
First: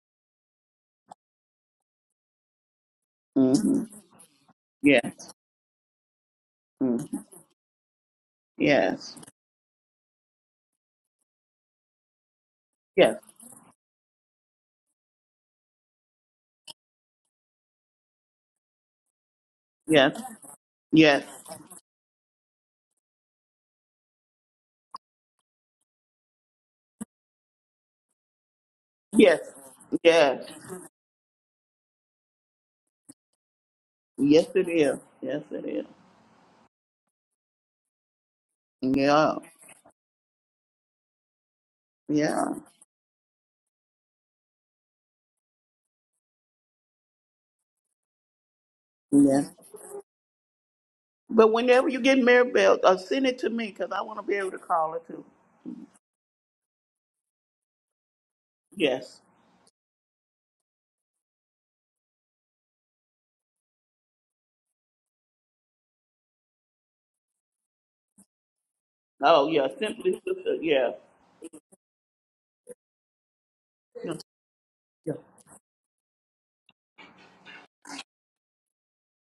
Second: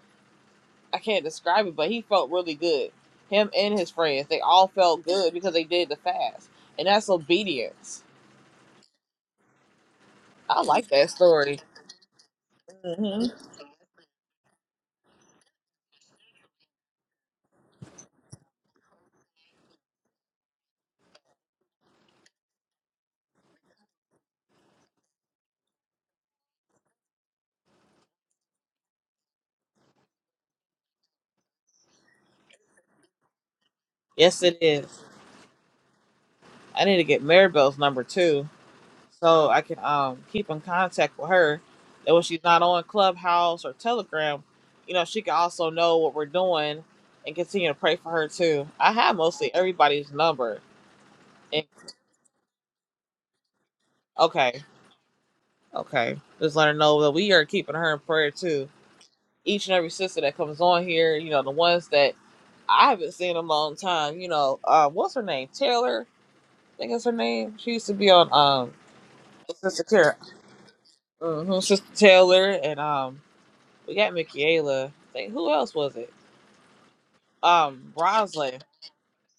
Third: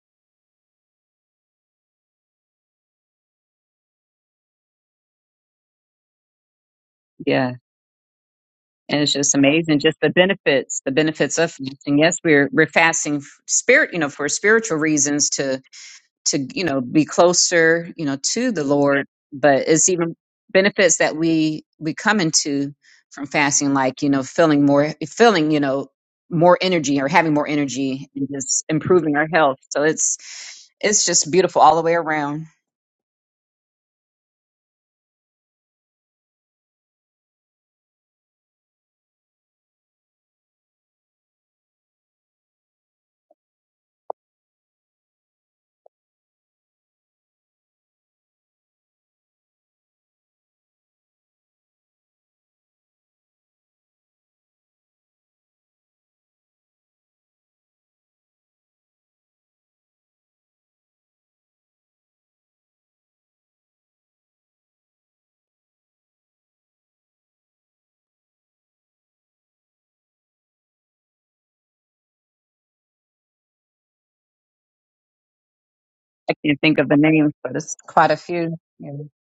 S1: i can't describe it but he felt really good him and
S2: Mm-hmm.
S1: his friends they all felt
S2: Yes.
S1: good because they did the fast and
S2: Mm.
S1: that's
S3: Yes.
S1: obedience
S3: and it's
S2: Yes.
S3: just amazing just the
S1: i
S3: benefits
S1: like
S3: the
S1: that
S3: benefits of
S1: story
S3: fasting yes we're we're
S2: Yes.
S3: fasting
S1: hmm
S3: f- spirit you know for spiritual reasons to to you know be closer you know to the lord but it's even
S2: Yes.
S3: benefits that
S2: Yes.
S3: we we come into from fasting like you know feeling more feeling you know more energy or having more energy and just improving our
S2: Yes.
S3: health so
S2: Yes.
S3: it's it's just beautiful all the way around
S1: yes
S2: Yes,
S1: it
S2: it is.
S1: is
S2: Yes, it is.
S1: i need to get maribel's number too
S2: Yeah.
S1: so I can um keep in contact with her. That when she's
S2: Yeah.
S1: not on Clubhouse or Telegram, you know, she can also know what we're doing and continue to pray for her too. I have
S2: Yeah.
S1: mostly everybody's number.
S2: But
S1: And
S2: whenever you get Maribel, uh, send it to me because I want to be able to
S1: okay,
S2: call her too.
S1: okay. Just let her know that we are keeping her in prayer too.
S2: Yes.
S1: Each and every sister that comes on here, you know, the ones that I haven't seen in a long time, you know, uh what's her name? Taylor, I think is her name. She used to be on um
S2: Oh, yeah.
S1: Sister Kara.
S2: Simply sister. Yeah.
S1: hmm Sister Taylor and um We
S2: Yeah.
S1: got Michaela. I
S2: Yeah.
S1: think who else was it?
S3: i can't think of the names but it's
S1: Um,
S3: quite a few
S1: Roslyn.
S3: yeah.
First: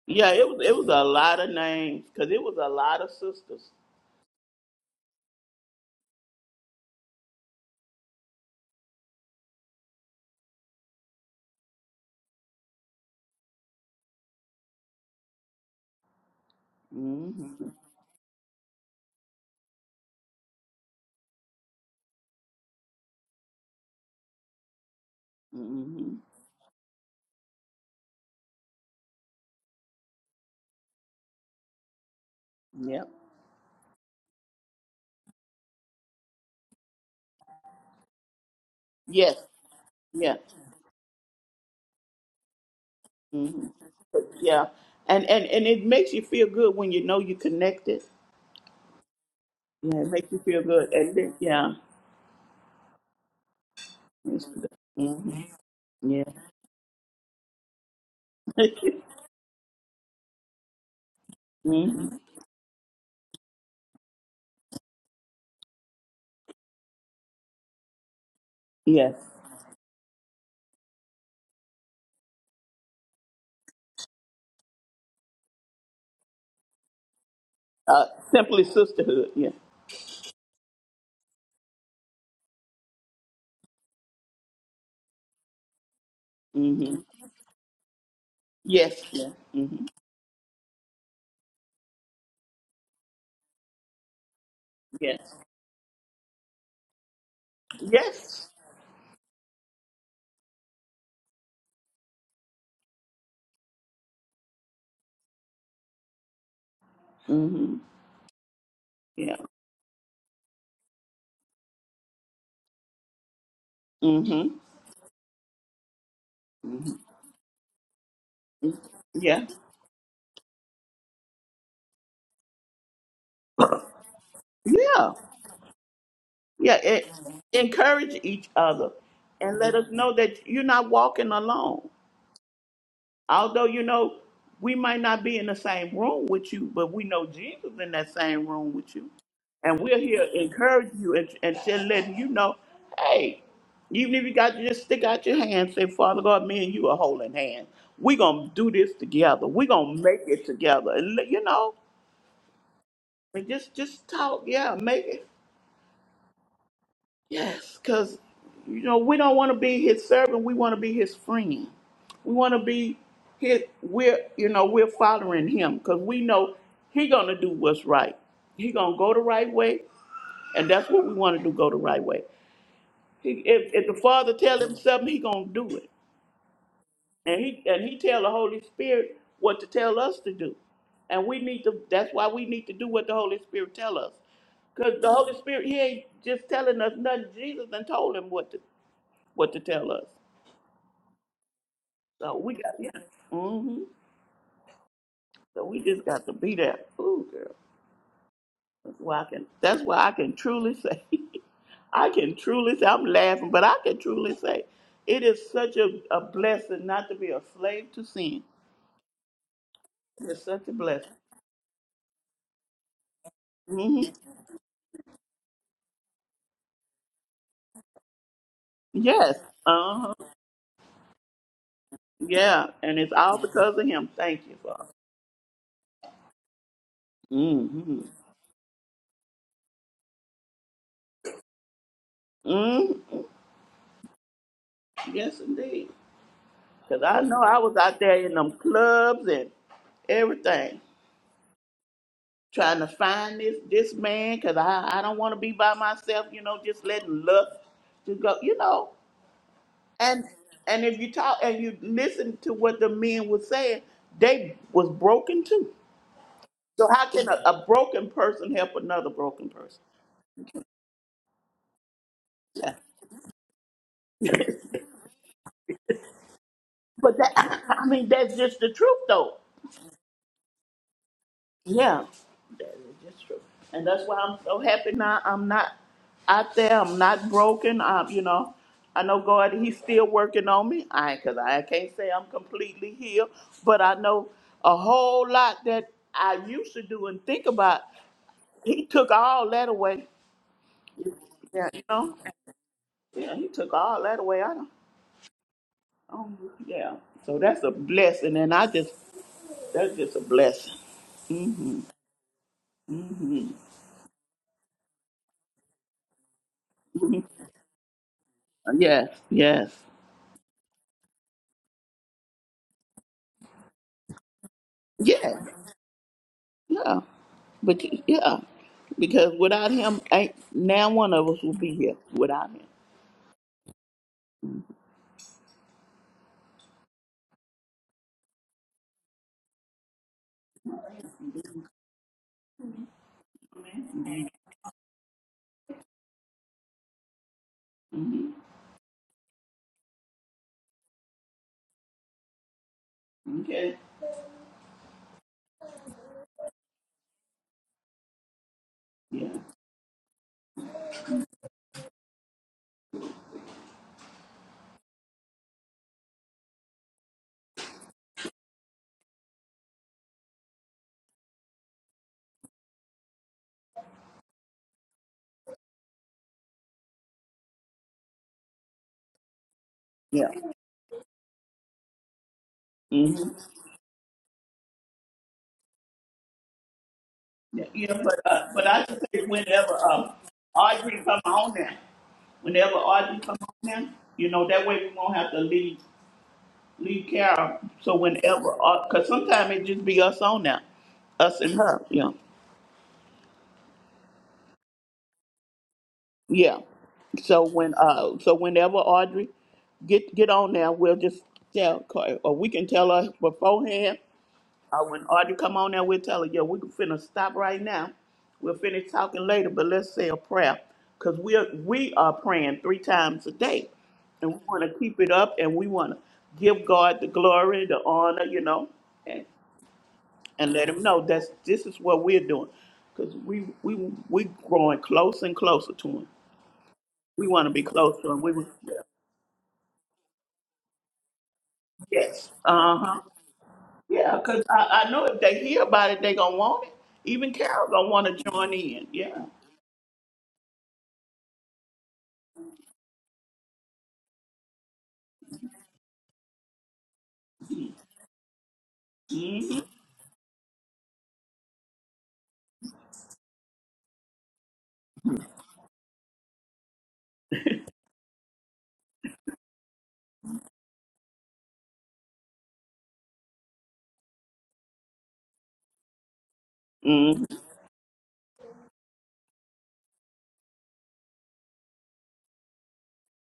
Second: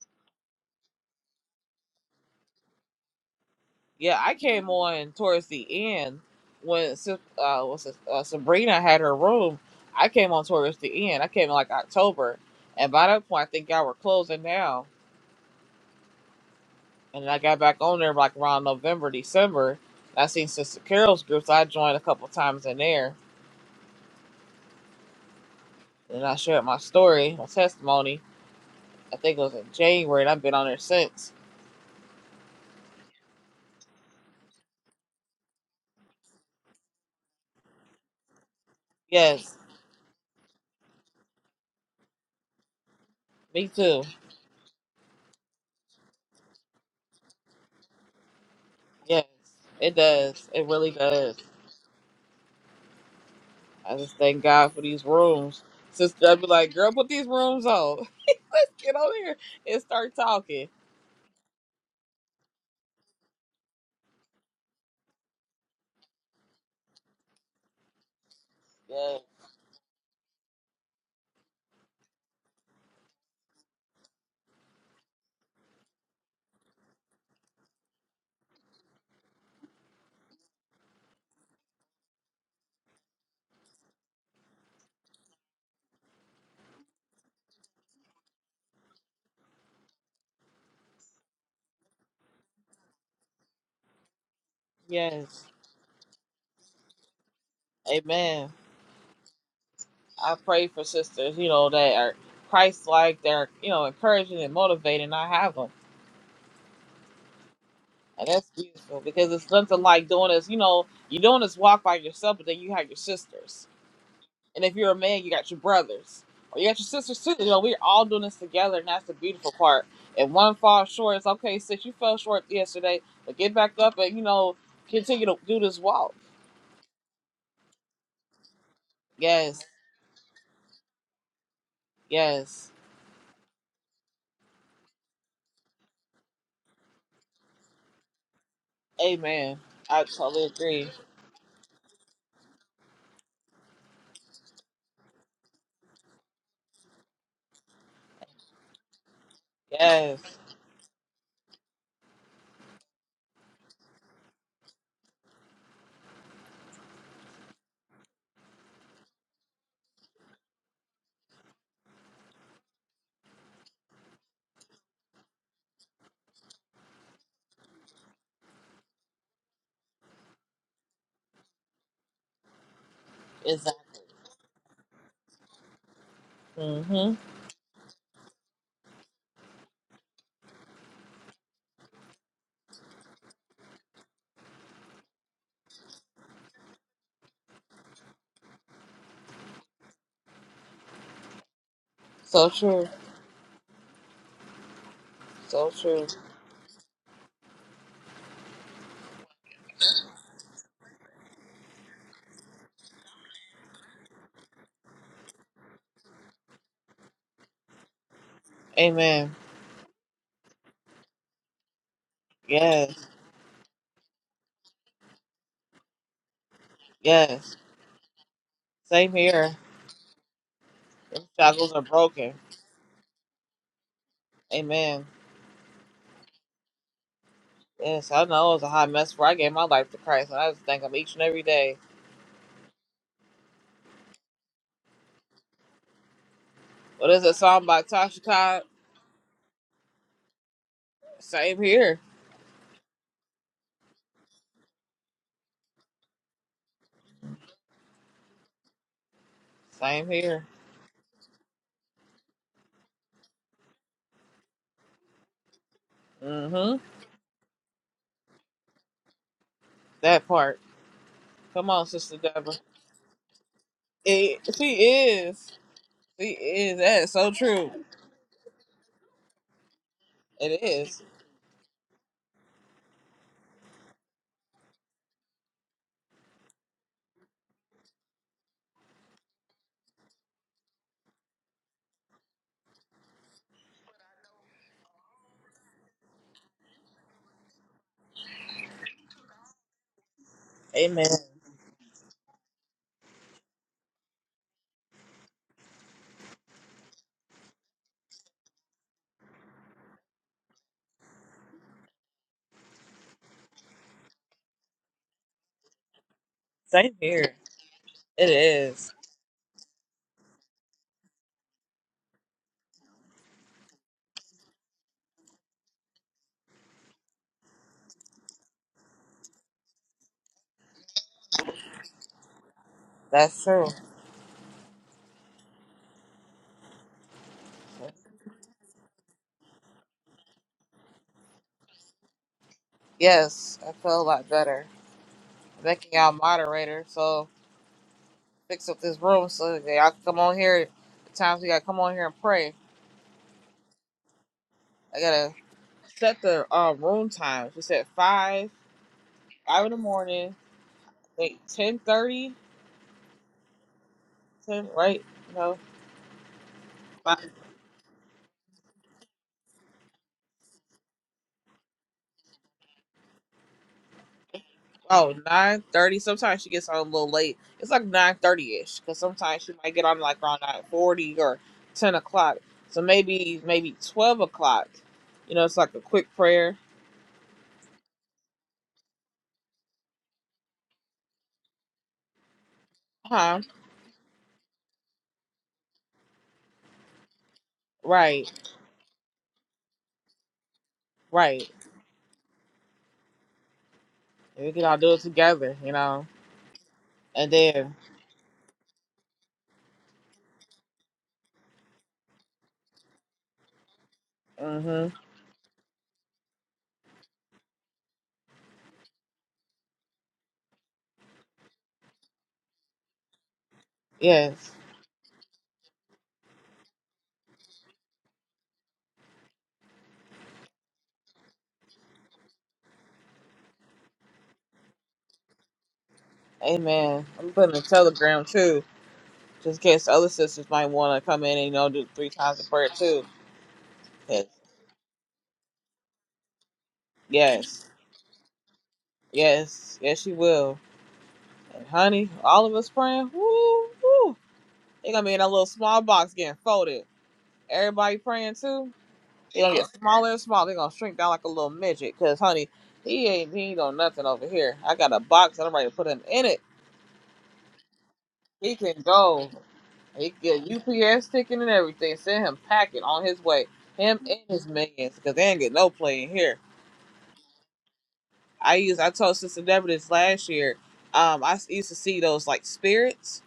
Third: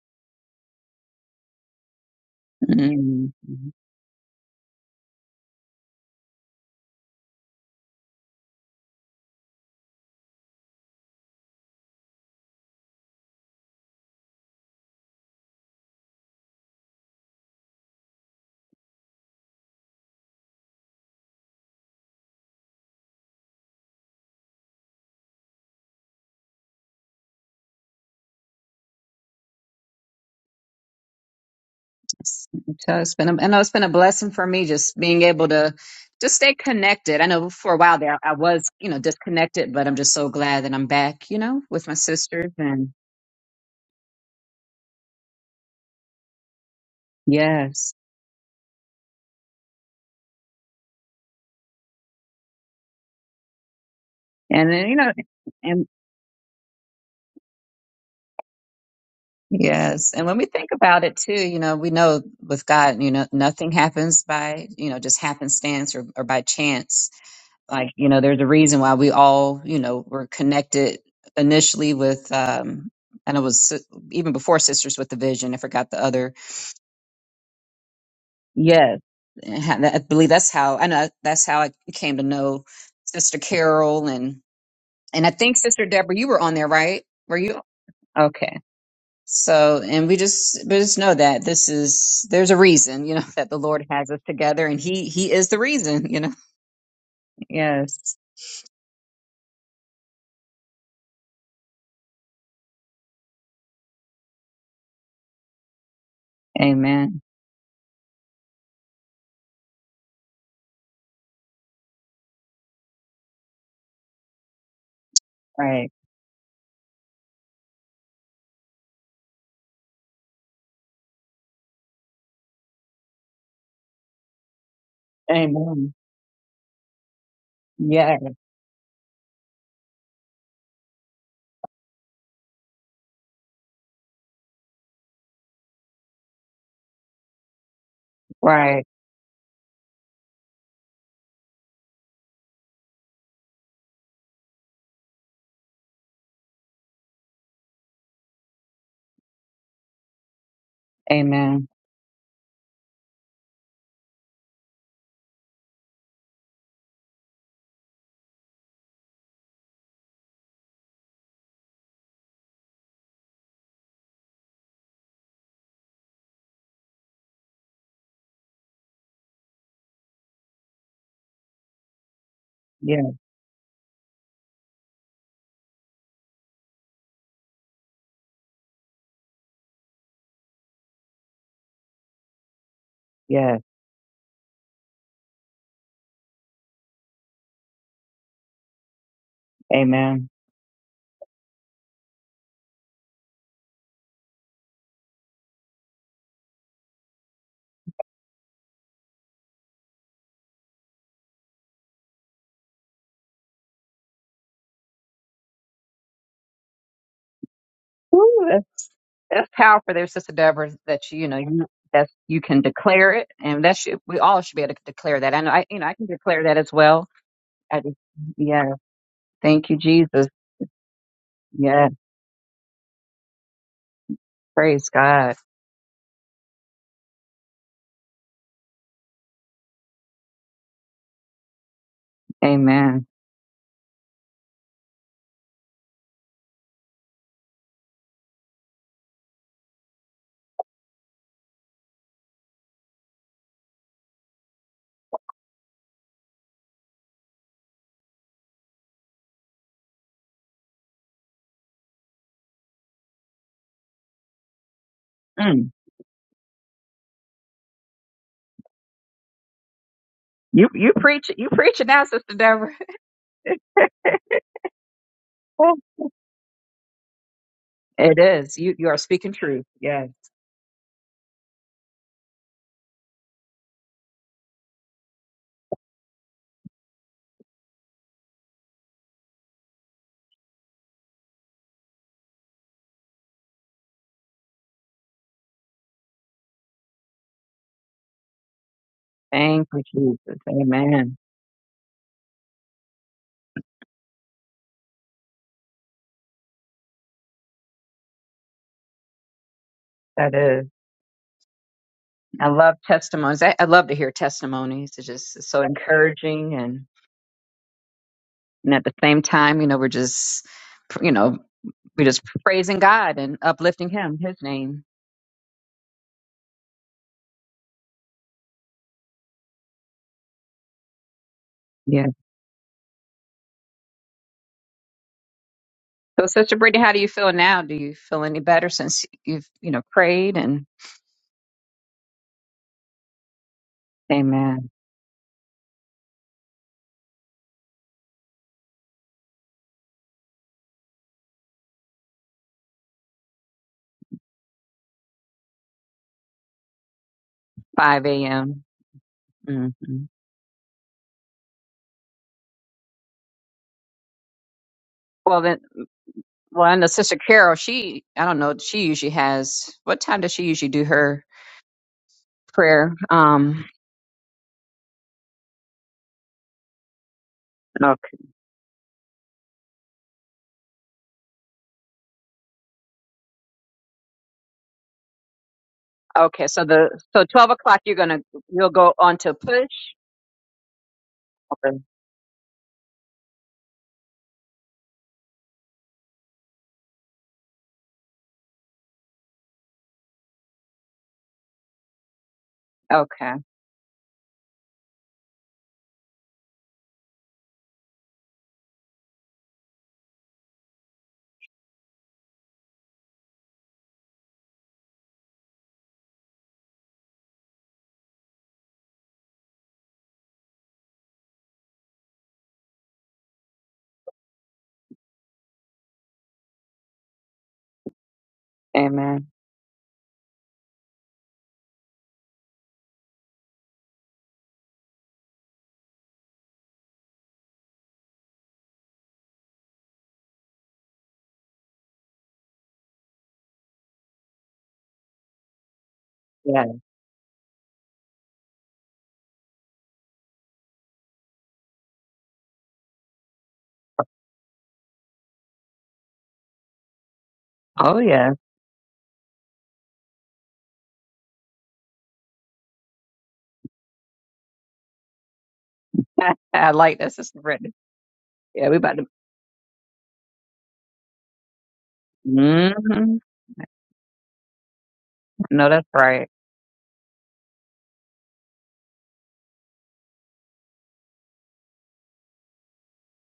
S2: Yeah, It was. It was a lot of names because it was a lot of
S3: Mm.
S2: sisters.
S1: Yeah, I came on towards the end when Sa- uh, what's it, uh, Sabrina had her room. I came on towards the end. I came in like October, and by that point, I think y'all were closing down. And then I got
S2: Mm-hmm.
S1: back on there like around November, December. I seen Sister Carol's group, so I joined a couple times in there. And
S2: Mm-hmm.
S1: I shared my story, my testimony. I think it was in January, and I've been on there since.
S3: So
S2: Yep.
S3: it's been, a, I know it's been a blessing for me just being able to just stay connected. I know for a while there I was, you know,
S2: Yes.
S1: Yes,
S3: disconnected, but I'm just so
S2: Yeah.
S3: glad that I'm back, you know, with my sisters and
S1: me too.
S2: Yeah. And, and and it makes you feel good when you know you
S3: yes.
S2: connected.
S1: Yes, it
S2: Yeah, it makes you
S1: does.
S2: feel
S1: It
S2: good.
S1: really
S2: And then,
S1: does.
S2: yeah.
S1: I just thank
S3: And
S1: God for
S3: then, you
S1: these
S3: know,
S2: hmm
S1: rooms.
S3: and
S2: Yeah.
S1: Sister, I'd be like, girl, put these rooms on. Let's get on here and
S3: yes.
S1: start
S3: And when we
S1: talking.
S3: think about it too, you know, we
S2: hmm
S3: know with God, you know, nothing happens by, you know, just happenstance or, or by chance Like, you know, there's a reason why we
S2: Yes.
S1: Yes.
S3: all, you know, were connected initially with, um, and it was si- even before Sisters with the Vision. I forgot the other.
S2: Uh, simply
S3: Yes.
S2: sisterhood. Yeah.
S3: And ha- that- I believe that's how, I know that's how I came to know Sister Carol and, and I think Sister Deborah, you were on there,
S2: hmm
S3: right? Were you? Okay.
S2: Yes. Yeah.
S3: So,
S2: hmm
S3: and we just, but just know that this is, there's a reason, you know, that the Lord has us together and he,
S2: Yes.
S3: he
S1: Yes.
S3: is the reason, you know? Yes.
S1: Amen.
S2: Yes.
S1: I pray for sisters, you know, that are Christ like, they're, you know, encouraging and motivating. I have them.
S3: Amen.
S2: hmm
S1: And that's beautiful because
S2: Yeah.
S1: it's nothing like doing this, you know, you're doing this walk by yourself, but then you have your sisters.
S2: hmm
S1: And if you're a man, you got your
S3: Right.
S1: brothers or you got your
S2: hmm
S1: sisters too. You know, we're all doing this together, and that's the
S2: Yeah.
S1: beautiful part. If one falls short, it's okay, sis. You fell short yesterday, but get back up and you know
S2: Yeah.
S1: continue to do this
S3: Amen.
S1: walk.
S2: Yeah. E-
S3: Yes.
S2: encourage each other and
S1: Yes,
S2: let us know that you're not walking alone.
S1: yes,
S2: Although, you know, we might not be in the same room with you, but we know Jesus in that same room
S3: Right.
S2: with you.
S1: amen.
S2: And we're
S1: I
S2: here to
S1: totally agree.
S2: encourage you and, and just letting you know, hey, even if you got to just stick out your hand, say, Father God, me and you are holding hands. We're gonna do this together. We're gonna
S1: Yes,
S2: make it together. And let- you
S3: Amen.
S2: know, and just just talk, yeah, make it. Yes, because you know we don't want to be his servant. We want to be his friend. We want to be his. We're you know we're following him because we know he gonna do what's right. He gonna go the right way, and that's what we want to do. Go the right way.
S3: Yes.
S2: He, if,
S1: exactly.
S2: if the Father tell him something, he gonna do it,
S1: hmm
S2: and he and he tell the Holy Spirit what to tell us to do, and we need to. That's why we need to do what the Holy
S3: Yes.
S2: Spirit tell us. Because the Holy Spirit, He ain't just telling us nothing. Jesus done told him what to do what to tell us.
S3: Amen.
S2: So
S1: So
S2: we got
S1: true,
S2: yeah. hmm So
S1: so
S2: we just
S1: true.
S2: got to be there. Ooh, girl. That's why I can. That's why I can truly say. I can truly say. I'm laughing, but I can truly say, it is such a, a blessing not to be a slave to sin.
S3: Woo, that's,
S1: Amen.
S3: that's powerful there, Sister
S2: It's such
S3: Deborah,
S2: a
S3: that
S2: blessing.
S3: you, you know, you- that's, you can
S1: Yes,
S3: declare it. And that should,
S2: hmm
S3: we all should be able to declare that. And I, you know, I can declare that as well.
S1: yes.
S3: I just, yeah.
S1: Same
S2: Yes.
S1: here.
S3: Thank you,
S2: Uh huh.
S3: Jesus.
S1: Them shackles are
S3: Yeah.
S1: broken.
S2: Yeah. And it's all because of Him. Thank you, Father.
S3: Praise
S1: Amen.
S3: God.
S2: Mm-hmm.
S1: Yes, I know it was a hot mess before I gave my life to Christ, and I just thank Him each and every day.
S2: Mm,
S3: Amen.
S2: yes, indeed. Because
S1: What
S2: I
S1: is that
S2: know I
S1: song
S2: was
S1: by
S2: out there
S1: Tasha
S2: in them
S1: Cobb?
S2: clubs and everything.
S1: Same here.
S2: trying to find this this man because I, I don't want to be by myself, you know, just letting lust to go, you know.
S1: Same
S2: And
S1: here.
S2: and if you talk and you listen to what the men were saying, they was broken
S3: Mm.
S2: too.
S1: Mm-hmm.
S2: So how can a, a broken person help another broken person?
S1: That part.
S3: You, you preach, you
S1: Come
S3: preach
S1: on,
S3: it now,
S1: Sister
S3: Sister
S1: Deborah.
S3: Deborah.
S2: Yeah.
S1: It, she is. She is. That is
S2: But
S1: so
S2: that
S1: true.
S2: I mean
S3: it
S2: that's
S3: is.
S2: just the
S3: You, you are
S2: truth
S3: speaking
S2: though.
S3: truth. Yes.
S1: It is.
S2: Yeah, that is just true. And that's why I'm so happy now. I'm not out there. I'm not broken. Um, you know, I know God, He's still working on me. I, cause I can't say I'm completely healed, but I know a whole lot that I used to do and think about. He took all
S3: Thank
S2: that away.
S3: you, Jesus.
S1: Amen.
S3: Amen.
S2: Yeah, you know. Yeah, He took all that away. I don't. Oh, yeah. So that's a blessing, and I just that's just a
S3: That is.
S2: blessing.
S3: I love testimonies. I, I love to hear testimonies. It's just so encouraging, and
S1: Same here. It
S3: and at the
S1: is.
S2: yes,
S3: same time, you
S2: yes,
S3: know, we're just, you know, we're just praising God and uplifting Him, His name.
S2: yes. Yeah, but yeah, because without him, ain't now one of us will be here
S3: Yeah.
S2: without him.
S1: That's true.
S3: So, Sister Brittany, how do you feel now? Do you feel any better since you've, you know, prayed and
S1: Yes, I feel a lot better.
S3: Amen.
S1: Making y'all moderator, so fix up this room so that y'all can come on here. The times we gotta come on here and pray.
S2: Okay.
S1: I gotta set the um, room times. We said
S3: Five
S1: five,
S3: a.m.
S1: five
S3: hmm
S1: in the morning, like ten thirty. 10, right?
S3: Well
S1: No.
S3: then, well, and the Sister
S1: Five,
S3: Carol, she, I don't know, she usually has. What time does she usually do her prayer? Um,
S1: oh, nine thirty. Sometimes she gets on a little late. It's like 9.30ish because sometimes she might get on like
S2: Yeah.
S1: around 9.40 or 10 o'clock. So
S2: hmm
S1: maybe maybe 12 o'clock. You know, it's like a quick
S3: Okay,
S1: prayer.
S3: so the so twelve
S2: Yeah,
S3: o'clock you're
S2: yeah,
S3: gonna
S2: but uh, but
S3: you'll
S2: I
S3: go
S2: just
S3: on
S2: say
S3: to push.
S2: whenever uh, Audrey come on now,
S3: Okay.
S2: whenever Audrey come
S1: Huh?
S2: on now, you know that way we won't have to leave leave Carol. So
S1: Right.
S2: whenever, because sometimes it just be us on now, us
S1: Right.
S2: and her. Yeah.
S3: Okay.
S1: And we can all do it together, you know.
S2: Yeah.
S1: And
S2: So when
S1: then,
S2: uh so whenever Audrey get get on there, we'll just tell Car- or we can tell her beforehand. Uh,
S1: mm-hmm.
S2: when Audrey come on there, we'll tell her, yeah, we can finna stop right now. We'll finish talking later, but let's say a prayer. Cause we are we are praying three times a day. And we
S1: Yes.
S2: wanna keep it up and we wanna give God the glory, the honor, you know, and,
S3: Amen.
S2: and let him know that's this is what we're doing. Cause we we we growing close and closer to him.
S1: Amen.
S2: We
S1: I'm
S2: want to
S1: putting a
S2: be close to them.
S1: telegram
S2: We, was-
S1: too,
S2: yeah.
S1: just in case the other sisters might want to come in and, you know, do three
S2: yes,
S1: times a prayer
S2: uh-huh,
S1: too.
S2: yeah,
S1: Yes,
S2: because I, I know if they hear about it, they gonna
S3: Yeah.
S2: want it. Even Carol
S1: Yes.
S2: gonna want to join in, yeah.
S1: Yes. Yes, she will. And honey, all of us praying. Woo, woo. They're gonna be in that little small box getting folded. Everybody
S3: Oh yeah.
S1: praying too. They're gonna get
S2: Mm-hmm.
S1: smaller and smaller. They're gonna shrink down like a little midget. Cause honey, he ain't he ain't on nothing over here. I got a box and I'm ready to put him in it.
S3: I like that, Sister Brittany.
S1: He
S3: Yeah, we
S1: can
S3: about to.
S1: go. He can get UPS ticket and everything. Send him packing on
S3: Mm-hmm.
S1: his way. Him and his minions, because they ain't get
S3: No,
S1: no
S3: that's
S1: play in
S3: right.
S1: here.
S2: hmm
S1: I used I told Sister Deborah this last year. Um, I used to see those like spirits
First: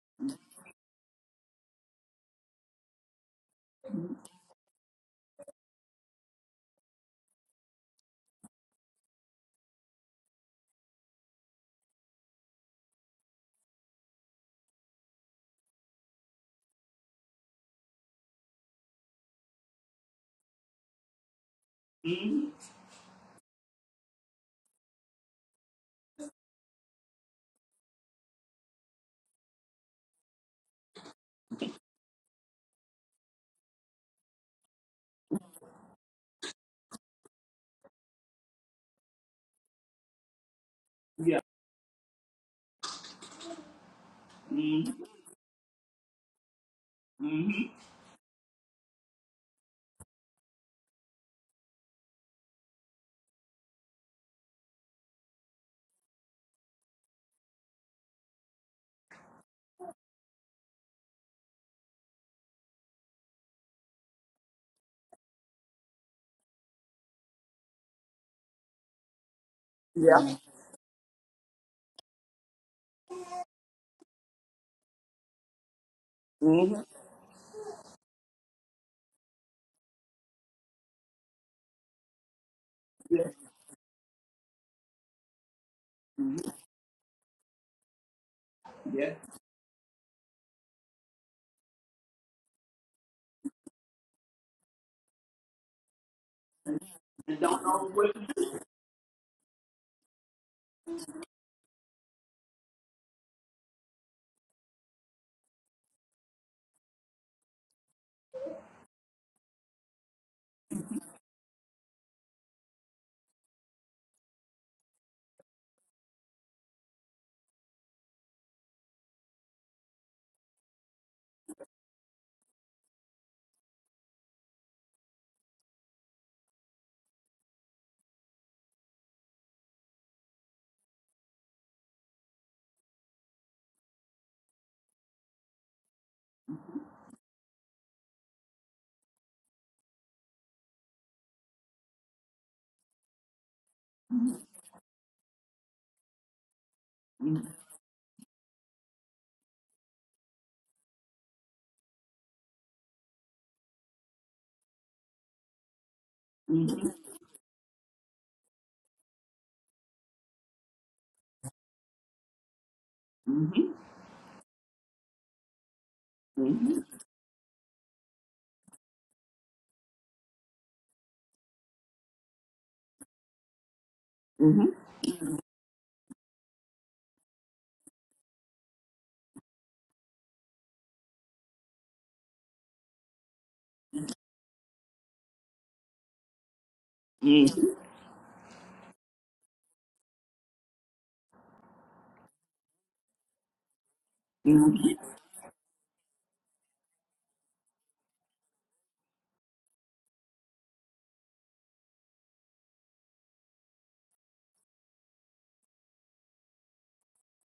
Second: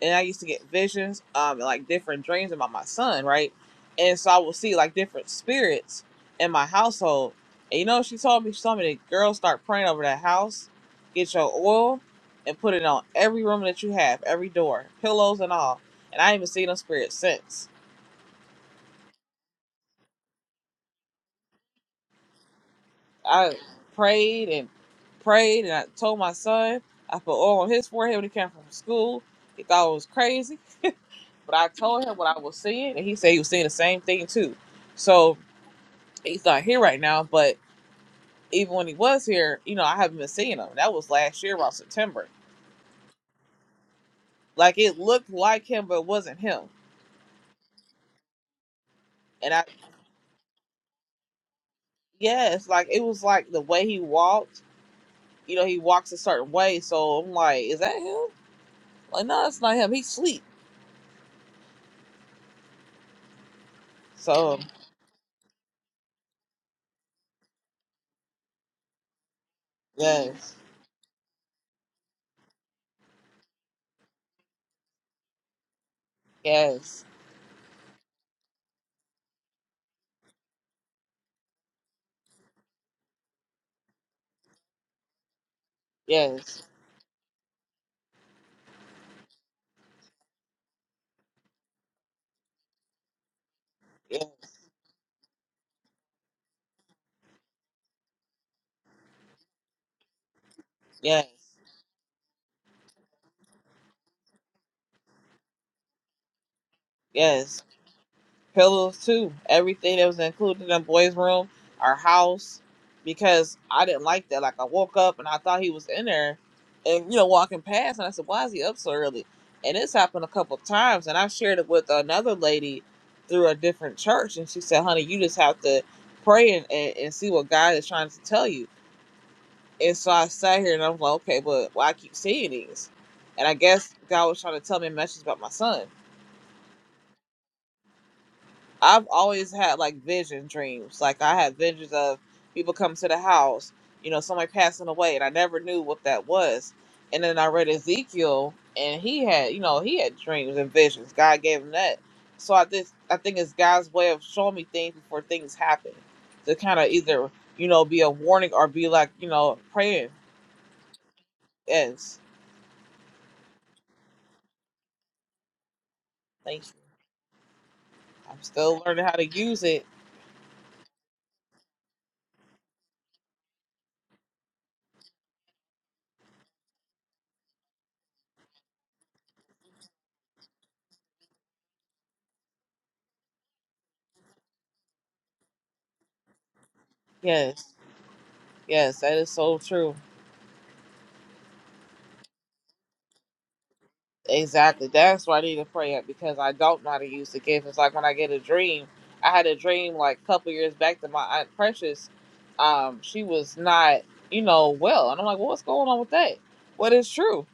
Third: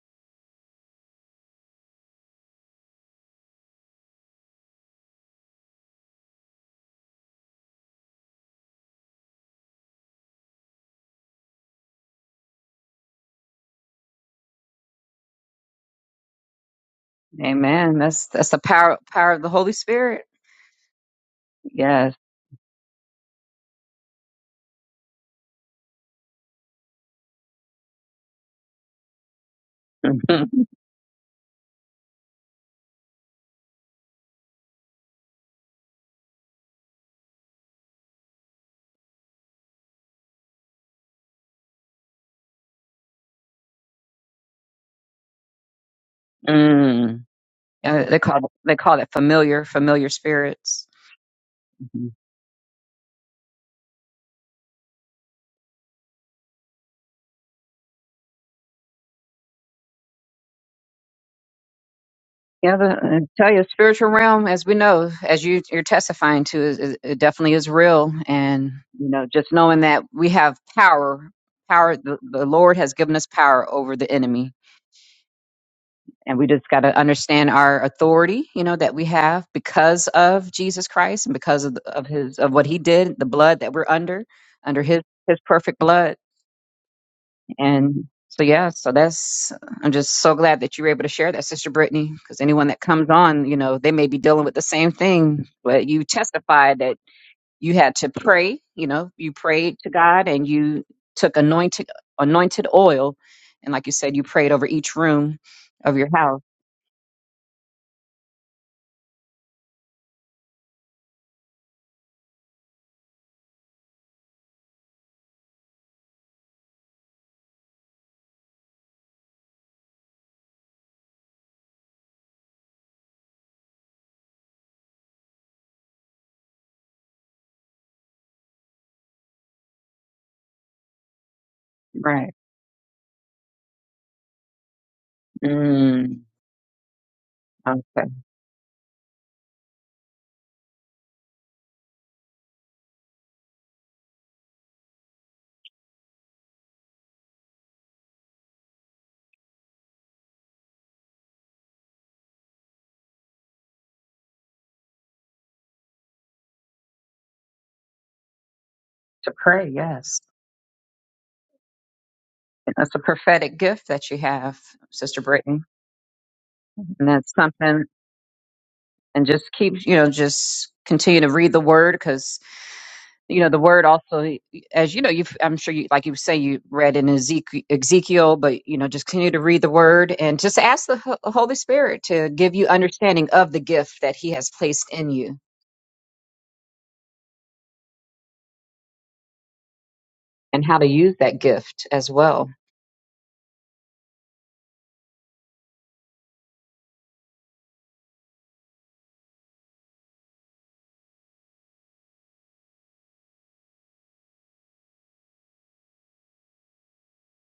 S1: and I used to get visions, um, like different dreams about my son, right? And so I would see like different spirits in my household. And you know, she told me, she told me that girls start praying over that house, get your oil, and put it on every room that you have, every door, pillows and all. And I ain't even seen no spirits since.
S3: Amen. That's that's the power power of the Holy Spirit. Yes.
S1: I prayed and prayed, and I told my son I put oil on his forehead when he came from school. He thought it was crazy,
S3: Mhm.
S1: but I told him what I was seeing, and he said he was seeing the same thing too. So he's not here right now, but even when he was here, you know, I haven't been seeing him. That was
S2: Yeah,
S1: last year about September. Like it looked like him, but it wasn't him.
S3: mm Uh, They call they call it
S1: And I,
S3: familiar familiar spirits. Mm-hmm.
S1: yes, like it was like the way he walked. You know, he walks a certain way, so I'm like, is that him? Like, no, it's not him. He's asleep.
S3: Yeah, the, I tell you, the spiritual realm,
S1: So
S3: as we know, as you, you're testifying to, is, is, it definitely is real. And, you know, just knowing that we
S2: yeah,
S1: yes,
S3: have power, power, the, the Lord has given us power over the enemy. And we just got
S2: mm-hmm,
S3: to
S1: yes,
S3: understand our authority, you know, that we have because of Jesus Christ and because of, the- of his, of what he did,
S2: yeah,
S3: the blood that we're under, under his, his perfect blood
S1: yes,
S3: and so, yeah, so
S2: yeah.
S3: that's, I'm just so glad that you were able to share that, Sister Brittany, because anyone that comes on, you know, they may be
S1: yes,
S3: dealing with the same thing, but you testified that
S2: And don't
S3: you
S2: know
S3: had to
S2: what.
S3: pray, you know, you prayed to God and you
S1: yes,
S3: took anointed, anointed oil. And like you said, you prayed over each room of your house.
S1: yes. pillows too, everything that was included in the boys' room, our house, because I didn't like that. Like I woke up and I thought he was in there, and you know walking past, and I said, "Why is he up so early?" And this happened a couple of times, and I shared it with another lady through a different church, and she said, "Honey, you just have to pray and, and, and see what God is trying to tell you." And so I sat here and I was like, "Okay, but why I keep
S3: Right.
S1: seeing these?" And I guess God was trying to tell me a message about my son
S3: Mm, okay.
S1: I've always had like vision dreams. Like I had visions of people come to the house, you know, somebody passing away, and I never knew what that was. And then I read Ezekiel, and he had, you know, he had dreams and visions. God gave him that. So I just, I think it's God's way of showing me things before things happen, to kind of either, you know, be a warning or be like, you
S3: To
S1: know,
S3: pray,
S1: praying.
S3: yes.
S1: Yes,
S3: That's a prophetic gift that you have, Sister Brittany.
S1: thank you.
S2: Mm-hmm,
S3: And that's something
S1: I'm still learning how to
S3: and just
S1: use
S3: keep
S1: it.
S3: you know just continue to read the word because you know the word also
S2: mm-hmm,
S3: as you know you have i'm sure you like you say you read in ezekiel, ezekiel but you know just continue to read the word and just ask the Ho- holy spirit to give you understanding of the gift that he has placed in you
S2: mm-hmm,
S1: Yes, yes, that is so true.
S3: and how to use that gift as well
S1: Exactly.
S2: mm-hmm.
S1: That's why I need to pray up because I don't know how to use the gift. It's like when I get a dream. I had a dream like a couple years back that my aunt Precious, um, she was not, you know, well, and I'm like, well, what's going on with that? But it's true,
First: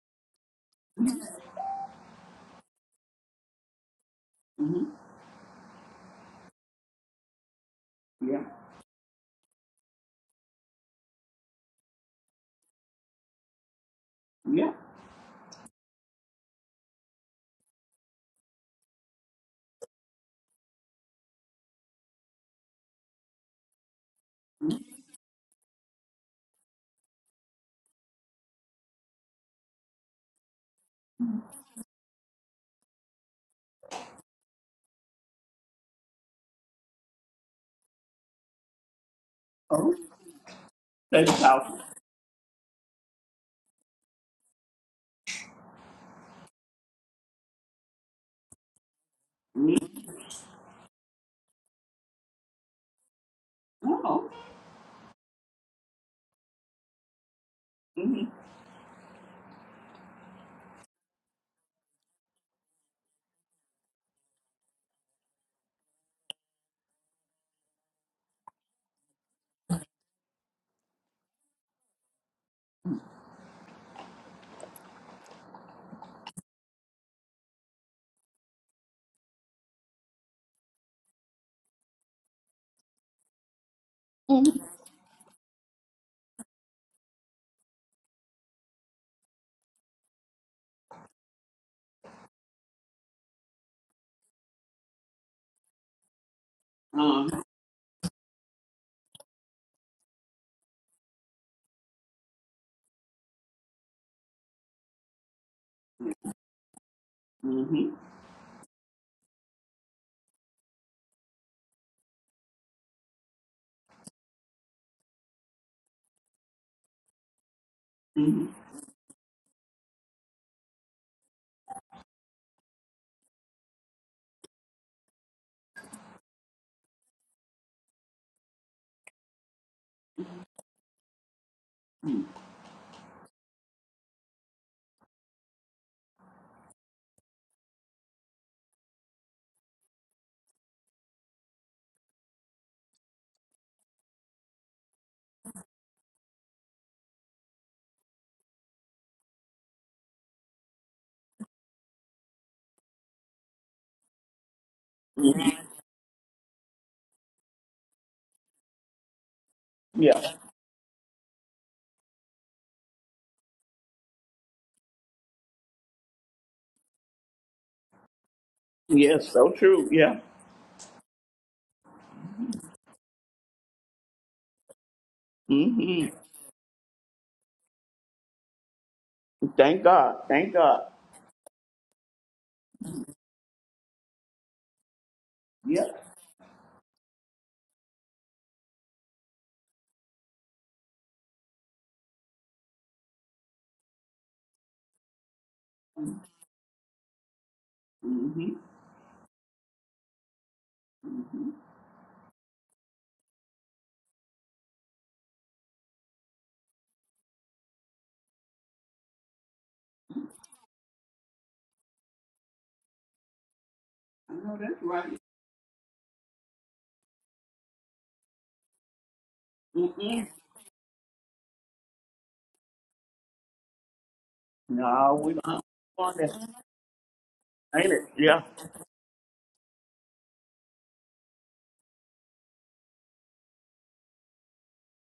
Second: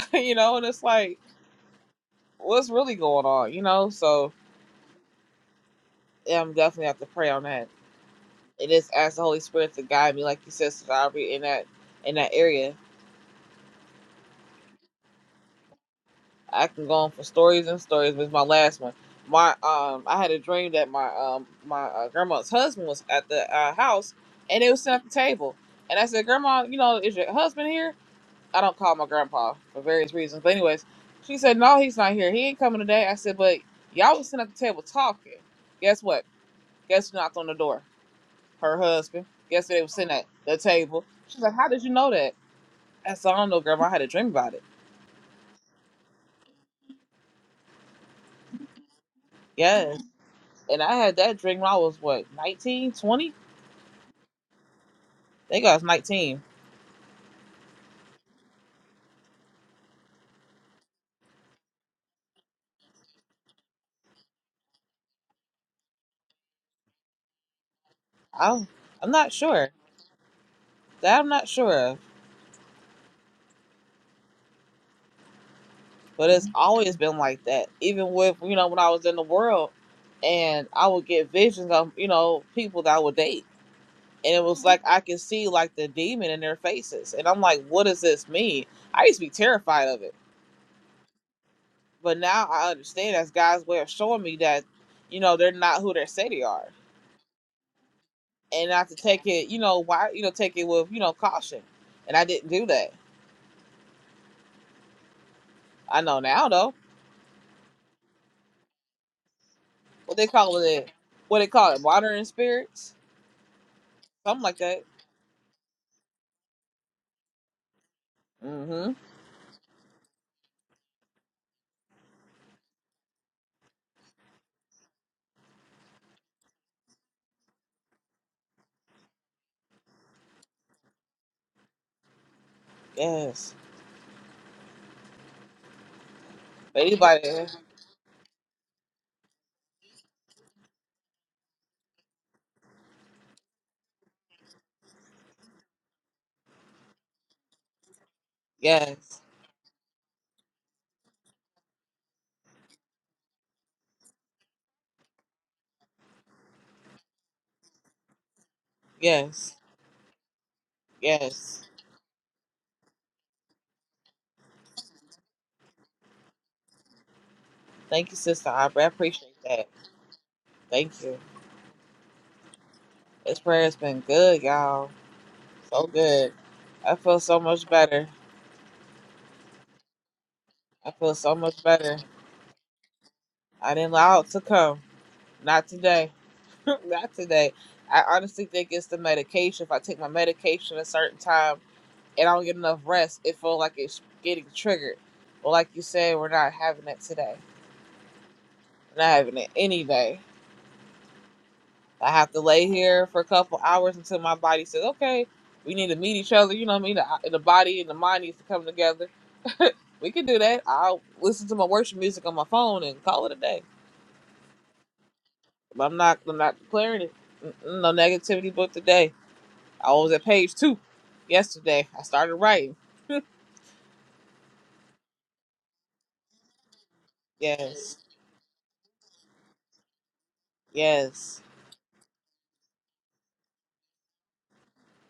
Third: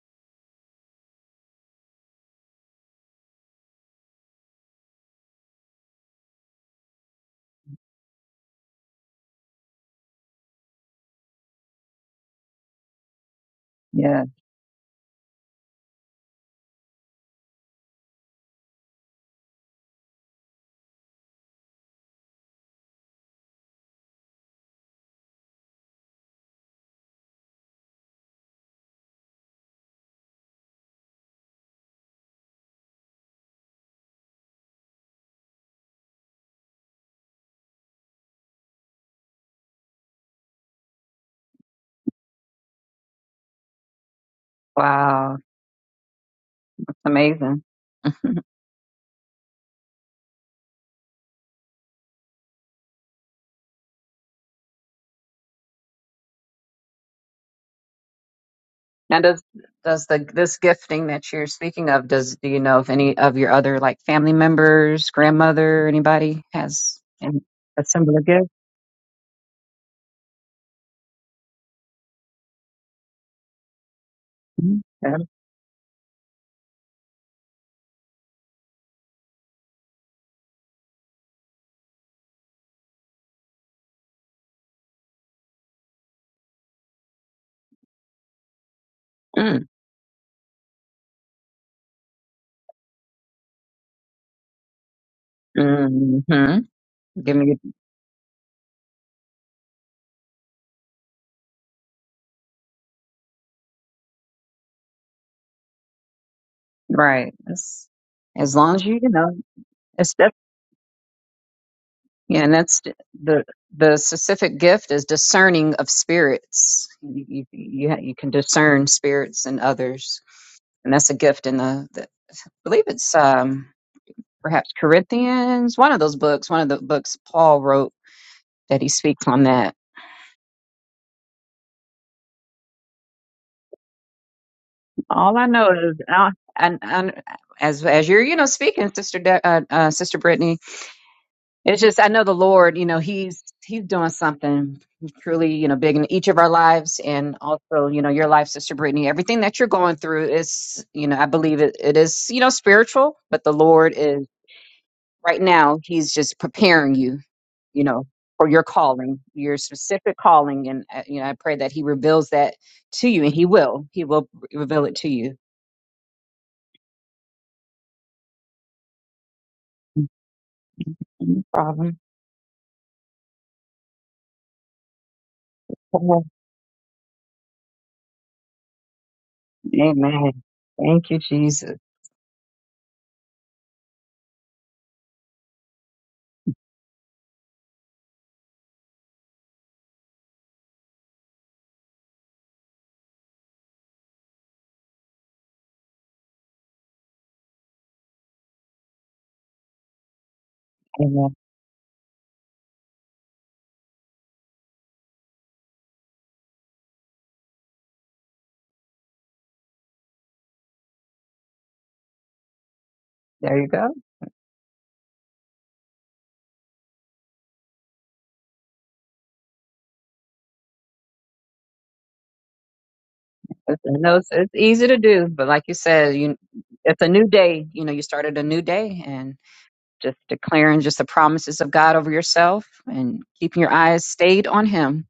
S1: you know? And it's like, what's really going on, you know? So yeah, I'm definitely have to pray on that.
S2: Yeah,
S1: And just ask the Holy Spirit to guide me, like you said, so that I'll be in that in that area
S3: yeah
S2: yeah.
S1: I can go on for stories and stories. But it's my last one. My um, I had a dream that my um, my uh, grandma's husband was at the uh, house, and they was sitting at the table. And I said, "Grandma, you know, is your husband here?" I don't call my grandpa for various reasons. But anyways, she said, "No, he's not here. He ain't coming today." I said, "But y'all was sitting at the table talking. Guess what? Guess who knocked on the door? Her husband. Guess who they
S2: Oh,
S1: was sitting at the table."
S2: that's
S1: She's like, "How
S2: powerful.
S1: did you know that?" I said, "I don't know, grandma. I had a dream about it."
S3: wow that's amazing
S1: Yes. and I had that drink when I was what nineteen, twenty. 20?
S2: Oh,
S1: I think I was 19.
S3: Now, does does the this gifting that you're speaking of, does do you know if any of your other like family members, grandmother, anybody has an, a similar gift?
S1: I'm I'm not sure. That I'm not sure of.
S3: Mm-hmm.
S1: But it's always been like that. Even with you know when I was in the world, and I would get visions of you know people that I would date, and it was like I could see like the demon in their faces, and I'm like, what does this mean? I used to be terrified of it, but now I understand that's God's way of showing me that you know they're not who they say they
S3: Mm-hmm.
S1: are
S3: Give
S2: um,
S3: me
S1: and not to take it, you know, why, you know, take it with, you know, caution. And I didn't do that. I know now though.
S3: right. That's-
S2: mm-hmm,
S3: as long as you, you know, it's
S1: What they
S3: def-
S1: call it? What they call it? Water and
S3: yeah, and that's
S1: spirits,
S3: d- the the
S1: something like
S3: specific
S1: that.
S3: gift is discerning of spirits. You you, you, ha- you can
S2: mm-hmm.
S3: discern
S1: Mm-hmm.
S3: spirits and others, and that's a gift in the, the I believe it's um. perhaps Corinthians, one of those books, one of the books Paul wrote that he speaks on that.
S1: Yes.
S3: All I know is, uh, and,
S1: But
S3: and
S1: anybody?
S3: as as you're you know speaking, sister De- uh, uh, sister Brittany, it's just I know the Lord, you know, he's he's doing something truly you know big in each of our lives, and also you know your life, sister Brittany.
S1: Yes.
S3: Everything that you're going through is you know I believe it, it is you know spiritual, but the Lord is. Right now, He's just preparing you, you know, for your calling,
S1: Yes.
S3: your specific
S2: Yeah,
S3: calling. And, uh, you know, I pray
S1: Yes.
S3: that He reveals that to you, and He will. He will reveal it to you.
S1: Thank you, Sister Aubrey. I
S2: yes,
S1: appreciate
S2: so
S1: that.
S2: true, yeah.
S1: Thank you.
S3: No problem.
S1: This prayer has been good, y'all. So
S2: Mm-hmm.
S1: good. I feel so much better.
S2: Thank God,
S3: Amen.
S2: thank God.
S1: I
S3: Thank
S1: feel
S3: you,
S1: so much
S3: Jesus.
S1: better. I didn't allow it to come. Not
S2: Yeah.
S1: today. Not today. I honestly think it's the medication. If I take my medication at a certain time and I don't get enough rest, it feels like it's getting triggered. But like you said, we're not having it today.
S2: Mm-hmm.
S1: We're not having it any day.
S3: Amen.
S1: I have to lay here for a couple hours until my body says, okay, we need to meet each other. You know what I mean? The, the body and the mind needs to come together. We can do that. I'll listen to my worship music on my phone and call it a
S3: There
S1: day.
S3: you go.
S2: I know that's right.
S1: But I'm not. I'm not declaring it. No negativity book today. I was at
S2: Mm-mm.
S1: page two yesterday. I started writing.
S3: It's, I know it's, it's easy to
S2: No,
S3: do,
S2: we
S3: but
S2: don't
S3: like you said,
S2: want that.
S3: you it's a new day. You
S2: Ain't
S3: know,
S1: Yes.
S2: it?
S3: you started
S2: Yeah.
S3: a new day and just declaring just the
S1: Yes.
S3: promises of God over yourself and keeping your eyes stayed on Him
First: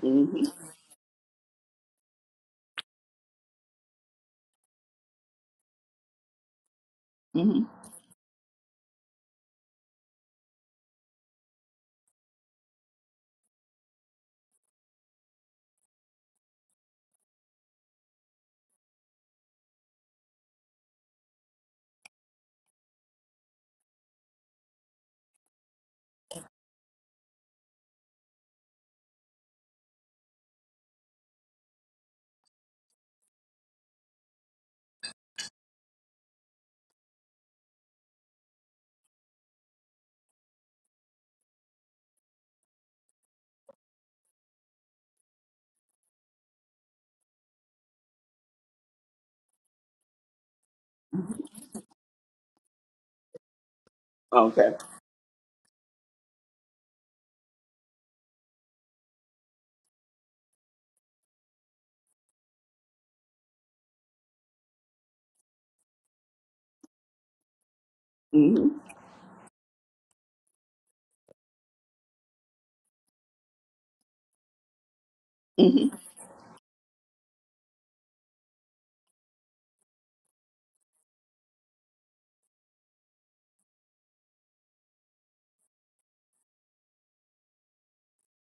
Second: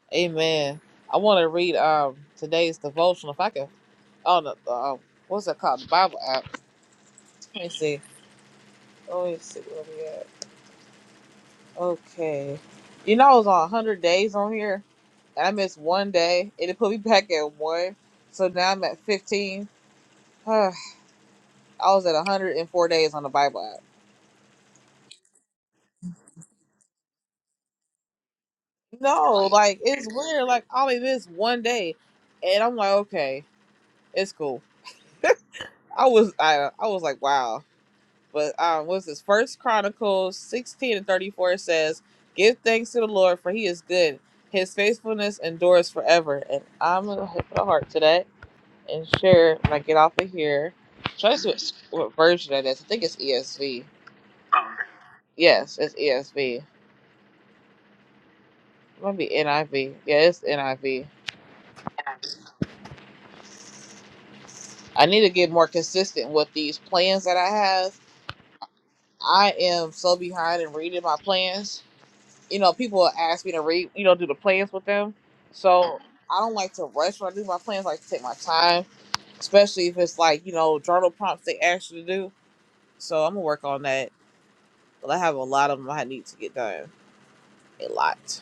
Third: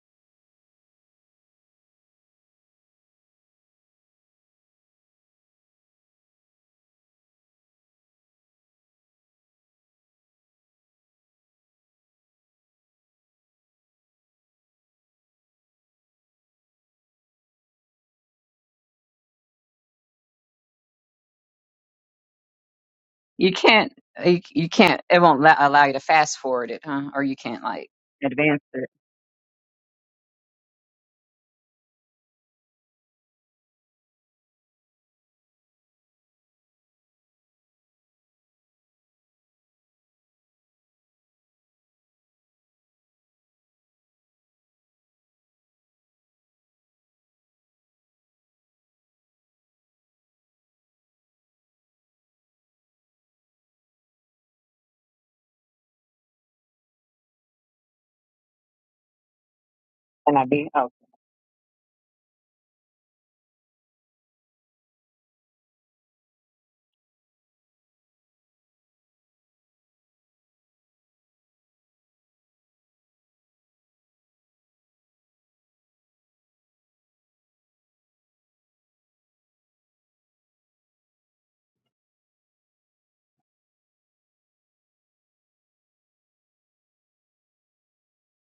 S2: Mm-hmm.
S1: Amen. I want to read um today's devotional. If I can, oh no, the, um, what's it called? The Bible app.
S2: Mm-hmm.
S1: Let me see. Let me see where we at. Okay. You know, I was on 100 days on here, and I missed one day, and it put me back at one. So now I'm at 15. I was at 104 days on the
S3: You
S1: Bible app.
S3: can't. You, you can't. It won't la- allow you to fast forward it, huh? Or you can't like advance it.
S1: No, like it's weird. Like I only missed one day, and I'm like, okay, it's cool. I was I I was like, wow. But um what's this? First Chronicles sixteen and thirty four says, Give thanks to the Lord for he is good. His faithfulness endures forever. And I'm gonna hit the heart to that and share when I get off of here. Try to see what, what version that is. I think it's ESV.
S2: Okay.
S1: Yes, it's ESV. It might be NIV. Yeah,
S3: Can
S1: it's
S3: I
S1: NIV.
S3: be?
S1: I
S3: Oh,
S1: V. I need to get more consistent with these plans that I have.
S2: Mm-hmm.
S1: I am so behind in reading my plans you know, people ask me to read, you know, do the plans with them. So I don't like to rush when I do my plans. I like to take my time, especially if it's like, you know, journal prompts they ask you to do. So I'm gonna work on that. But I have a lot of them I need to get done. A lot.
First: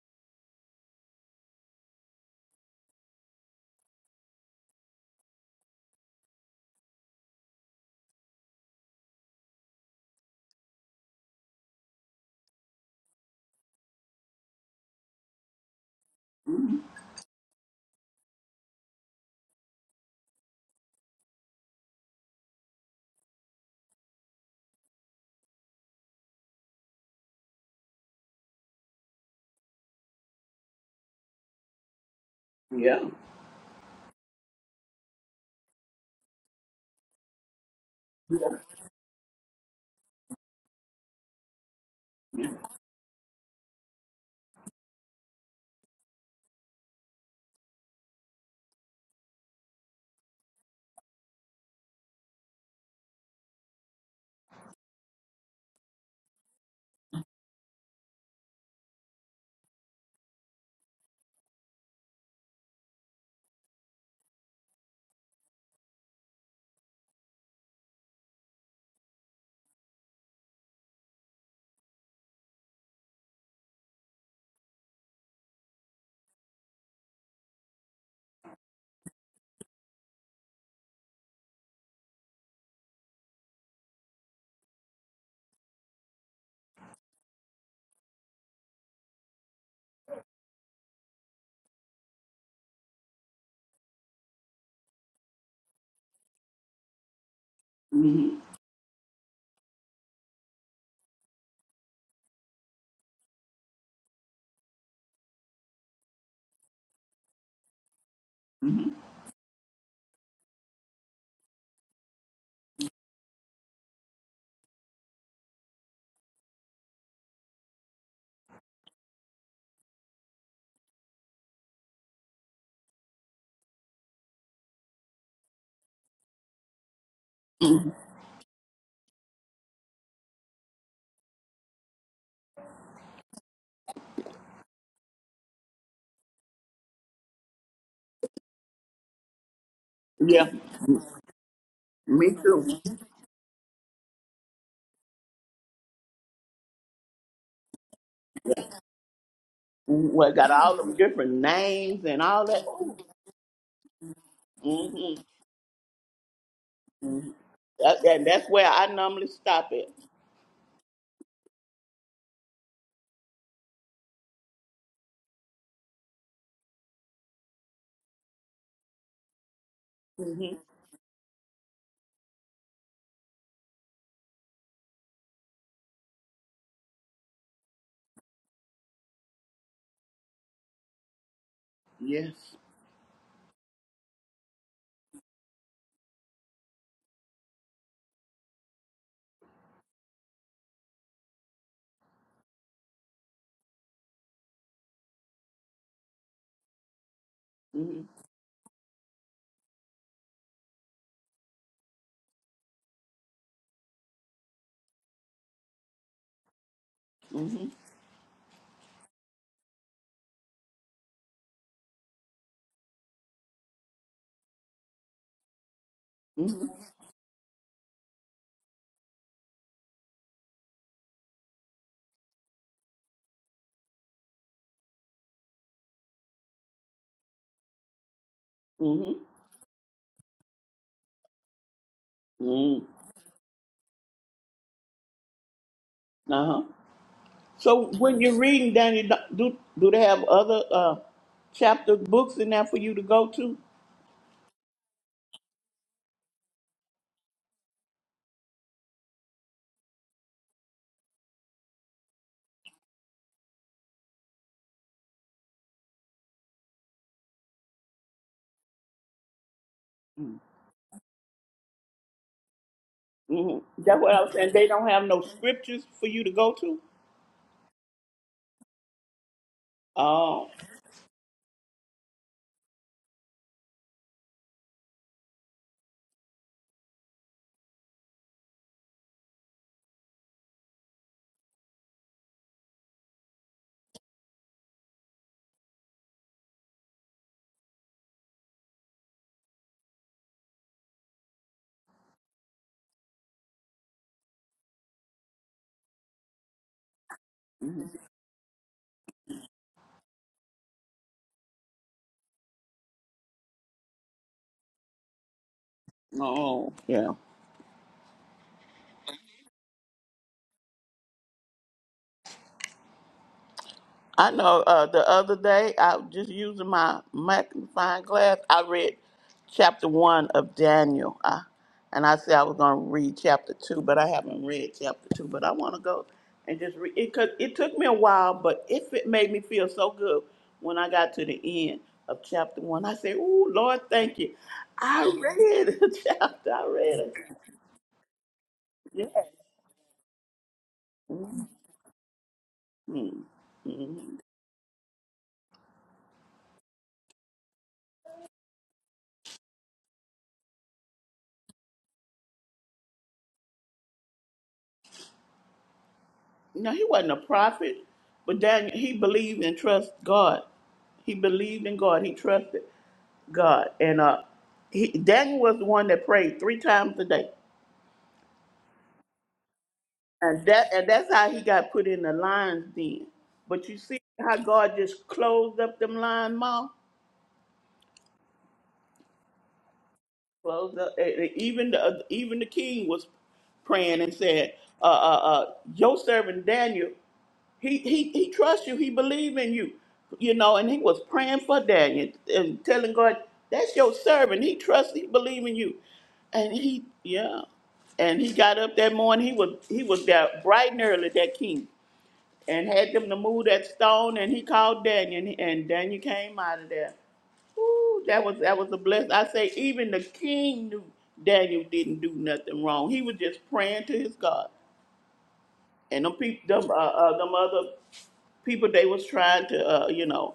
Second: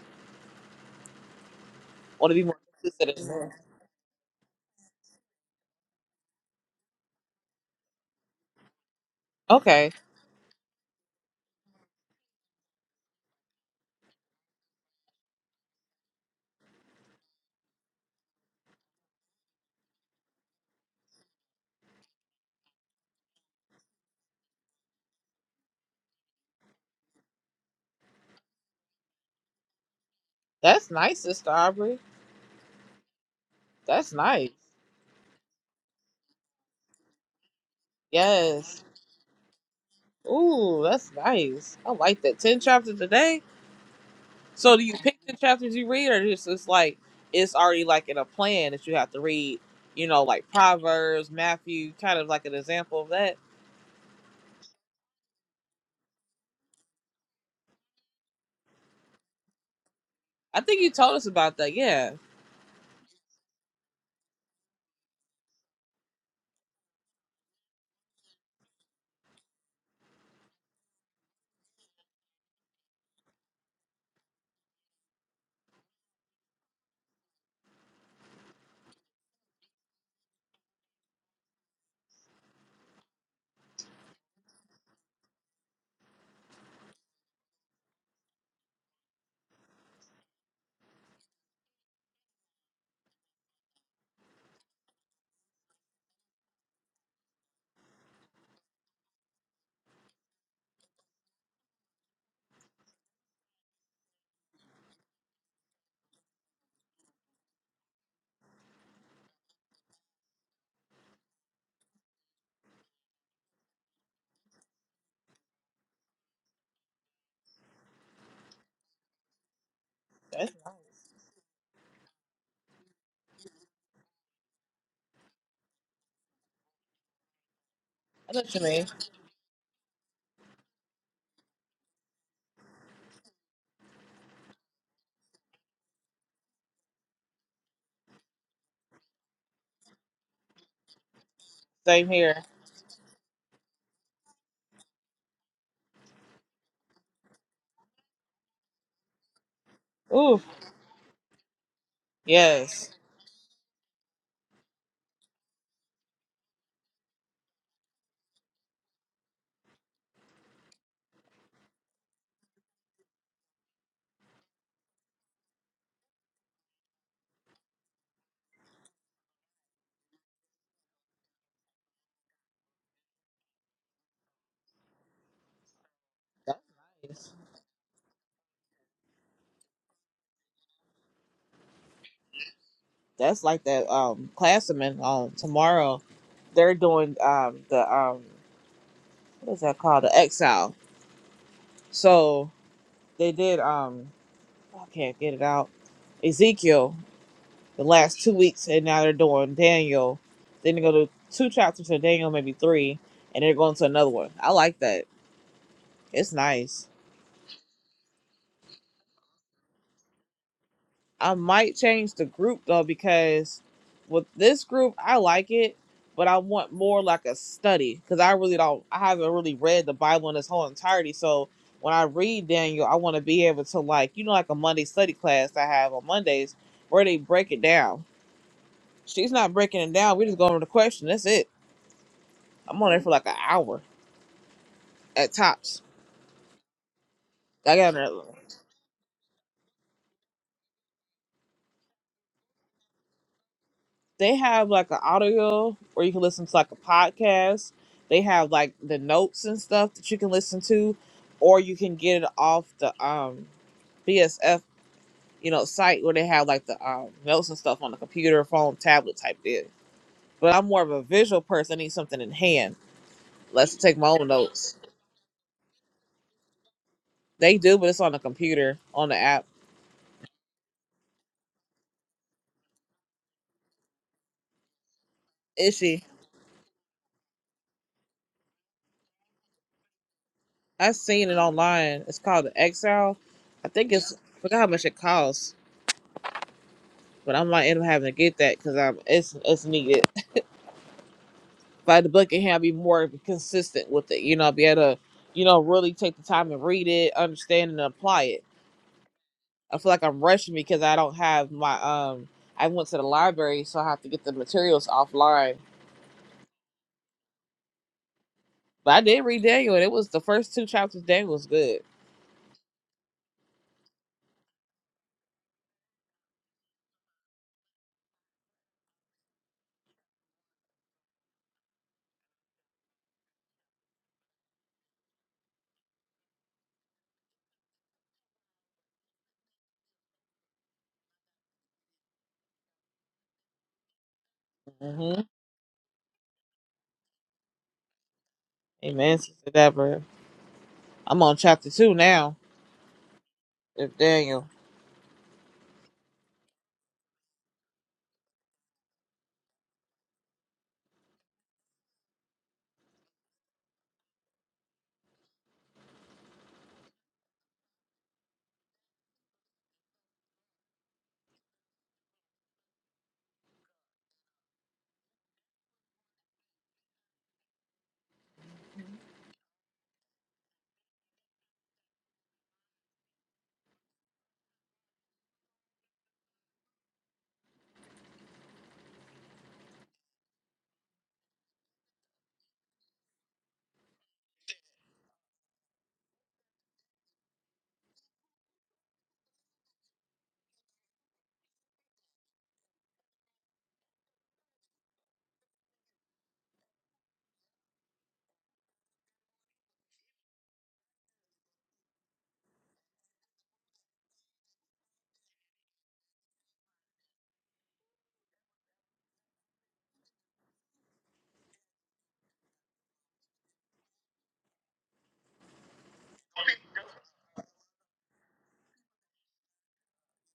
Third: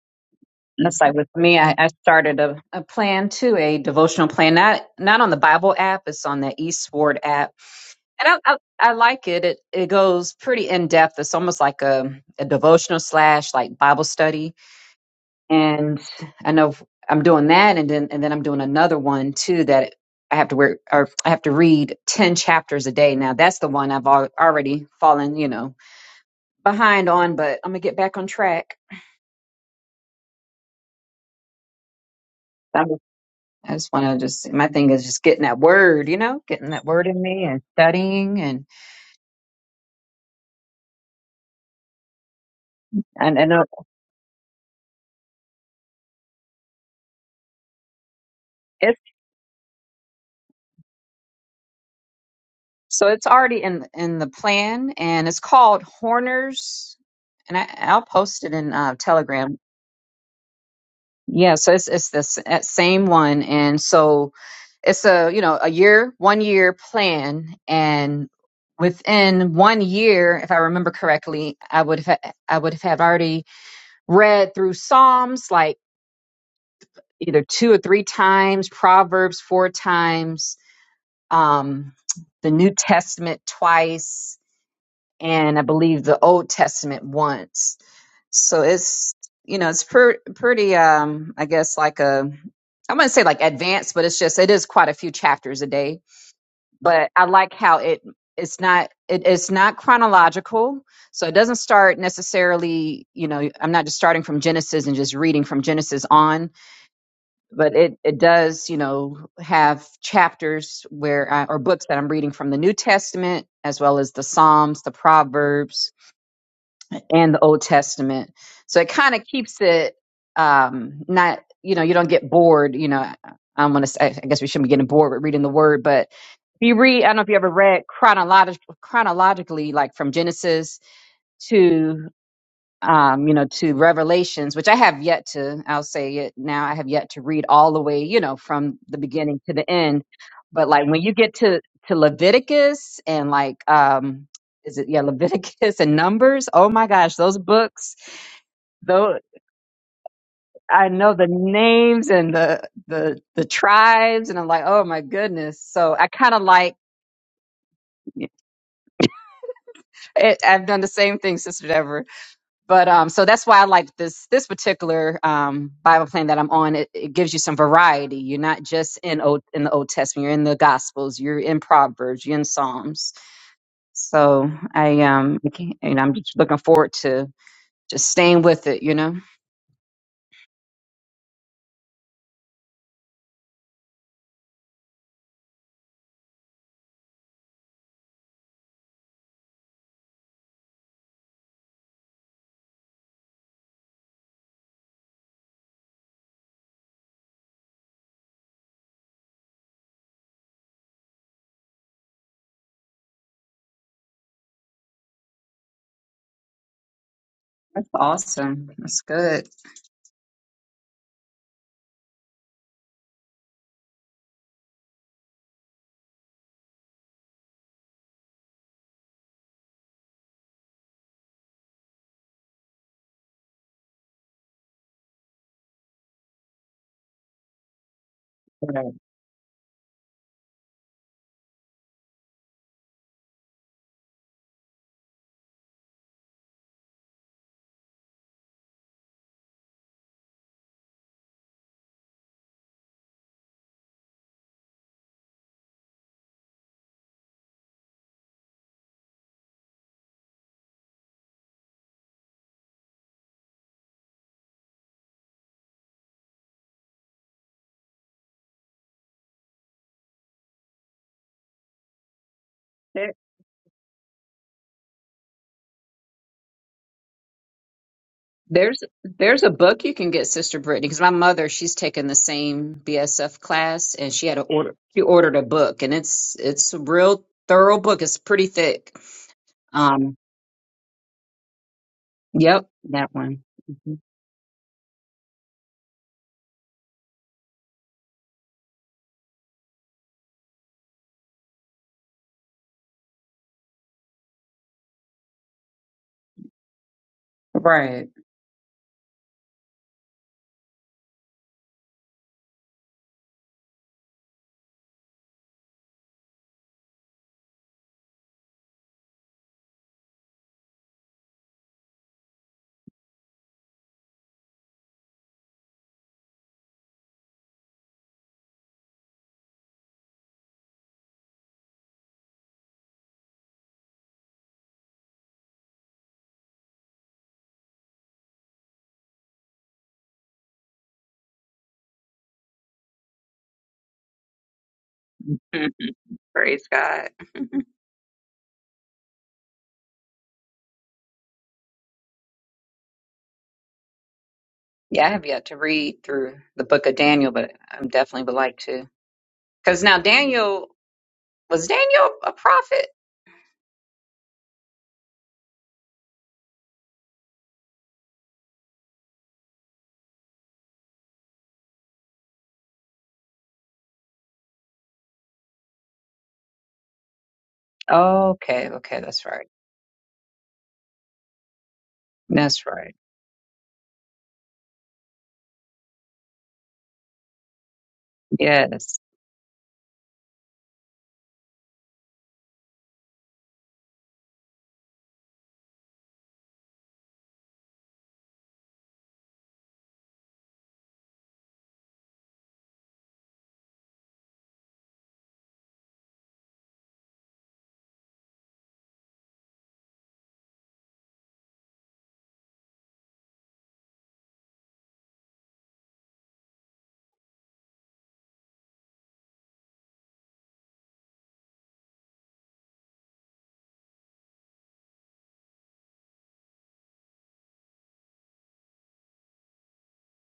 S3: that's like with me. I, I
S1: want to
S3: started
S1: be more
S3: a, a
S1: consistent. in
S3: plan
S1: that.
S3: too, a devotional plan. Not not on the Bible app. It's on the Eastward app, and I I, I like it. It it
S1: Okay,
S3: goes pretty in depth. It's almost like a a devotional slash like Bible study and I know if I'm doing that, and then and then I'm doing another one too that I have to wear or I have to read ten chapters a day. Now that's the one I've al- already fallen, you know, behind on, but I'm gonna get back on track.
S1: that's nice, Sister Aubrey.
S3: I'm,
S2: Yeah.
S3: I just
S1: That's
S3: want to
S1: nice.
S3: just my thing is just getting that word, you know, getting that word in me and studying and
S1: Yes. Ooh, that's nice. I like that. Ten chapters a day.
S3: and and uh,
S1: So do you pick the chapters you read, or just it's like it's already like in a plan that you
S3: it's
S1: have to read? You know, like Proverbs, Matthew, kind of like an example
S3: so
S1: of
S3: it's
S1: that.
S3: already in in the plan and it's called Horners, and I, I'll post it in uh, Telegram
S1: I think you told us
S3: Yeah,
S1: about
S3: so
S1: that.
S3: it's it's
S1: Yeah,
S3: the same one, and so it's a you know a year, one year plan, and within one year, if I remember correctly, I would have I would have had already read through Psalms like either two or three times, Proverbs four times, um, the New Testament twice, and I believe the Old Testament once so it's you know it's per- pretty um i guess like a i wouldn't say like advanced but it's just it is quite a few chapters a day but i like how it
S2: Mm-hmm.
S3: it's not it, it's not chronological so it doesn't start necessarily you know i'm not just starting from genesis and just reading from genesis on but it it does you know have chapters where I, or books that i'm reading from the new testament as well as the psalms the proverbs and the Old Testament. So it kind of keeps it
S1: that's
S3: um, not, you know, you don't get bored. You know, I, I'm gonna, say, I guess we shouldn't be getting bored with reading the Word, but if you read, I don't know if you ever read
S2: Mm-hmm.
S1: that's
S3: chronolog-
S1: you mean
S3: chronologically, like from Genesis to um, you know, to Revelations, which I have yet to, I'll say it now, I have yet to read all the way, you know, from the beginning to the end.
S2: Yeah.
S3: But like when you get to to
S1: Same
S2: Me
S1: here.
S2: too.
S3: Leviticus and like um is it yeah, Leviticus and Numbers, oh my gosh, those books, though
S2: We
S1: Ooh,
S2: got all
S3: I
S2: them
S3: know the
S2: different names
S3: names
S2: and
S3: and
S2: all
S3: the
S2: that.
S1: yes,
S3: the the tribes and I'm like, oh my
S2: Mm-hmm.
S3: goodness. So I kinda like
S2: Mm-hmm. That, that, that's where I normally stop it.
S3: it, I've done the same thing, Sister Deborah. but um so that's why i like this this particular um bible plan that i'm on it, it gives you some variety you're not just in old in the old testament you're in
S2: Mm-hmm.
S3: the gospels you're in proverbs you're in psalms so i um I can't- and i'm just looking
S1: that's
S3: forward
S1: nice.
S3: to just staying with it you know
S2: Yes.
S1: That's like that um classman um tomorrow. They're doing um the um what is that called the exile. So they did um I can't get it out. Ezekiel. the
S2: Mm-hmm.
S1: last two weeks, and now they're doing Daniel. Then they go to two chapters of Daniel, maybe three, and they're going to another one. I like that. It's nice.
S2: Mm-hmm.
S3: that's awesome that's good
S1: I might change the group though because with this group, I like it, but I
S2: Mm-hmm.
S1: want more like a study because I really don't. I haven't really read the Bible in its whole entirety, so. When I read Daniel, I want to be able to like, you know, like a Monday study class I have on Mondays where they break it down.
S2: Mm-hmm.
S1: She's not breaking it down. We're just going over the question. That's it. I'm on
S2: Mm-hmm.
S1: there for like an hour. at Tops.
S2: Uh-huh.
S1: I
S2: So
S1: got another
S2: when
S1: one.
S2: you're reading, Danny, do do they have other uh, chapter books in there for you to go to?
S1: They have like an audio where you can listen to like a podcast. They have like the notes and stuff that you can listen to, or you can get it off the um BSF you know site where they have like the um, notes and stuff on the computer, phone, tablet type thing. But I'm more of a visual person. I need something in hand.
S2: hmm
S1: Let's take
S2: That's
S1: my
S2: what I
S1: own
S2: was saying. They
S1: notes.
S2: don't have no scriptures for you to go to.
S1: They do, but it's on the
S3: There's
S1: computer on the
S3: there's
S1: app.
S3: a book you can get,
S2: Oh,
S3: Sister Brittany, because my mother she's taken the same BSF class, and she had a order. She ordered a book, and
S1: Itchy.
S3: it's it's a real thorough book. It's pretty thick. Um,
S1: I've seen it online. It's called the
S3: yep, that
S1: Exile.
S3: one.
S1: I think
S3: hmm
S1: it's forgot how much it costs but I might end up having to get that because I'm it's it's needed. If I had the book in hand, I'd be more consistent with it. You know, I'd be able to, you know, really take the time and read it, understand and
S2: mhm.
S3: Right.
S1: apply it. I feel like I'm rushing because I don't have my um. I went to the library, so I have to get the materials offline.
S2: oh, yeah.
S1: But I did read Daniel, and it was the first two chapters. Daniel was good.
S2: I know. Uh, the other day, I was just using my magnifying glass. I read chapter one of Daniel, I, and I said I was going to read chapter two, but I haven't read chapter two. But I want to go and just read it. Cause it took me a while, but if it made me feel so good when I got to the end of chapter one, I said, "Ooh, Lord, thank you." I
S1: Mm-hmm.
S2: read
S3: Mm,
S2: a chapter.
S3: Praise
S2: I read a
S3: God.
S2: Yeah.
S1: Amen, sister Deborah. I'm on chapter two now.
S2: mm
S1: Of
S2: mm
S1: Daniel.
S3: Yeah, I have yet to read through the book of Daniel, but I definitely would like to. Because now Daniel was Daniel a prophet?
S2: No, he wasn't a prophet, but Daniel, he believed and trusted God. He believed in God. He trusted God, and uh, he, Daniel was the one that prayed three times a day,
S3: okay, okay, that's right.
S2: and that and that's how he got put in the
S3: That's
S2: lion's
S3: right.
S2: den. But you see how God just closed up them lion mouth.
S3: Yes.
S2: Closed up. eh, eh, Even the uh, even the king was praying and said, uh, uh, uh, "Your servant Daniel." He he he trusts you. He believes in you. You know, and he was praying for Daniel and telling God, "That's your servant. He trusts. He believes in you." And he yeah, and he got up that morning. He was he was there bright and early. That king and had them to move that stone. And he called Daniel, and, and Daniel came out of there. Ooh, that was that was a blessing. I say even the king knew Daniel didn't do nothing wrong. He was just praying to his God. And them people, them, uh, uh, them other people they was trying to uh, you know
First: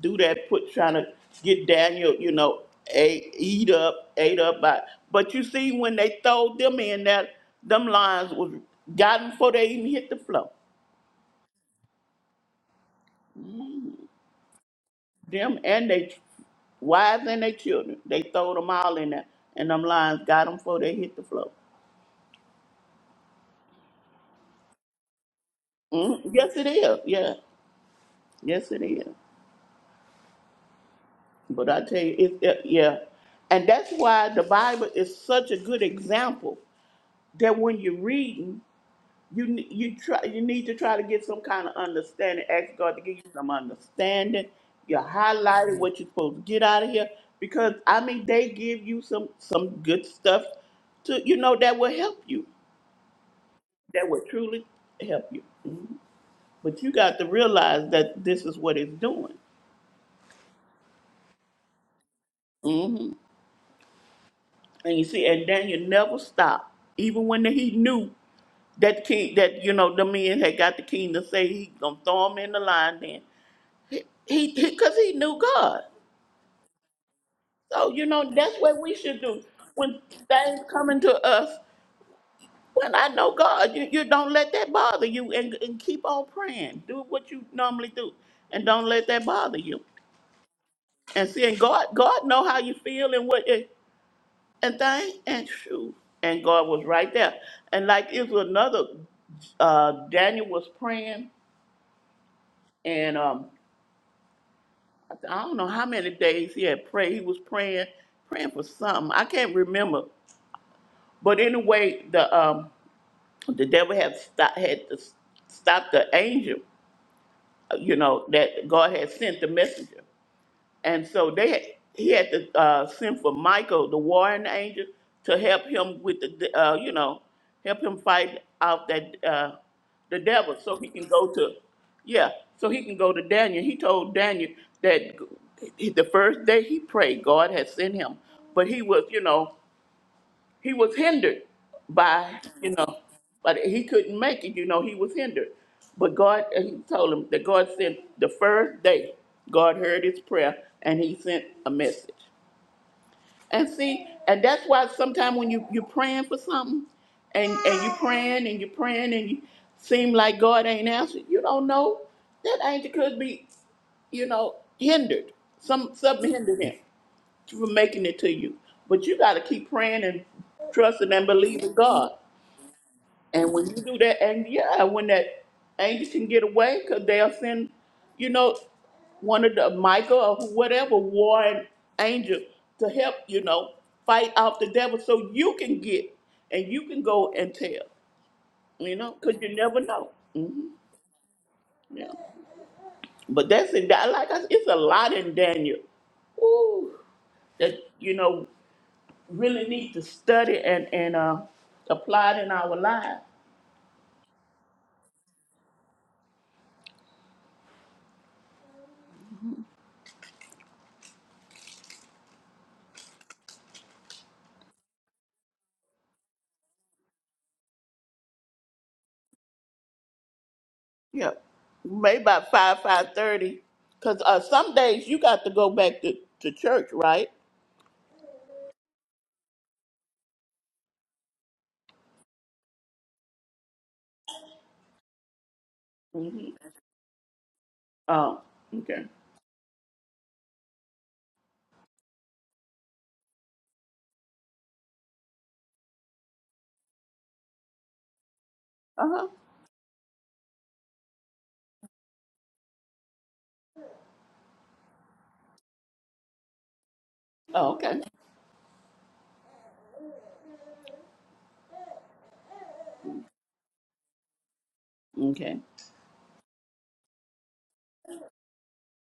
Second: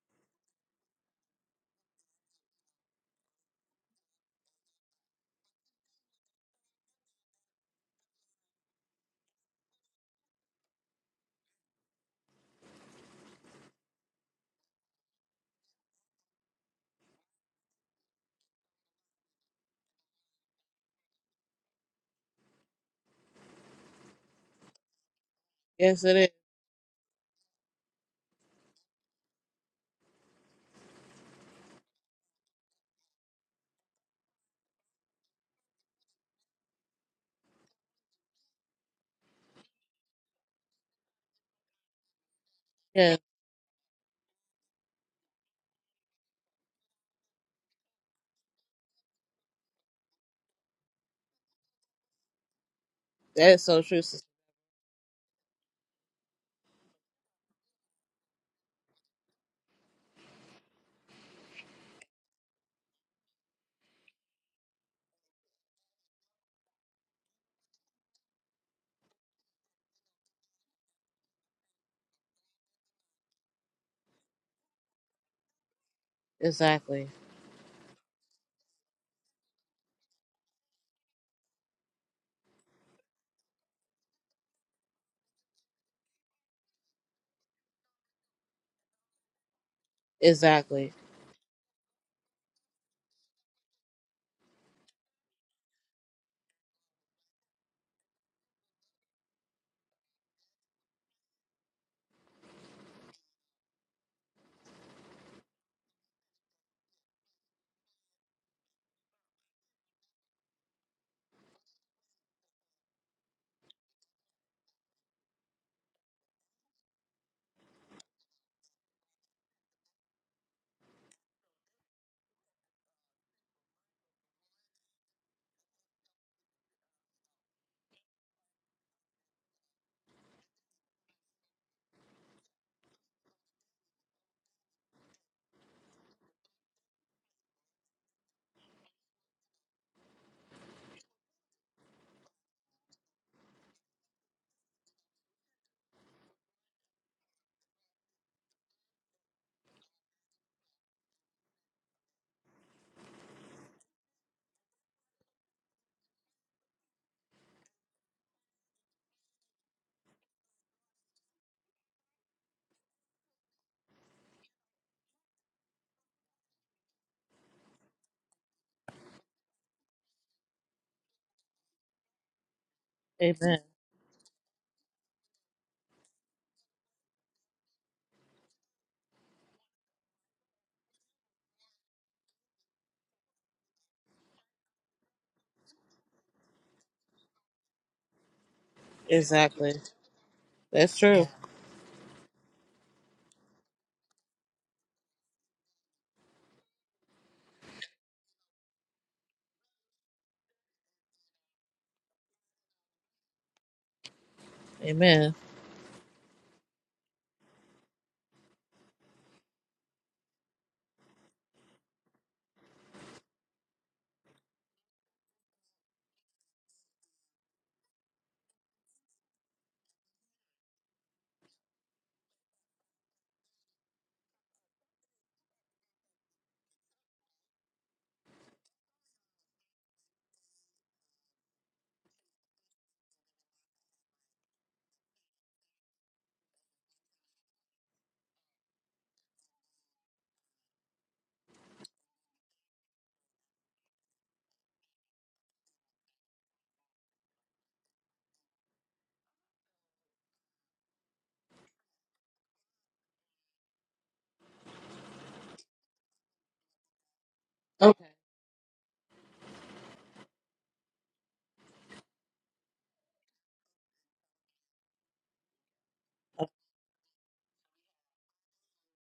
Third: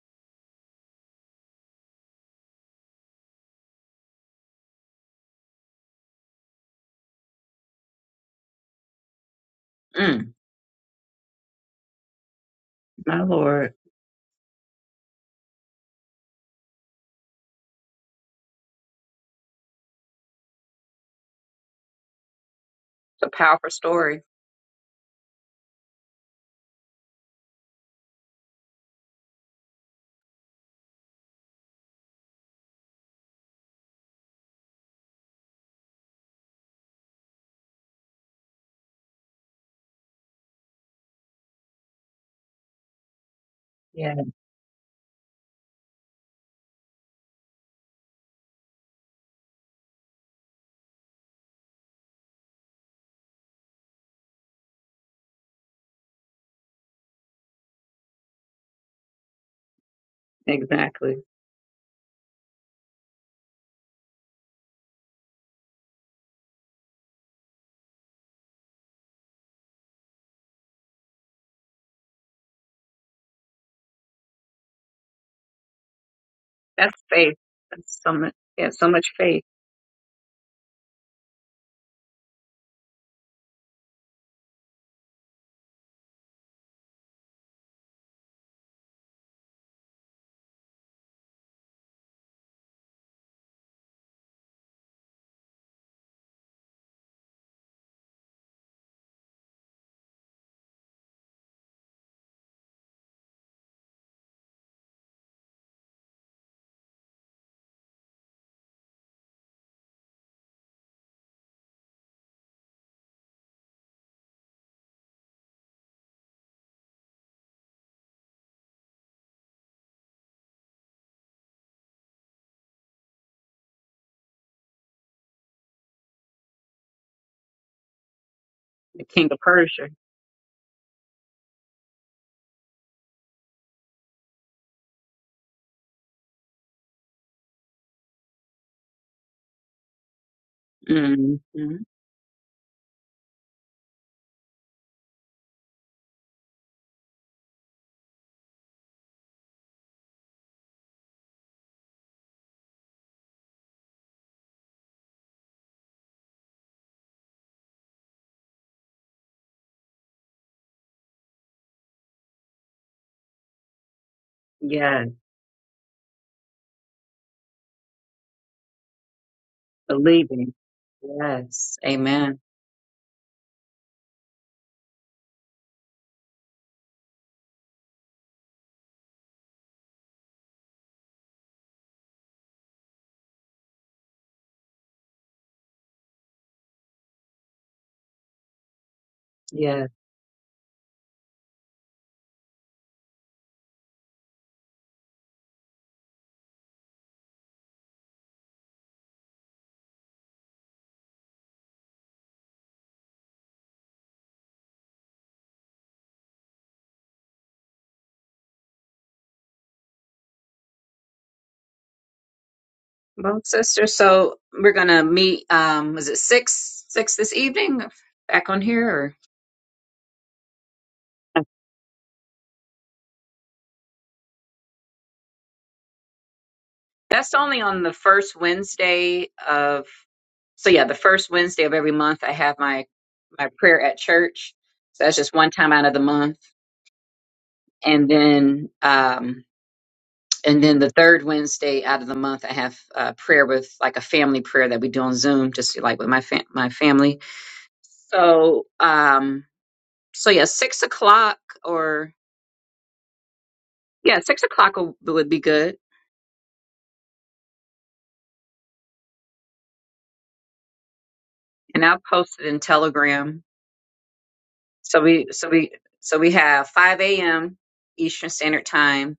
S2: do that put trying to get Daniel you know a, eat up ate up by but you see when they throw them in that them lions was gotten before they even hit the
S3: Mm,
S2: floor
S3: my Lord.
S2: them and they ch- wives and their children they throw them all in there and them lions got them before they hit the floor
S3: It's a powerful story.
S1: Yes, it
S2: mm
S1: is.
S2: yes it is yeah yes it is but I tell you it, it yeah and that's why the Bible is such a good example that when you're reading you ne- you try you need to try to get some kind of understanding. Ask God to
S1: Yeah,
S2: give you some
S3: Yeah,
S2: understanding. You highlighted what you're supposed to get out of here because I mean they give you some some good stuff to you know that will help you.
S1: that is so true.
S2: That will
S1: sis-
S2: truly help you. But you got to realize that this is what it's doing.
S3: exactly.
S2: hmm And you see, and Daniel never stopped, even when he knew that king that you know the men had got the king to say he gonna throw him in the lion. Then he because he 'cause he knew God.
S3: That's
S1: Exactly.
S3: faith.
S2: So,
S3: That's
S2: you
S3: so
S2: know,
S3: much.
S2: that's
S3: Yeah,
S2: what
S3: so
S2: we
S3: much
S2: should do.
S3: faith.
S2: When things coming to us, when I know God, you, you don't let that bother you and, and keep on praying. Do what you normally do and don't let that bother you.
S1: Exactly.
S2: And seeing God, God know how you feel and what it- and thing and shoot. And God was right there. And like it was another uh, Daniel was praying, and um, I th- I don't know how many days he had prayed. He was praying, praying for something. I can't remember. But anyway, the um, the devil had stopped had to stop the angel, uh, you know, that God had sent the messenger, and so they had, he had to uh, send for Michael, the warring angel, to help him with the uh, you know help him fight out
S3: The
S2: that
S3: king of
S2: uh,
S3: Persia.
S2: the devil, so he can go to yeah, so he can go to Daniel. He told Daniel that the first day he prayed, God had sent him, but he was you know he was
S3: hmm
S2: hindered by you know but he couldn't make it you know he was hindered but god and he told him that god sent the first day god heard his prayer and he sent a message and see and that's why sometimes when you you're praying for something and and you're praying and you're praying and you seem like god ain't answered you don't know that angel could be you know
S3: Yes,
S2: hindered some something hindered him for making it to you. But you got to keep praying and
S3: believing.
S2: trusting and believing
S3: Yes,
S2: God.
S3: amen.
S2: And
S1: Amen.
S2: when you do that, and yeah, when that angel can get away, because they'll send, you know, one of the Michael or whatever warring angel to help, you know, fight off the devil so you can get and you can go and tell, you know, because you
S1: Exactly.
S2: never
S3: Yes.
S2: know. hmm
S1: That's true.
S2: Yeah. But that's in like I said, it's a lot in Daniel. Ooh, that you know. really need to study and, and uh, apply it in our lives.
S1: Amen.
S3: Well, sister, so we're gonna meet. Um, was it six six this evening? Back on here,
S2: Yeah,
S3: or
S2: maybe about five five thirty, because uh, some days you got to go back to, to church, right?
S3: that's only on the first Wednesday of. So yeah, the first Wednesday of every month, I have my my prayer at church. So that's just one time out of the month,
S2: hmm
S3: and
S2: Oh,
S3: then
S2: okay.
S3: um And then the third Wednesday out of the month, I have uh, prayer with like a family prayer that we do on Zoom, just like with my fam- my family. So,
S2: Uh huh.
S3: um, so yeah, six o'clock or yeah, six o'clock would, would be good.
S2: Oh, okay.
S1: Okay.
S3: And I'll post it in Telegram. So we, so
S2: Okay.
S3: we, so we have 5 a.m. Eastern Standard Time,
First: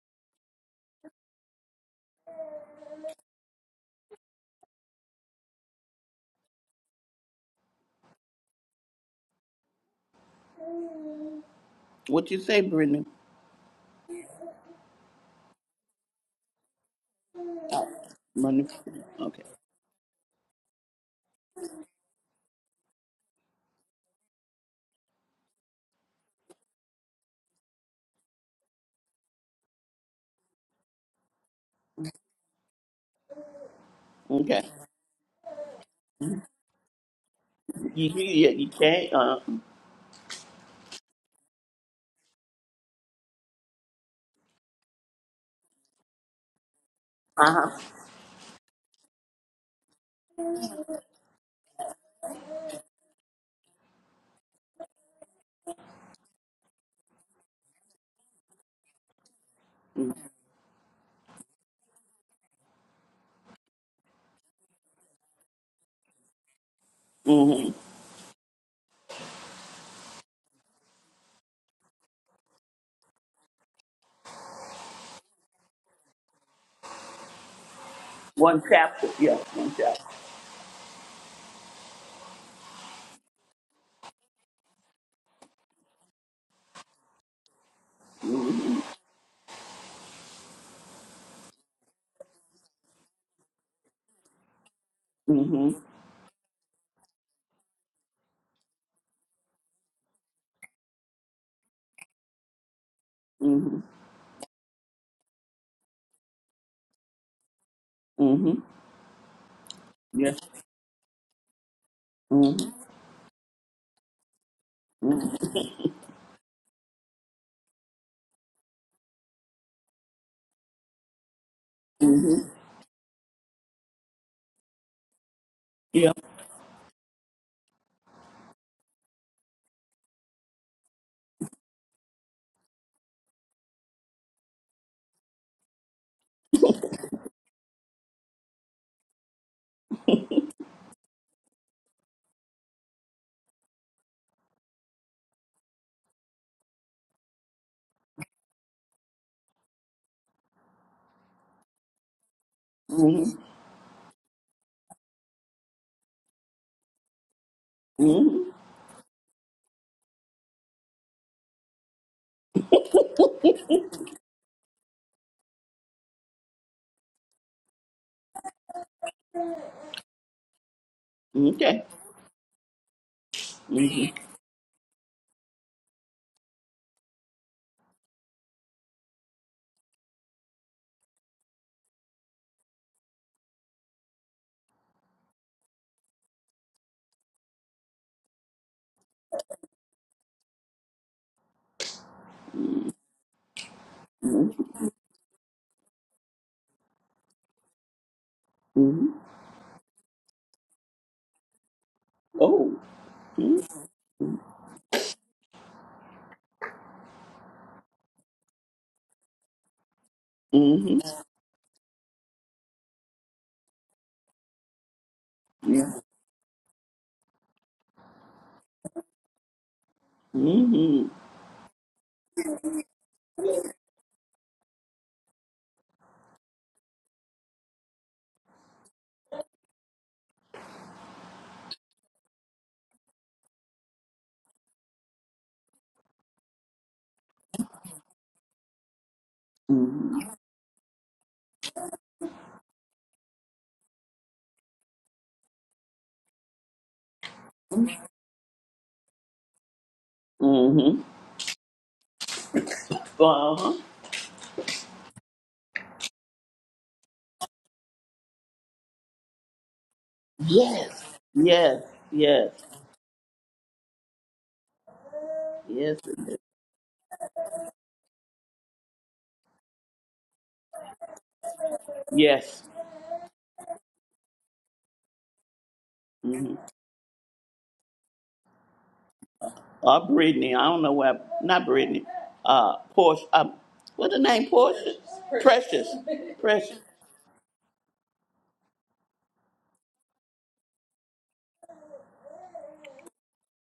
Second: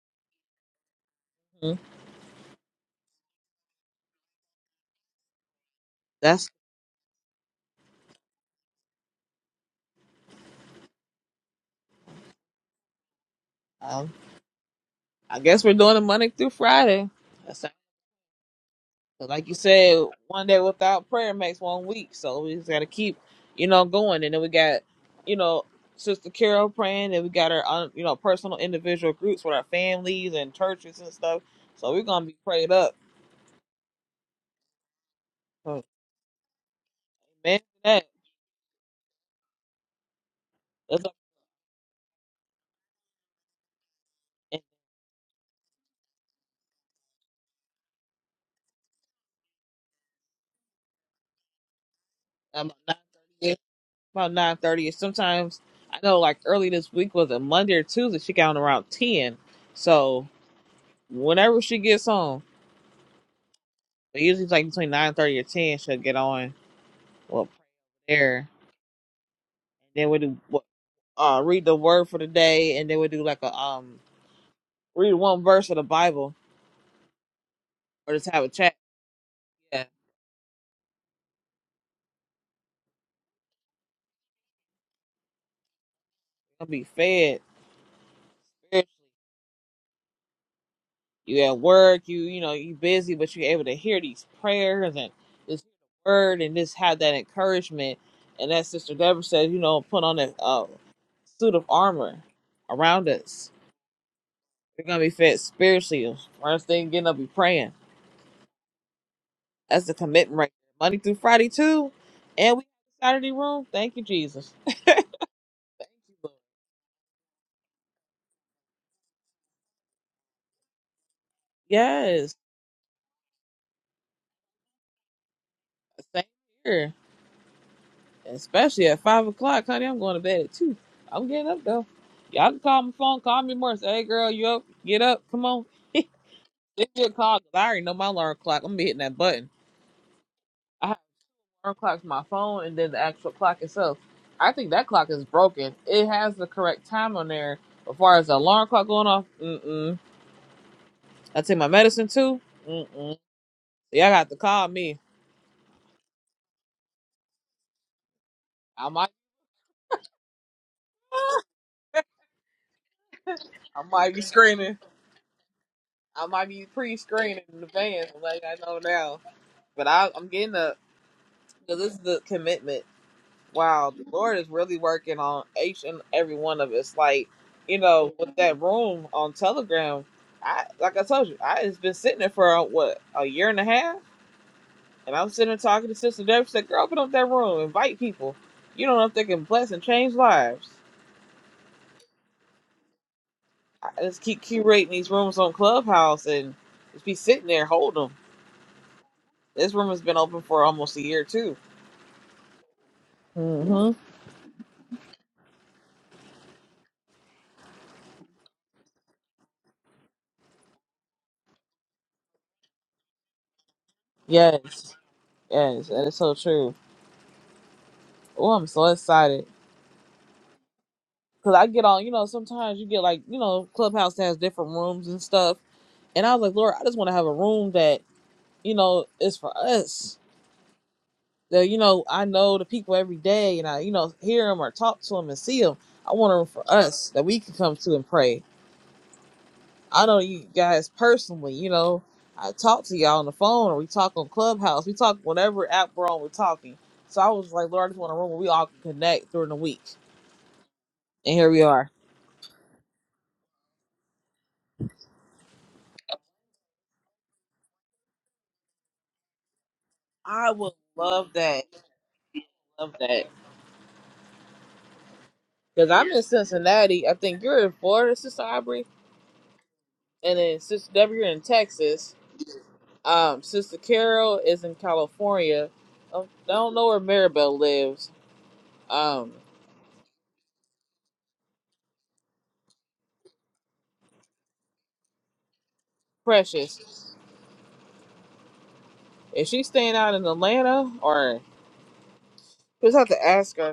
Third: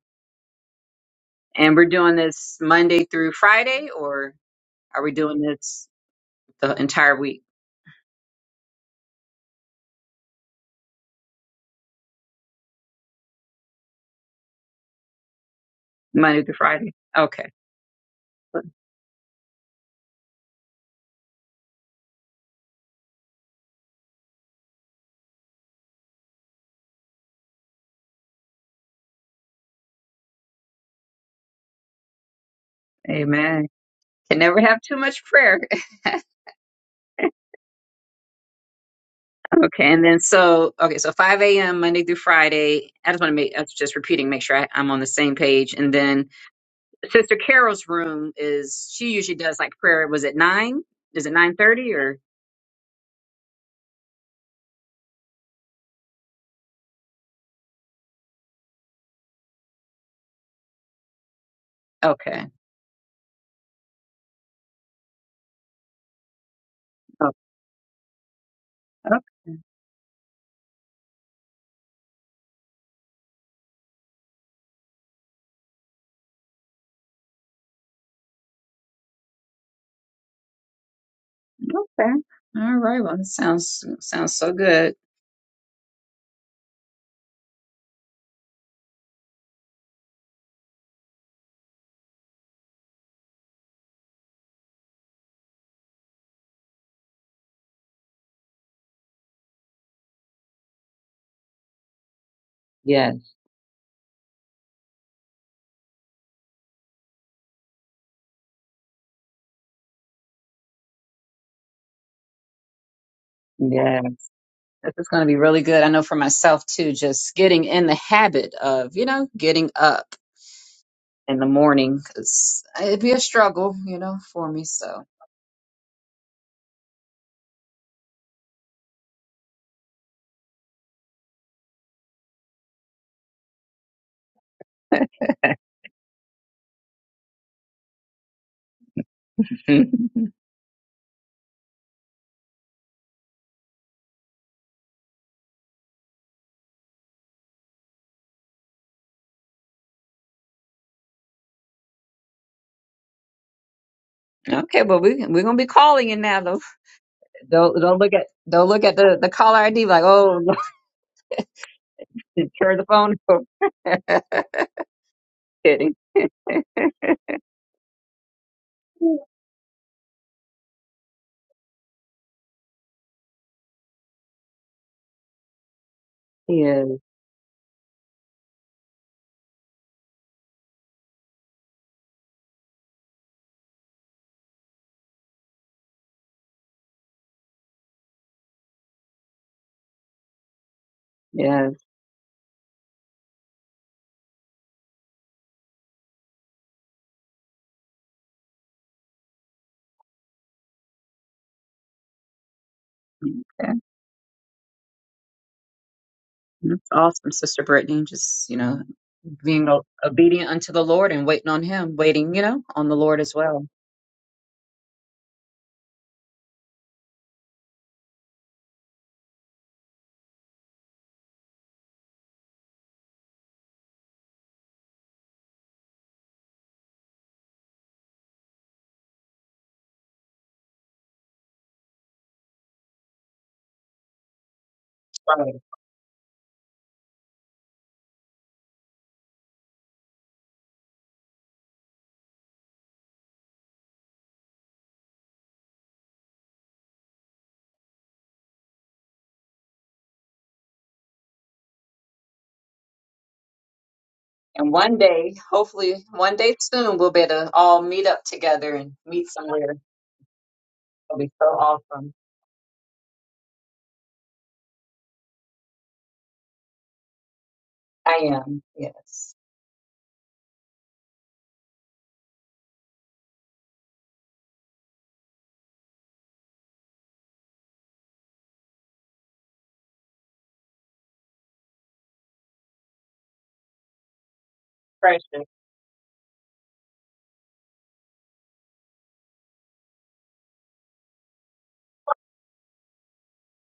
S3: and
S1: Mhm.
S3: we're doing this Monday through Friday, or are we doing this
S1: That's.
S3: the entire week,
S2: What you say, Brittany?
S1: Um, I guess we're doing it Monday
S3: Monday
S1: through
S3: through Friday?
S1: Friday.
S3: Okay,
S1: That's right.
S2: Money.
S1: So,
S2: Okay.
S1: like you said. One day without prayer makes one week. So we just got to keep, you know, going. And then we got, you know, Sister Carol praying, and we got our, own, you know, personal individual groups with our families and churches and stuff. So we're gonna be prayed up.
S3: Amen. Can never
S2: Okay.
S3: have too much prayer.
S1: So,
S2: You
S1: Amen. to That.
S2: you, yeah, you can't. Uh
S3: Okay, and then so okay,
S1: That's
S3: so
S1: like-
S3: 5 a.m. Monday through Friday. I just want to make I'm just repeating, make sure I, I'm on the same page. And then Sister
S2: huh.
S3: Carol's room is she usually does like prayer. Was it nine? Is it nine thirty or
S1: um, about nine about nine thirty. Sometimes I know, like early this week was a Monday or Tuesday. She got on around ten. So whenever she gets on.
S3: okay?
S1: But usually it's like between nine thirty or ten she'll get on
S3: Oh,
S1: well
S2: Mm-hmm.
S1: prayer.
S3: okay,
S1: Then we do uh read the word for the day and then we do like a um read one verse of the Bible or just have a
S2: One
S1: chat.
S2: chapter. Yeah. One
S1: Yeah.
S2: chapter.
S3: okay, all right. Well, this sounds sounds so good.
S1: Gonna be fed.
S2: Mm-hmm.
S1: You at work, you you know, you busy but you're able to hear these prayers and this
S2: Mm-hmm.
S1: word and just have that encouragement and that sister Deborah says, you know, put on a uh, suit of armor around
S3: Yes,
S1: us.
S2: Mm-hmm.
S1: We're gonna be fed spiritually. First thing getting up be praying.
S2: Mm-hmm.
S1: That's the
S2: Yeah.
S1: commitment right there. Monday through Friday too. And we
S2: Mm-hmm.
S1: have Saturday room. Thank you,
S3: yes.
S1: Jesus.
S3: This is going to be
S2: Mm-hmm.
S3: really good. I
S1: Thank
S3: know for
S1: you, Lord.
S3: myself too, just getting in the habit of you know getting up in the morning
S1: Yes.
S2: Mm-hmm.
S3: because it'd be a struggle, you know, for me. So.
S2: Yeah.
S1: Same here. Especially at five o'clock, honey. I'm going to bed at two. I'm getting up though. Y'all can call my phone, call me more. Say, hey girl, you up? Get up. Come on. Give me a call 'cause I already know my alarm clock. I'm gonna be hitting that button. I have alarm clocks my phone and then the actual clock itself. I think that clock is broken. It has the correct time on there. As far as the alarm clock going off, mm-mm. I take my medicine too. Mm-mm.
S2: Mhm.
S1: Y'all got to call
S3: Okay,
S1: me.
S3: well we we're gonna be calling you now. Don't don't, don't look at
S2: Mhm.
S3: don't look
S1: I
S3: at
S1: might
S3: the, the caller ID like oh turn the phone over.
S1: I might be screening.
S3: Kidding.
S1: I might be pre screening in advance like I know now. But I I'm getting up because
S2: Okay.
S1: this is the commitment. Wow, the
S2: Mm-hmm.
S1: Lord is really working on each and every one of
S3: Yes,
S1: us. Like, you know, with that room on Telegram, I like I told you, I has been sitting there for uh, what, a year and a half? And I'm sitting there talking to Sister Deborah said, Girl, open up that room, invite people. You don't know if they can bless and change lives.
S3: yes.
S1: I just keep curating these rooms on Clubhouse and just be sitting there, hold them.
S2: Mm-hmm.
S1: This room has been open for almost a year too.
S2: Oh.
S3: Okay.
S1: hmm
S3: That's awesome, Sister Brittany. Just, you know, being o- obedient unto the
S2: Mm-hmm.
S3: Lord and waiting on Him, waiting, you know, on the Lord as well.
S1: Yes, yes,
S2: Yeah.
S1: that is so true. Oh, I'm so excited
S2: Mm-hmm.
S1: because I get on. You know, sometimes you get like you know, Clubhouse has different rooms and stuff, and I was like, Lord, I just want to have a room that you know is for us. That you know, I know the people every day, and I you know hear them or talk to them and
S3: Right.
S1: see them. I want a room for us that we can come to and pray I know
S2: Mm-hmm.
S1: you guys personally, you know. I talk to y'all on the phone or we talk on Clubhouse. We talk whatever app we're on, we're talking. So I was like, Lord, I just want a room where we all can connect during the week.
S2: Mm-hmm.
S1: And here we are.
S2: Uh-huh.
S3: And one day, hopefully, one day soon, we'll be able to all meet up together and meet somewhere.
S1: I would
S2: Yes.
S3: It'll be
S1: love
S3: so
S1: that.
S2: Yes.
S3: awesome.
S2: Yes.
S1: Love that. Because
S2: Yes.
S1: I'm
S2: it
S1: in
S2: is.
S1: Cincinnati. I think you're in Florida,
S3: I
S1: Sister
S3: am.
S1: Aubrey.
S3: Yes.
S1: And then Sister Debbie, you're in Texas.
S2: Yes.
S1: Um, Sister Carol is in California. Um, I
S2: Mm-hmm.
S1: don't know where Maribel lives. Um,
S2: Uh, Brittany. I don't know why. Not Brittany. Uh, Porsche. Um, what's the name? Porsche.
S3: Precious.
S2: Precious. Precious.
S1: Precious. Is she staying out in Atlanta or just have to ask her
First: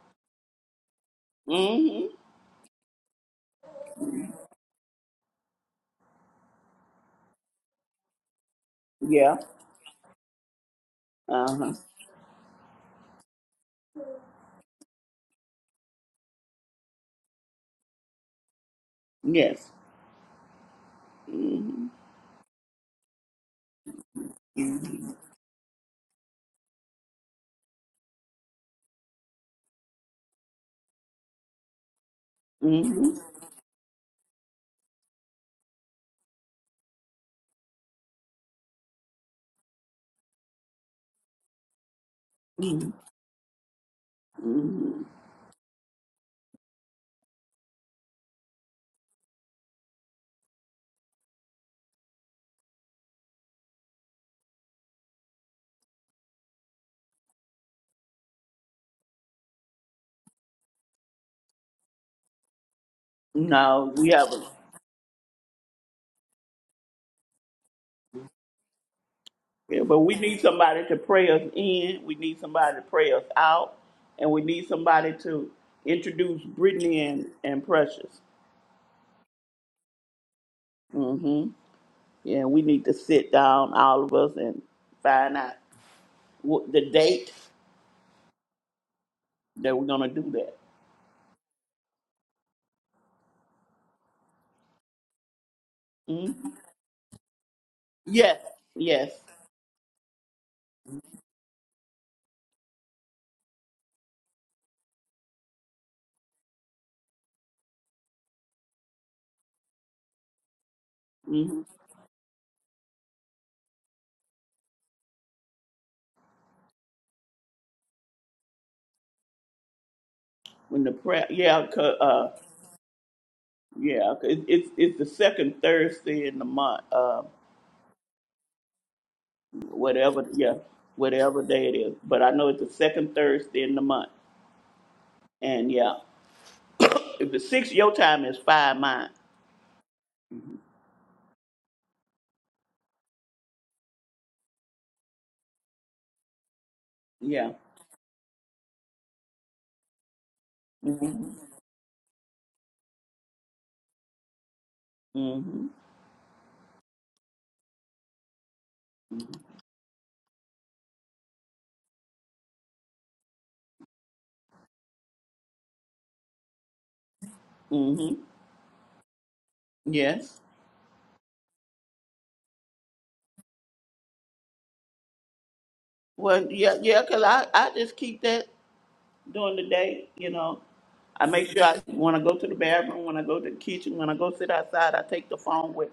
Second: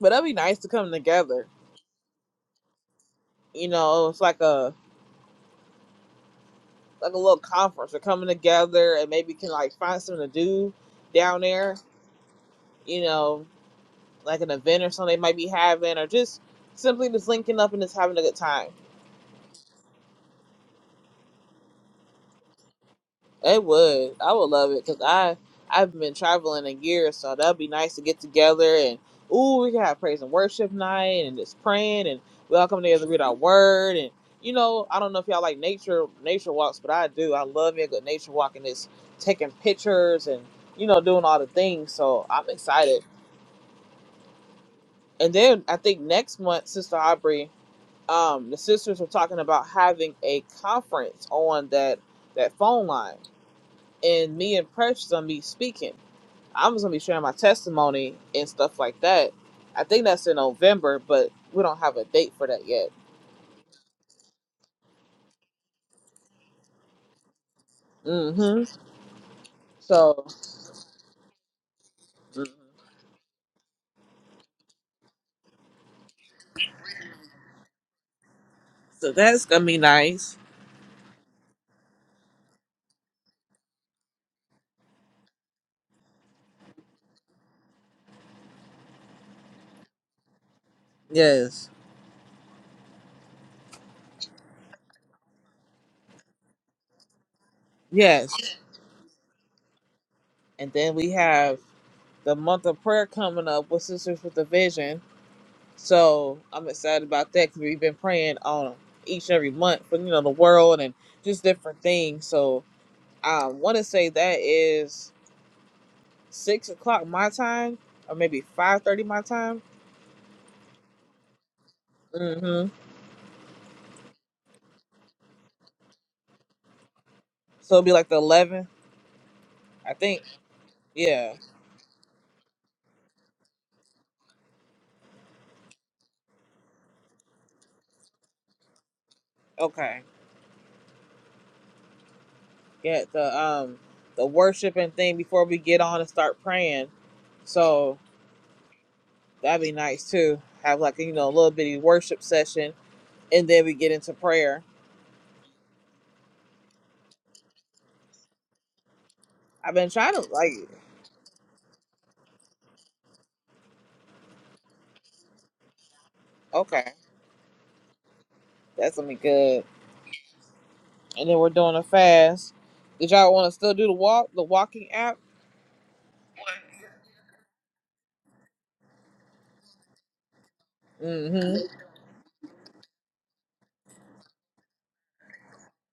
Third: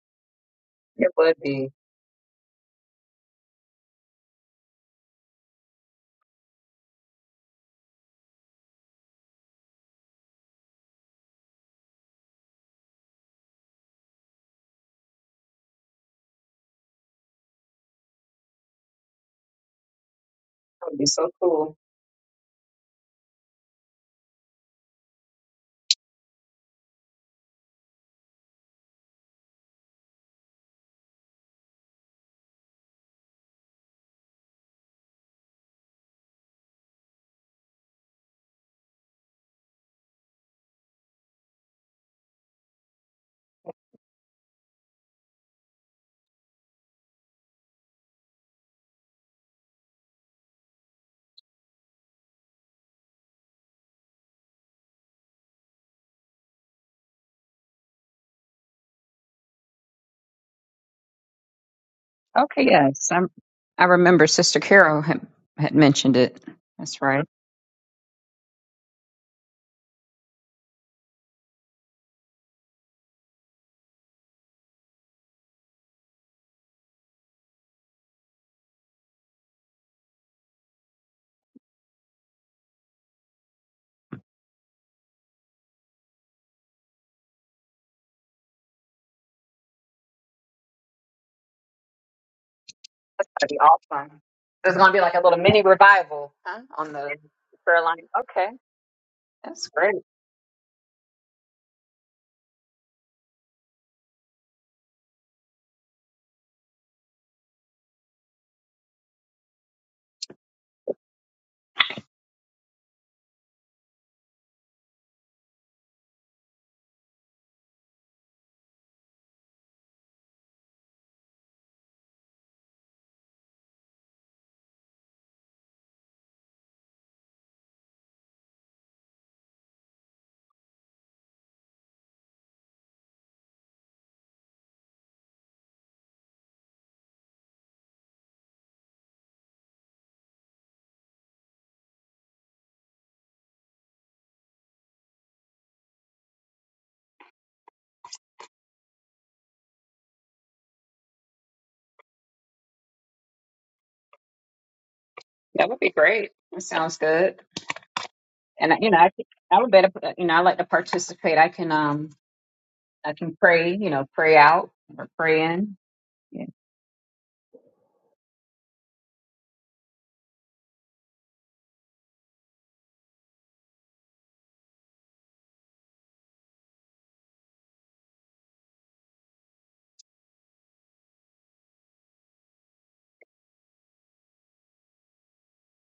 S1: But that'd be nice to come
S3: It would
S1: together.
S3: be. It
S2: Mm-hmm.
S1: You know, it's like a like a little conference. We're coming together and maybe
S2: Yeah.
S1: can like find something to do down
S2: Uh huh.
S1: there. You know, like an event or something they might be having, or just simply just linking up and just having a good time.
S2: Yes.
S3: would be so cool.
S2: Mm-hmm.
S1: It would. I would love it because
S2: Mm-hmm.
S1: I I've been traveling a year, so that'd be nice to get together and ooh, we can have praise and worship night and just praying and we all come together
S2: Mm-hmm.
S1: to read our word and you know I don't know if y'all like nature nature walks, but I do. I love me a good nature walk and it's taking pictures and you know doing all the things. So I'm
S2: Mm-hmm.
S1: excited.
S2: Mm-hmm.
S1: And then I think next month, Sister Aubrey, um, the sisters were talking about having a conference on that that phone line and me and Precious gonna be speaking. I'm just gonna be sharing my testimony and stuff like that. I think that's in November, but we don't have a date for
S3: Okay,
S1: that yet.
S3: yes. I'm, I
S2: No, we
S3: remember
S2: have not
S3: Sister Carol had, had mentioned it. That's right.
S1: hmm
S2: yeah, but we
S1: So,
S2: need somebody to pray us in. We need
S1: mhm.
S2: somebody to pray us out, and we need somebody to introduce Brittany and and Precious.
S1: so that's gonna be nice.
S2: Mm-hmm. Yeah, we need to sit down, all of us, and find out what, the date that we're gonna do that.
S1: Yes,
S3: That's gonna be awesome. There's gonna be like a little mini revival,
S2: mm
S3: huh? On the prayer line.
S1: yes.
S2: Yes,
S3: Okay,
S2: yes.
S3: that's great.
S1: And then we have the month of prayer coming up with Sisters with a Vision. So I'm excited about that because we've been praying on each and every month for you know the world and just
S2: hmm
S1: different things. So I want to say that is six o'clock my time, or maybe five thirty my time.
S2: When the prayer, yeah, 'cause, uh,
S1: Mm-hmm.
S2: yeah, 'cause it's it's the second Thursday in the month. Um,
S1: So it'll be like the 11th, I think.
S2: whatever yeah
S1: Yeah.
S2: whatever day it is but i know it's the second thursday in the month and yeah if it's six your time is five mine
S1: Okay. Yeah. The um the worshiping thing before we get on and start praying.
S2: yeah
S1: So that'd be nice too. Have like a, you know
S2: hmm
S1: a little bitty worship session, and then we get into prayer.
S2: hmm
S3: That would be great. That sounds good. And you know, I, think- I would
S1: I've
S3: better,
S1: been trying to
S3: you know, I
S1: like.
S3: like to participate. I can, um, I can pray, you know, pray out or pray in. Yeah.
S1: Okay,
S2: hmm
S1: that's gonna be good.
S2: yes
S1: And then we're doing a fast. Did y'all want to still do the walk, the walking app?
S2: well yeah yeah because i i just keep that during the day you know i make sure
S1: Mm-hmm.
S2: i when i go to the bathroom when i go to the kitchen when i go sit outside i take the phone with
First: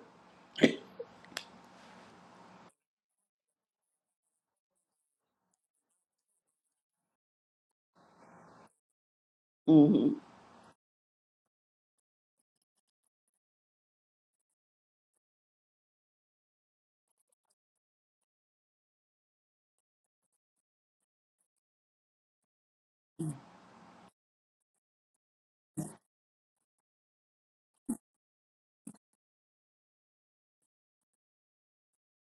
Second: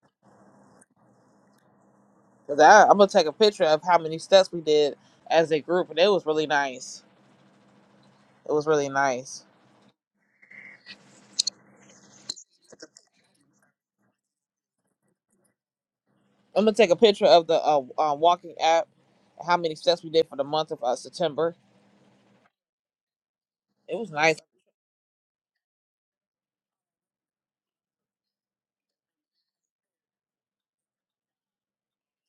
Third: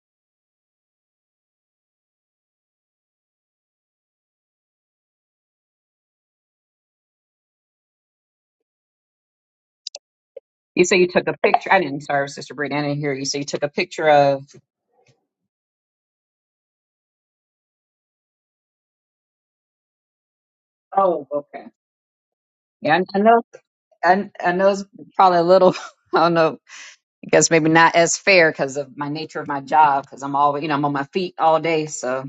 S1: Cause I, I'm gonna take a picture of how many steps we did as a group, and it was really nice. It was really nice.
S2: hmm
S3: You say you took a picture. I didn't. Sorry, Sister Brady. I didn't hear you. So you took a picture of.
S1: I'm gonna take a picture of the uh, uh, walking app. How many steps we did for the month of uh,
S3: Oh,
S1: September?
S3: okay. Yeah, I I know.
S1: It was
S3: I,
S1: nice.
S3: I know it's probably a little. I don't know. I guess maybe not as fair because of my nature of my job. Because I'm always, you know, I'm on my feet all day, so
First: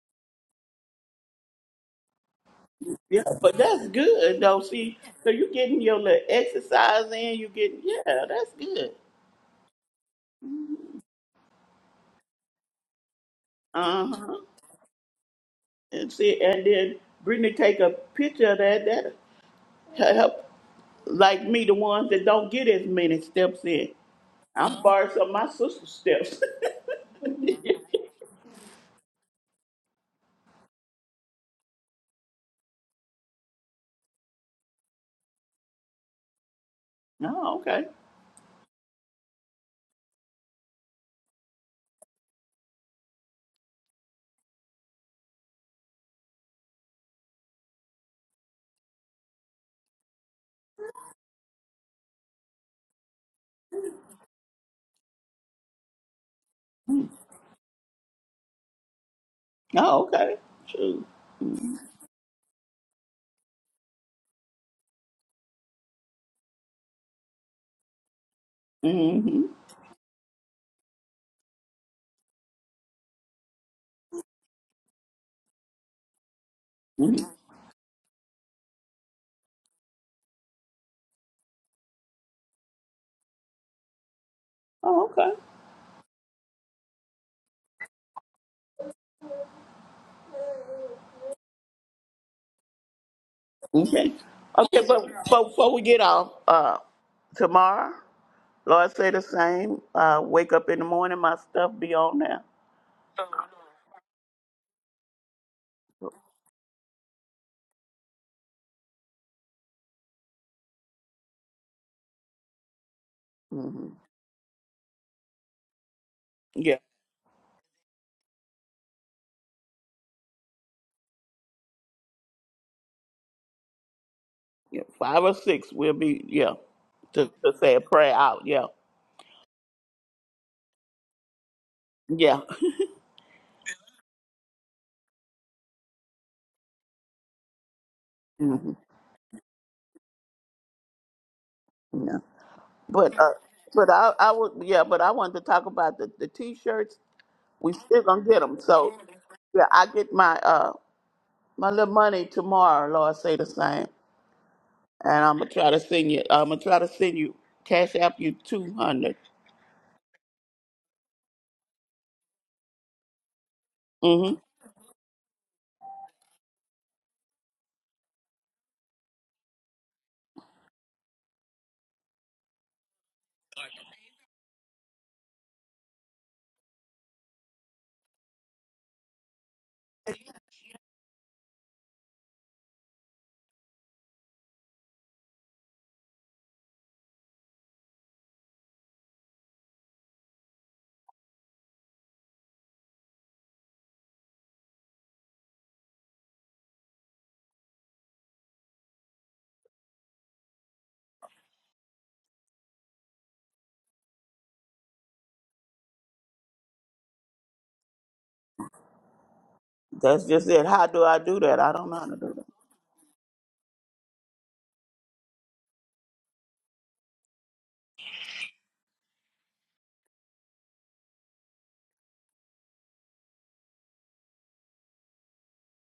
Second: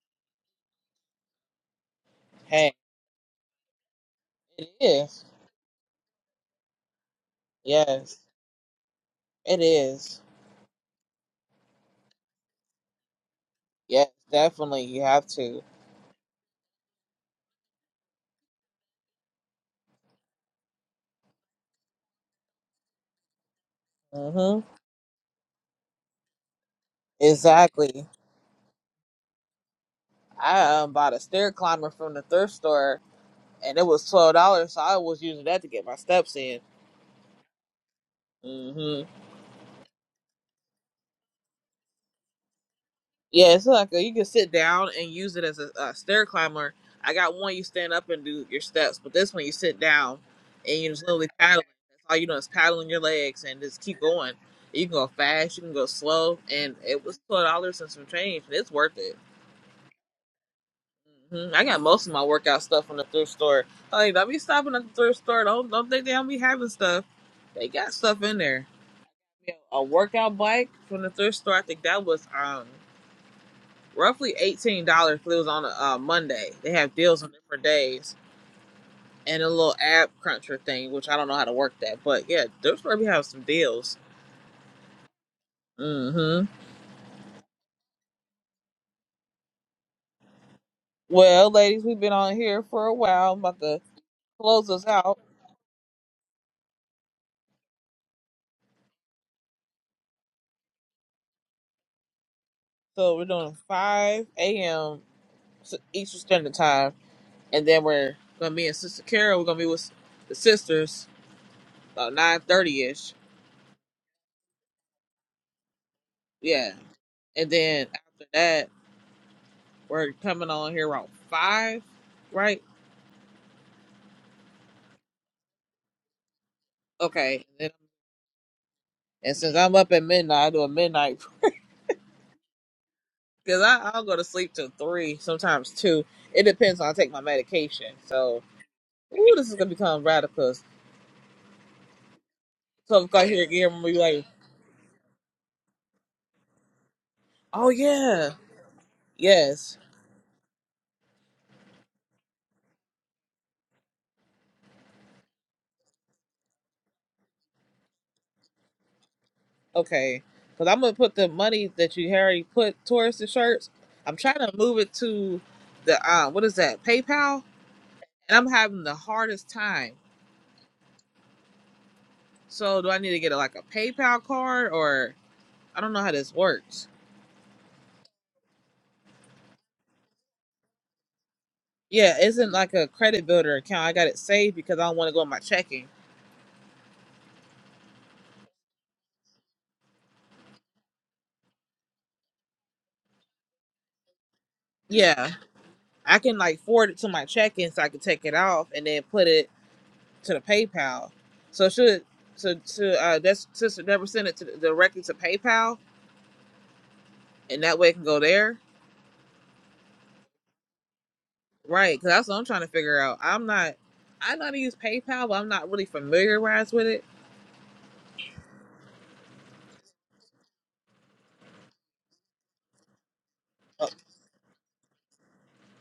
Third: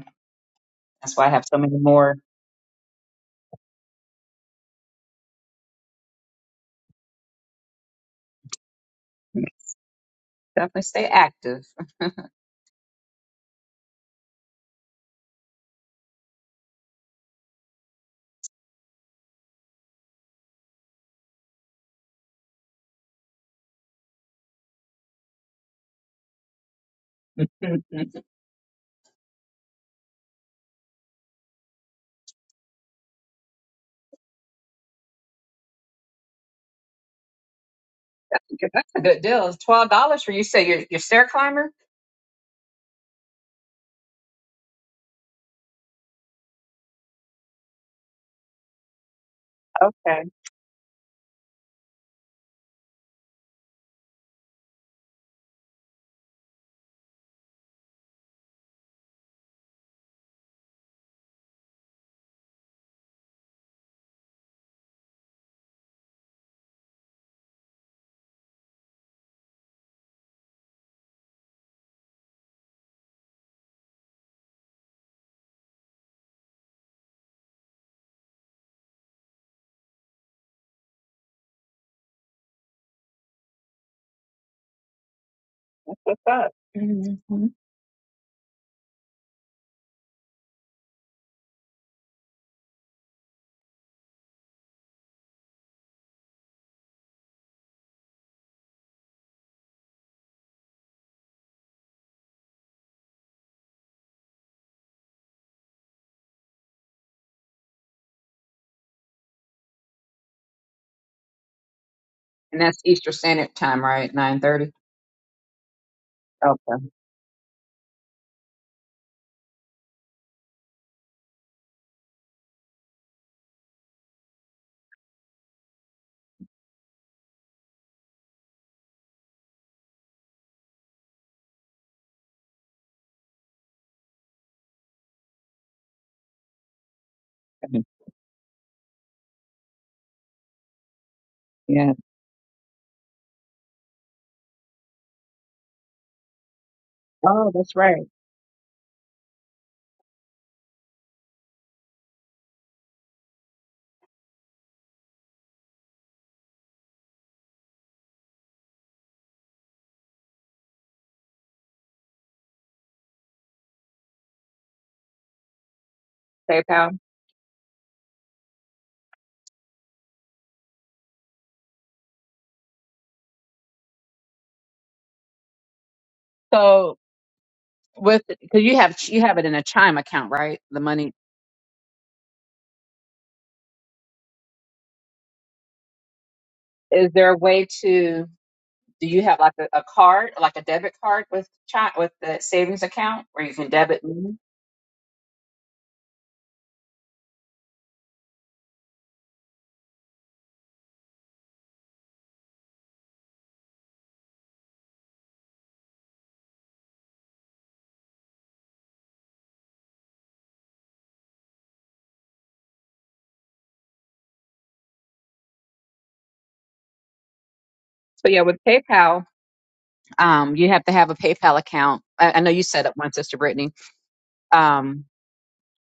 S3: that's why I have so many more.
S1: Hey,
S2: Yeah, but that's good though.
S1: it
S2: See,
S1: is.
S2: so you getting your little exercise in. You getting
S1: Yes,
S2: yeah, that's good.
S1: it is.
S3: Definitely stay active.
S2: Uh
S1: Yes,
S2: huh.
S1: definitely. You have to.
S2: and see, and then Brittany take a picture of that. That will help, like me, the ones that don't get as many steps in.
S1: Mhm.
S2: I'm borrowing some of my sister's steps.
S1: Exactly. I um, bought a stair climber from the thrift store, and it was twelve dollars. So I was using that to get my steps in.
S2: oh, okay.
S1: Mm-hmm.
S3: That's a good deal. It's twelve dollars for you. Say you're you're stair climber.
S1: Yeah, it's like a, you can sit down and use it as a, a stair climber. I got one you stand up and do your steps, but this one you sit down
S3: Okay,
S1: and you just literally paddling. That's all you know is paddling your legs and just keep going. You can go fast, you can go slow, and it was twelve dollars and some change, and it's worth it.
S2: Oh, okay. True.
S1: hmm I got most of my workout stuff from the thrift store. Like, don't be stopping at the thrift store. Don't don't think they don't be having stuff. They got stuff in there.
S2: hmm
S1: Yeah, A workout bike from the thrift store. I think that was um. roughly eighteen dollars. but It was on a uh, Monday. They have
S2: hmm
S1: deals on different days and a little app cruncher thing, which I don't know how to work that, but yeah, those probably have some deals.
S2: Oh, okay.
S3: what's up?
S1: Mm-hmm.
S3: Mhm.
S1: Well, ladies, we've been on here for a while. I'm about to
S2: Okay.
S1: close
S2: Okay,
S1: us
S2: but,
S1: out,
S2: but before we get off, uh, tomorrow, Lord say the same. Uh, wake up in the morning, my stuff be on now.
S1: so we're doing five a.m. Eastern Standard Time, and then we're gonna be in Sister Carol. We're gonna be with the sisters about nine
S3: And that's
S1: thirty
S3: Easter
S1: ish.
S3: Standard Time,
S2: hmm
S3: right? Nine thirty.
S1: Yeah,
S2: Yeah.
S3: Okay.
S1: and then after that, we're coming on here around five, right?
S2: Yeah. Five or six, we'll be yeah to,
S1: Okay. And
S2: to
S1: then.
S2: say a prayer out. Yeah.
S1: And since I'm up at midnight, I do a midnight
S2: Yeah.
S1: because I I'll go to sleep till three, sometimes two. It depends on I take my medication. So
S2: Mm-hmm.
S1: ooh, this is gonna become radical.
S3: Yeah.
S2: Yeah.
S1: So if
S2: But
S1: I
S2: uh,
S1: hear again, I'm
S2: but
S1: gonna be
S2: I
S1: like,
S2: I would yeah, but I wanted to talk about the the t-shirts.
S3: Oh,
S1: oh
S2: We
S3: that's right.
S2: still gonna
S1: yeah,
S2: get them. So yeah,
S1: yes,
S2: I get my uh my little money tomorrow. Lord say the same, and I'm gonna try to send you. I'm gonna try to send you cash app you two hundred.
S1: okay. Because I'm gonna put the money that you already put towards the shirts. I'm
S2: Mhm.
S1: trying to move it to the uh, what is that
S3: PayPal.
S1: PayPal, and I'm having the hardest time. So do I need to get a, like a PayPal card or I don't know how this works.
S3: So with because you have you have it in a Chime account, right? The money.
S1: Yeah, it's in like a credit builder account. I got it saved because I don't want to go in my checking.
S3: Is there a way to? Do you have like a, a card, like a debit card with chi- with the savings account where you can debit money?
S1: Yeah, I can like forward it to my checking so I can take it off and then put it to the PayPal. So should so to uh that's sister never send it to directly to PayPal and that way it can go there,
S2: That's just it. How do I do that? I don't know
S1: right?
S2: how
S1: Because
S2: to
S1: that's
S2: do
S1: what I'm trying to figure out. I'm not I know how to use PayPal, but I'm not really familiarized with it.
S3: So yeah, with PayPal, um, you have to have a PayPal account. I, I know you set up one, Sister Brittany. Um,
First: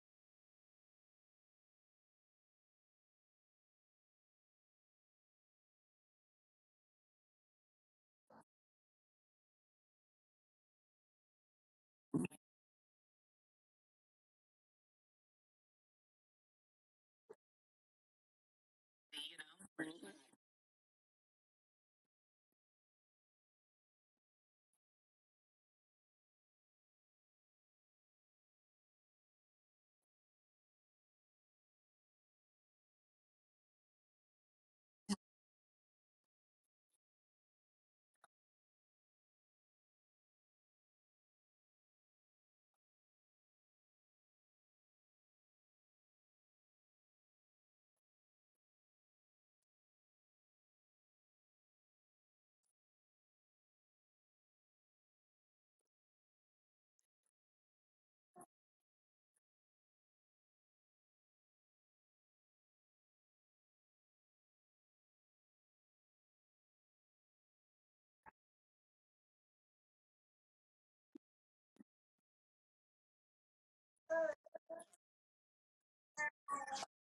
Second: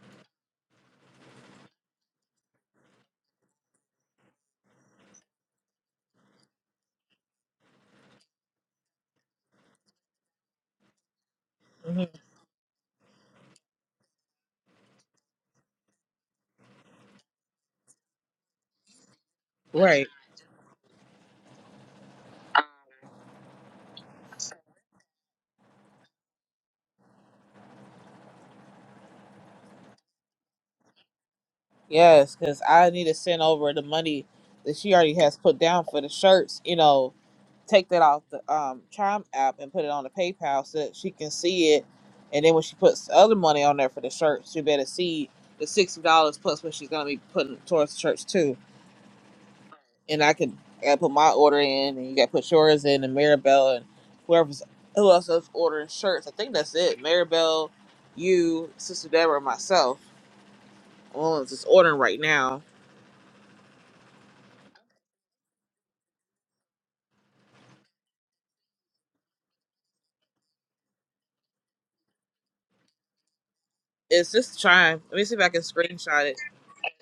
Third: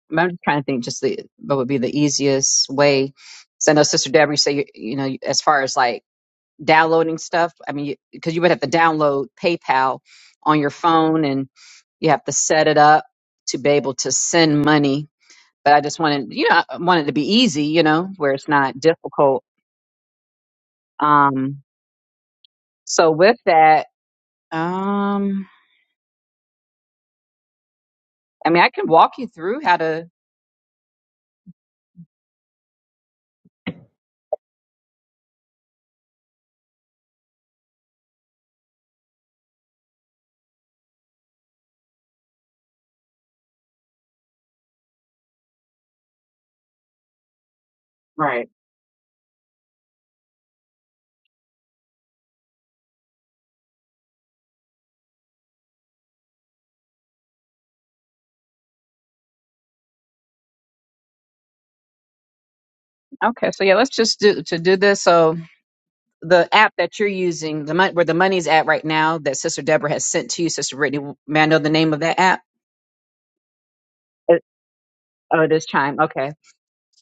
S3: but I'm just trying to think just the what would be the easiest way. So I know Sister Deborah, you say you, you know as far as like downloading stuff. I mean, because you 'cause you would have to download PayPal on your phone, and
S1: hmm
S3: you have to set it up to be able to send money but I just wanted, you know, I want it to be easy, you know, where it's not difficult.
S2: that.
S1: Right.
S3: Um, so with that, um, I mean, I can walk you through how to.
S1: Yes, because I need to send over the money that she already has put down for the shirts, you know, take that off the um Chime app and put it on the PayPal so that she can see it. And then when she puts other money on there for the church, she better see the sixty dollars plus what she's gonna be putting towards the church
S3: Right.
S1: too. And I can I gotta put my order in, and you got to put yours in, and Maribel and whoever's who else is ordering shirts. I think that's it. Maribel, you, Sister Deborah, and myself. I'm the ones that's ordering right now.
S3: Okay. So yeah, let's just do to do this. So the app that you're using, the mon- where the money's at right now, that Sister Deborah has sent to you, Sister Brittany, may I know the name of that app?
S1: It's
S3: It,
S1: just Chime. Let me see
S3: oh,
S1: if I
S3: it
S1: can
S3: is Chime. Okay.
S1: screenshot it.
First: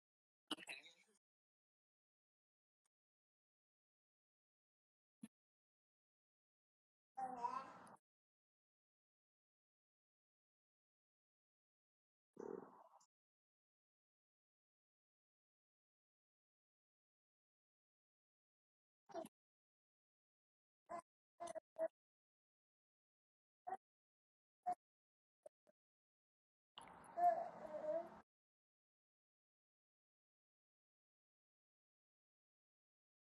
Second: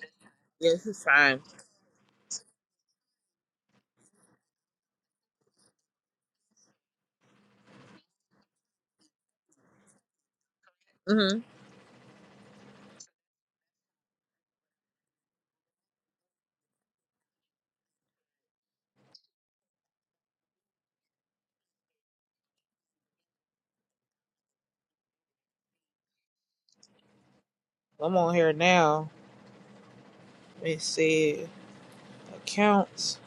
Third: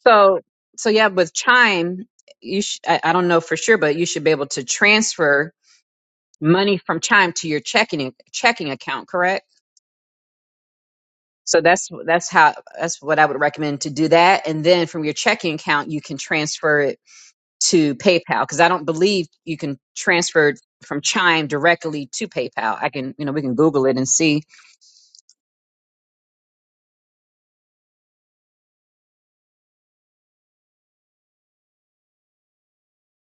S3: So,
S1: Yeah, it's
S3: so
S1: just
S3: yeah, with
S1: Chime.
S3: Chime, you sh- I, I don't know for sure, but you should be able to transfer money from Chime to your checking checking account, correct?
S1: Mm-hmm.
S3: So that's that's how that's what I would recommend to do that, and then from your checking account, you can transfer it to PayPal because I don't believe you can transfer it from Chime directly to PayPal. I can, you know, we can Google it and see,
S1: I'm on here now. Let me see. accounts.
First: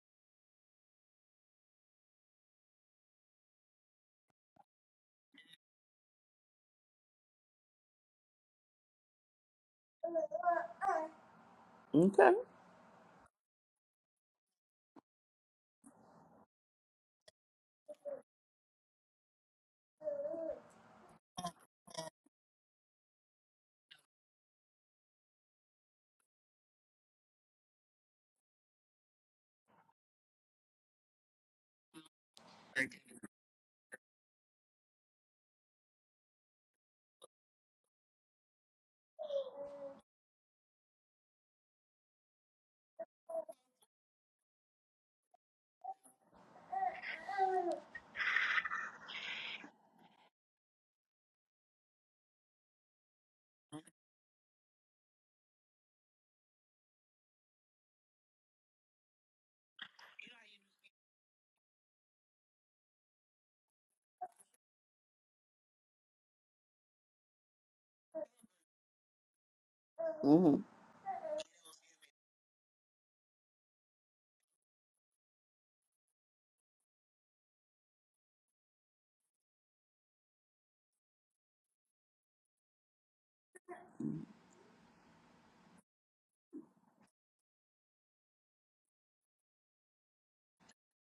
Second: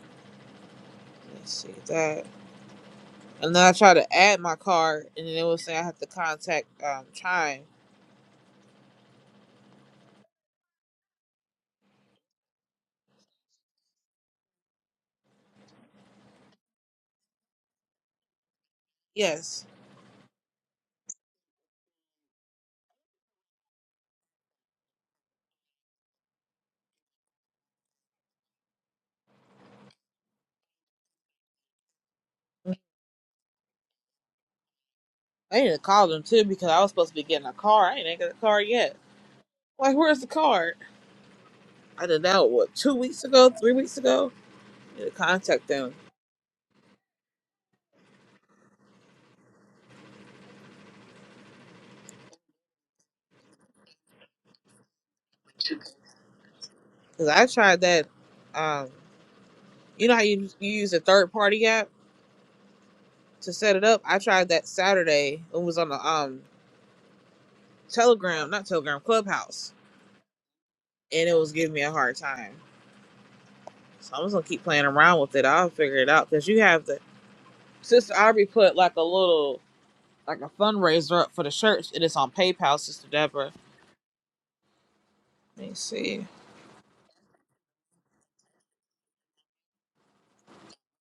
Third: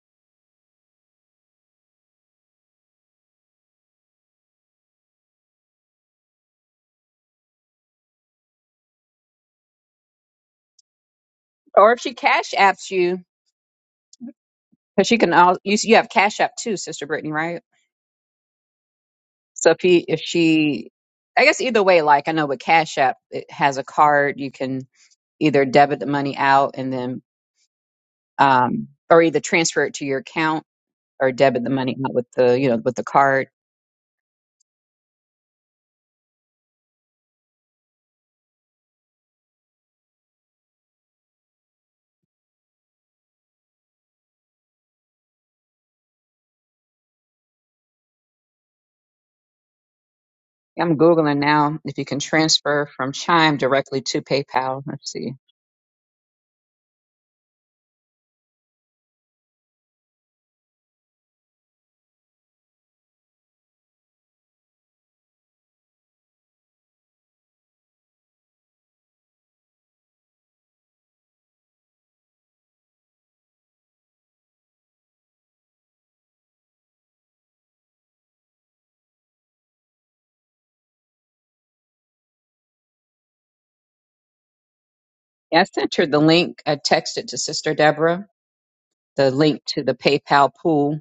S1: Let's see that. And then I tried to add my card, and then it was saying I have to contact um, Chime.
S3: or if she
S2: Okay.
S3: Cash Apps you, because she can all you you have Cash App too, Sister Brittany, right?
S1: Yes,
S3: So if he, if she, I guess either way, like I know with Cash App, it has a card you can either debit the money out and then, um, or either transfer it to your account or debit the money out with the, you know, with the card.
S1: I need to call them too because I was supposed to be getting a car. I ain't got a car yet. Like, where's the card? I did that what two weeks ago, three weeks ago. I need to contact them
S3: I'm googling now if you can transfer from Chime directly to PayPal. Let's see.
S1: because I tried that. Um, you know how you, you use a third party app to set it up. I tried that Saturday. It was on the um Telegram, not Telegram, Clubhouse,
S2: Mhm.
S1: and it was giving me a hard time. So I'm just gonna keep playing around with it. I'll figure it out because you have the Sister Aubrey put like a little like a fundraiser up for the church. It is on PayPal, Sister Deborah.
S3: Yeah, I
S1: Let me
S3: sent her the
S1: see.
S3: link. I texted to Sister Deborah the link to the PayPal pool.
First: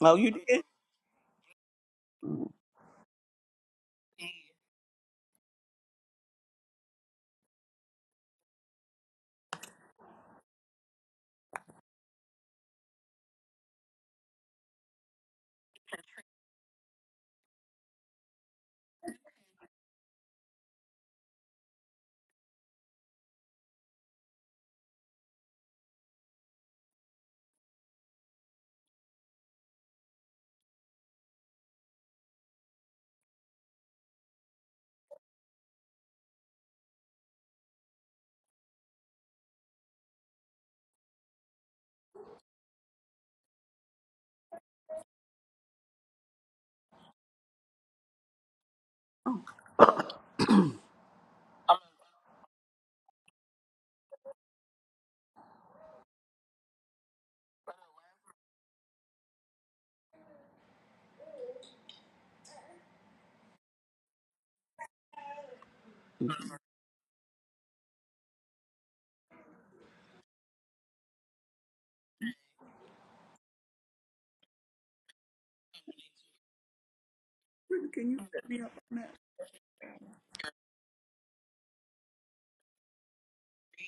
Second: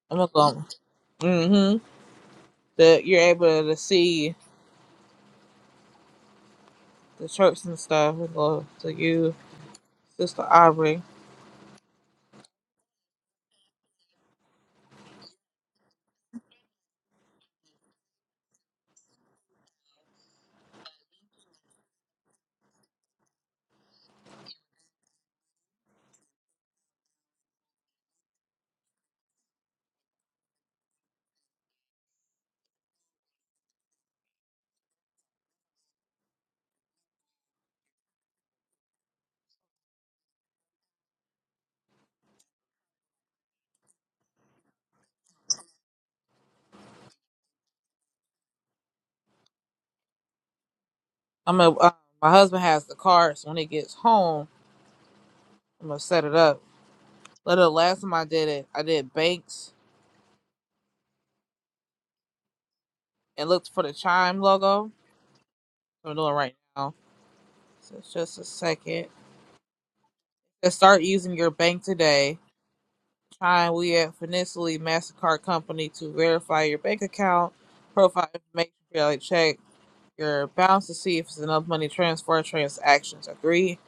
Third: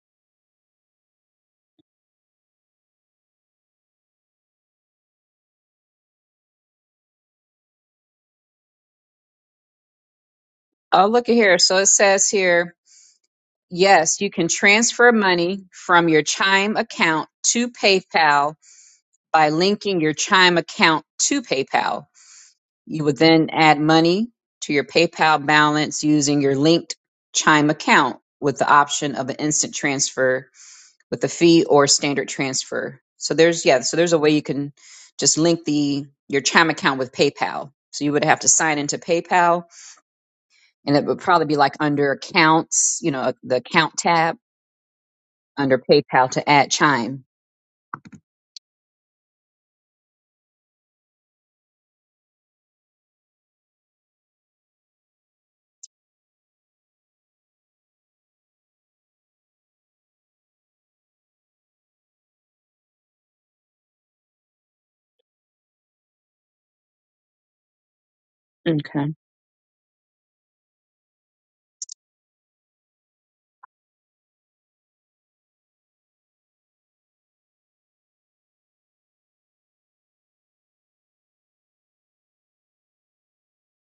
S2: Oh,
S1: I'm
S2: you
S1: gonna
S2: did.
S1: go. Mm-hmm. That you're able to see the church and stuff. We go to you, Sister Aubrey.
S3: Oh, look at here. So it says here, yes, you can transfer money from your Chime account to PayPal by linking your Chime account to PayPal. You would then add money to your PayPal balance using your linked Chime account with the option of an instant transfer with a fee or standard transfer. So there's yeah, so there's a way you can just link the your Chime account with PayPal. So you would have to sign into PayPal and it would probably be like under accounts, you know, the account tab under PayPal to add Chime.
S1: I'm gonna. Uh, my husband has the card, so when he gets home, I'm gonna set it up. But the last time I did it, I did banks and looked for the chime logo. I'm doing it right now. So it's just a second.
S3: Okay.
S1: to start using your bank today. Chime we at Finicity MasterCard Company to verify your bank account,
S2: Can you
S1: profile
S2: set me
S1: information,
S2: up on that?
S1: like check your balance to see if it's enough money transfer transactions. Agree.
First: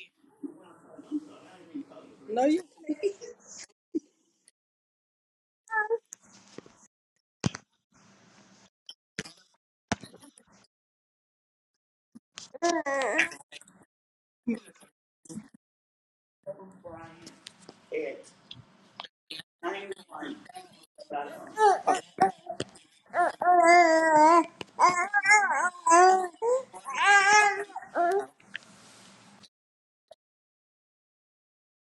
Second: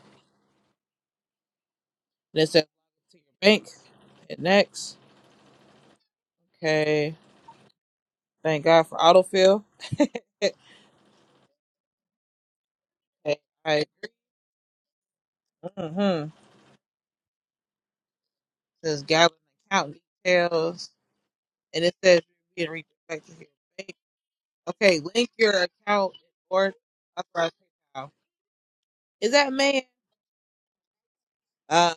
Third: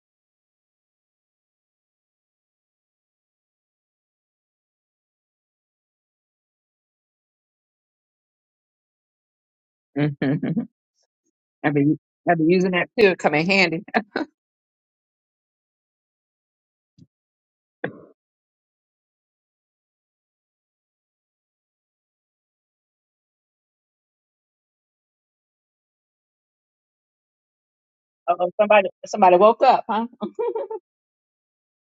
S1: And
S2: No,
S1: it
S2: you.
S1: says to your bank. Hit next. Okay. Thank God for autofill.
S3: Mhm.
S1: Hit-
S3: I've been I've been using that too. It come
S1: Okay.
S3: in handy.
S1: Right. Mm-hmm.
S2: Yes.
S1: It Says gather account details. And it says you can reach back to your bank.
S2: You
S1: Okay, link your account or authorize PayPal.
S3: Oh, somebody
S1: Is
S3: somebody
S1: that
S3: woke
S1: man?
S3: up, huh?
S1: uh,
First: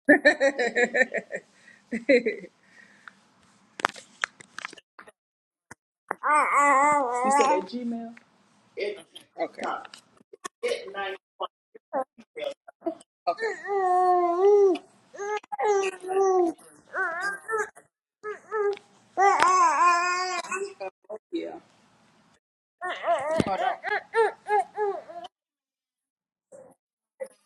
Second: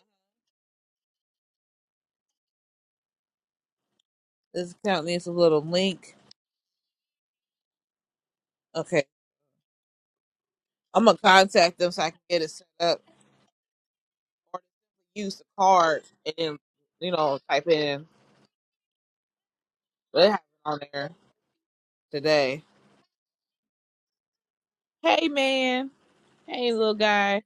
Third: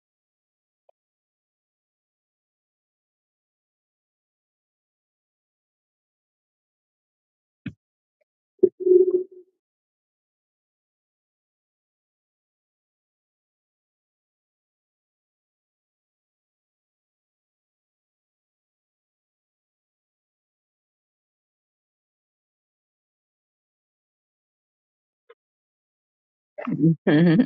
S1: This account needs a little link.
S2: said it. it
S1: Okay,
S2: okay.
S1: I'm gonna contact them so I can get it set up.
S2: Okay.
S1: Or
S2: Hold on.
S1: use the card and you know type in. They have it on there today. Hey man, hey little guy.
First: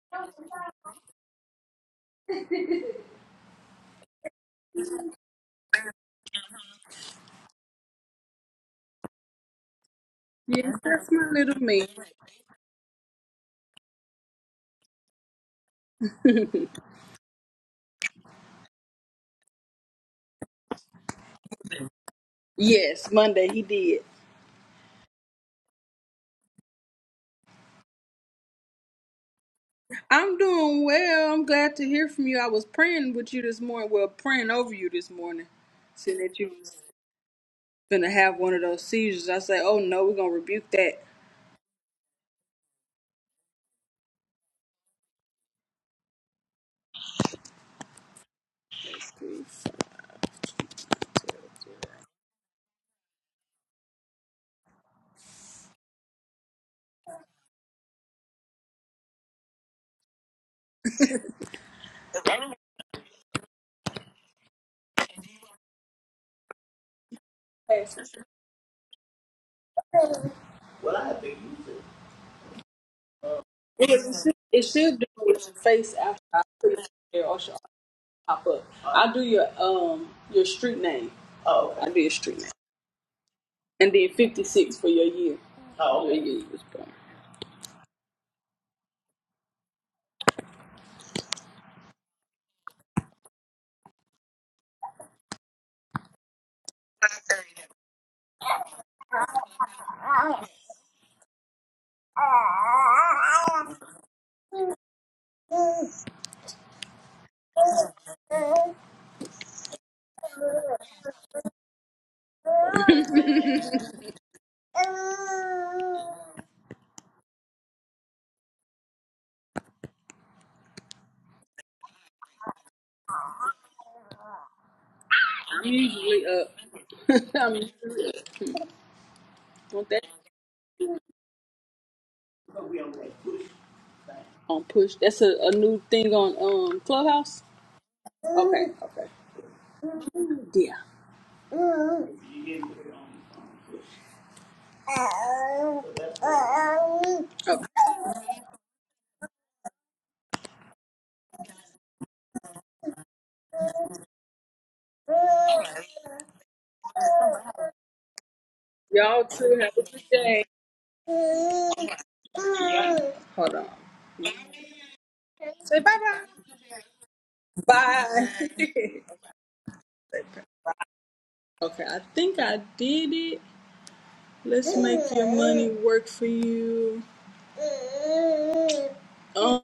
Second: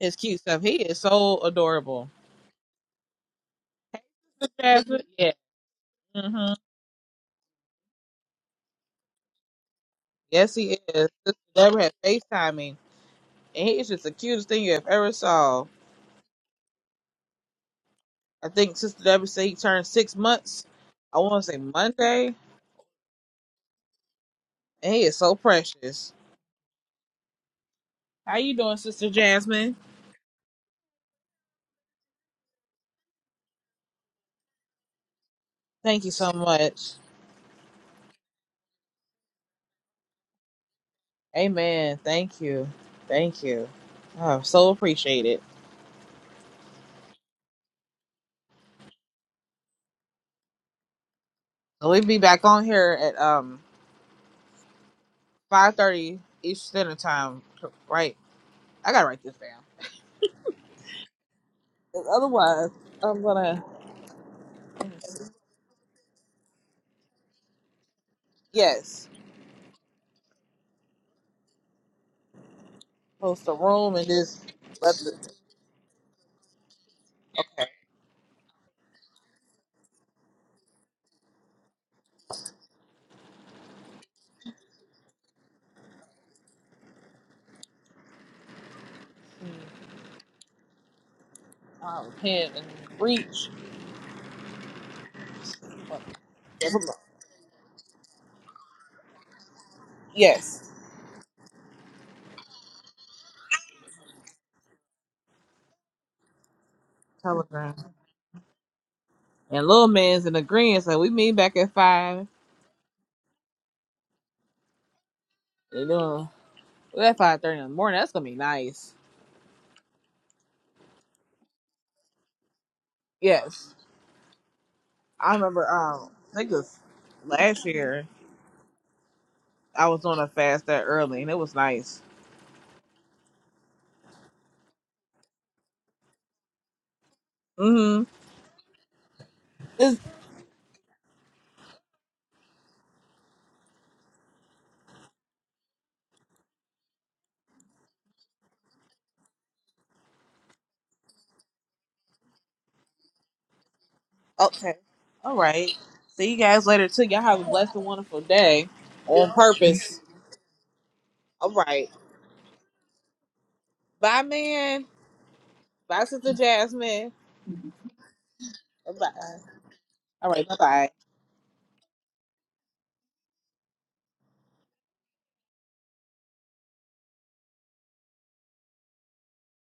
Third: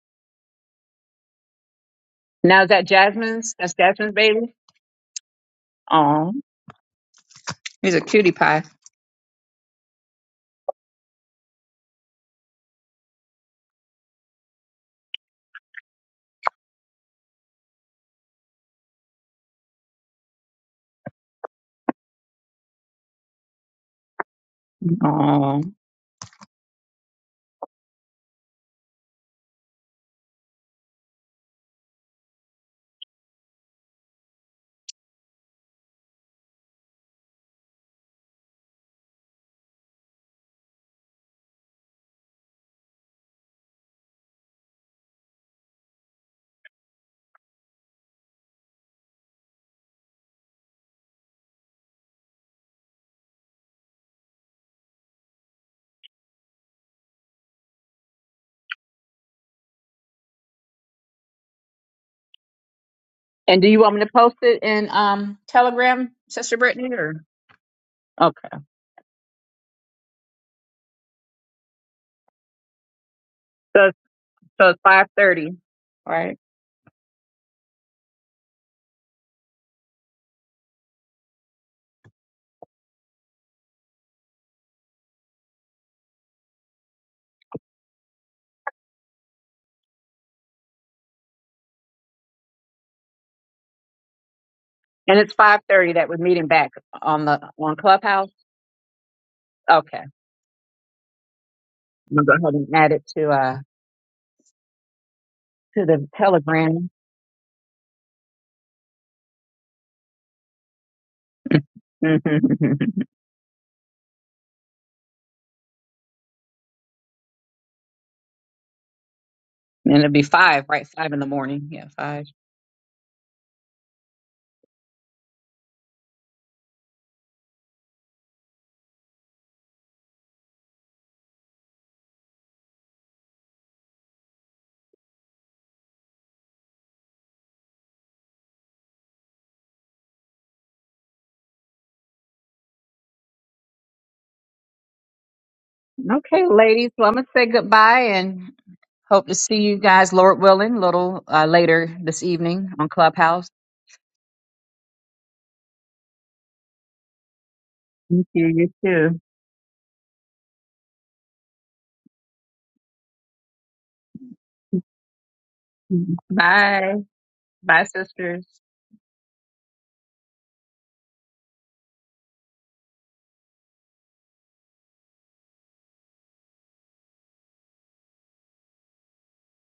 S1: It's cute stuff. He is so adorable.
S3: Now is that Jasmine's? That's Jasmine's baby.
S1: Jasmine? Yeah.
S3: Oh,
S1: hmm
S3: he's a cutie pie.
S1: Yes,
S2: Yes,
S1: he is.
S2: that's my
S1: Sister
S2: little
S1: Deborah
S2: man.
S1: had FaceTiming, and he is just the cutest thing you have ever saw. I think Sister Deborah said he turned six months. I want to say Monday,
S2: Yes, Monday he did.
S1: and he is so
S3: Oh.
S1: precious. How you doing, Sister Jasmine?
S2: I'm doing well. I'm glad to hear from you. I was praying with you this morning. Well, praying over you this morning.
S1: Thank you
S2: Seeing
S1: so
S2: that you was
S1: much.
S2: finna have one of those seizures. I say, oh no, we're gonna rebuke that.
S1: Amen. Thank you. Thank you. Oh, so appreciate it. So we'll be back on here at um five thirty each Standard Time. Right? I gotta write this down. 'Cause Otherwise, I'm
S3: And
S1: gonna
S3: do you want me to post it in um Telegram, Sister Brittany? Or okay.
S1: yes post a
S3: So
S1: room and
S2: it should,
S1: just
S2: it
S3: so it's
S1: let
S2: should do
S3: five
S2: it
S1: the
S2: with
S3: thirty,
S2: your face after
S3: right?
S2: I put it there or should I pop up. I do your um your street name. Oh. okay. I do your street name. And then 56 for your year. Oh. okay. Your year you was born.
S1: uh, repent and reach.
S3: And it's five thirty that we're meeting back on the on Clubhouse. Okay.
S1: Yes.
S3: I'm gonna go ahead and add it to uh to the Telegram.
S1: Telegram. And little man's in agreement, so we meet back at
S3: and
S1: five. And, uh, we're at five thirty in the morning. That's gonna be nice.
S3: it'll be five, right? Five in the morning. Yeah, five.
S1: Yes. I
S2: I'm
S1: remember, um,
S2: usually
S1: I
S2: up.
S1: think it was
S2: I'm
S1: last
S2: usually
S1: year.
S2: want
S1: I
S2: that.
S1: was on a fast that early, and it was nice.
S2: on push. That's a, a new thing on um Clubhouse.
S1: Mm-hmm.
S2: Okay, okay.
S1: It's,
S2: Yeah.
S3: Okay, ladies. Well, I'm gonna say
S2: Okay.
S3: goodbye and Hope to see you guys, Lord willing, a little uh, later this evening on Clubhouse.
S1: okay. All right. See you guys later too. Y'all have a blessed and wonderful
S3: Thank
S1: day.
S3: you. You
S2: Y'all
S1: On
S2: too. Have a
S1: purpose.
S2: good day.
S1: All right.
S2: Hold on.
S1: Bye, man. Bye,
S3: too.
S1: Sister
S3: Bye.
S1: Jasmine.
S3: Bye, sisters.
S1: Bye. All right. Bye, bye.
S2: okay, I think I did it. Let's make your money work for you. Um,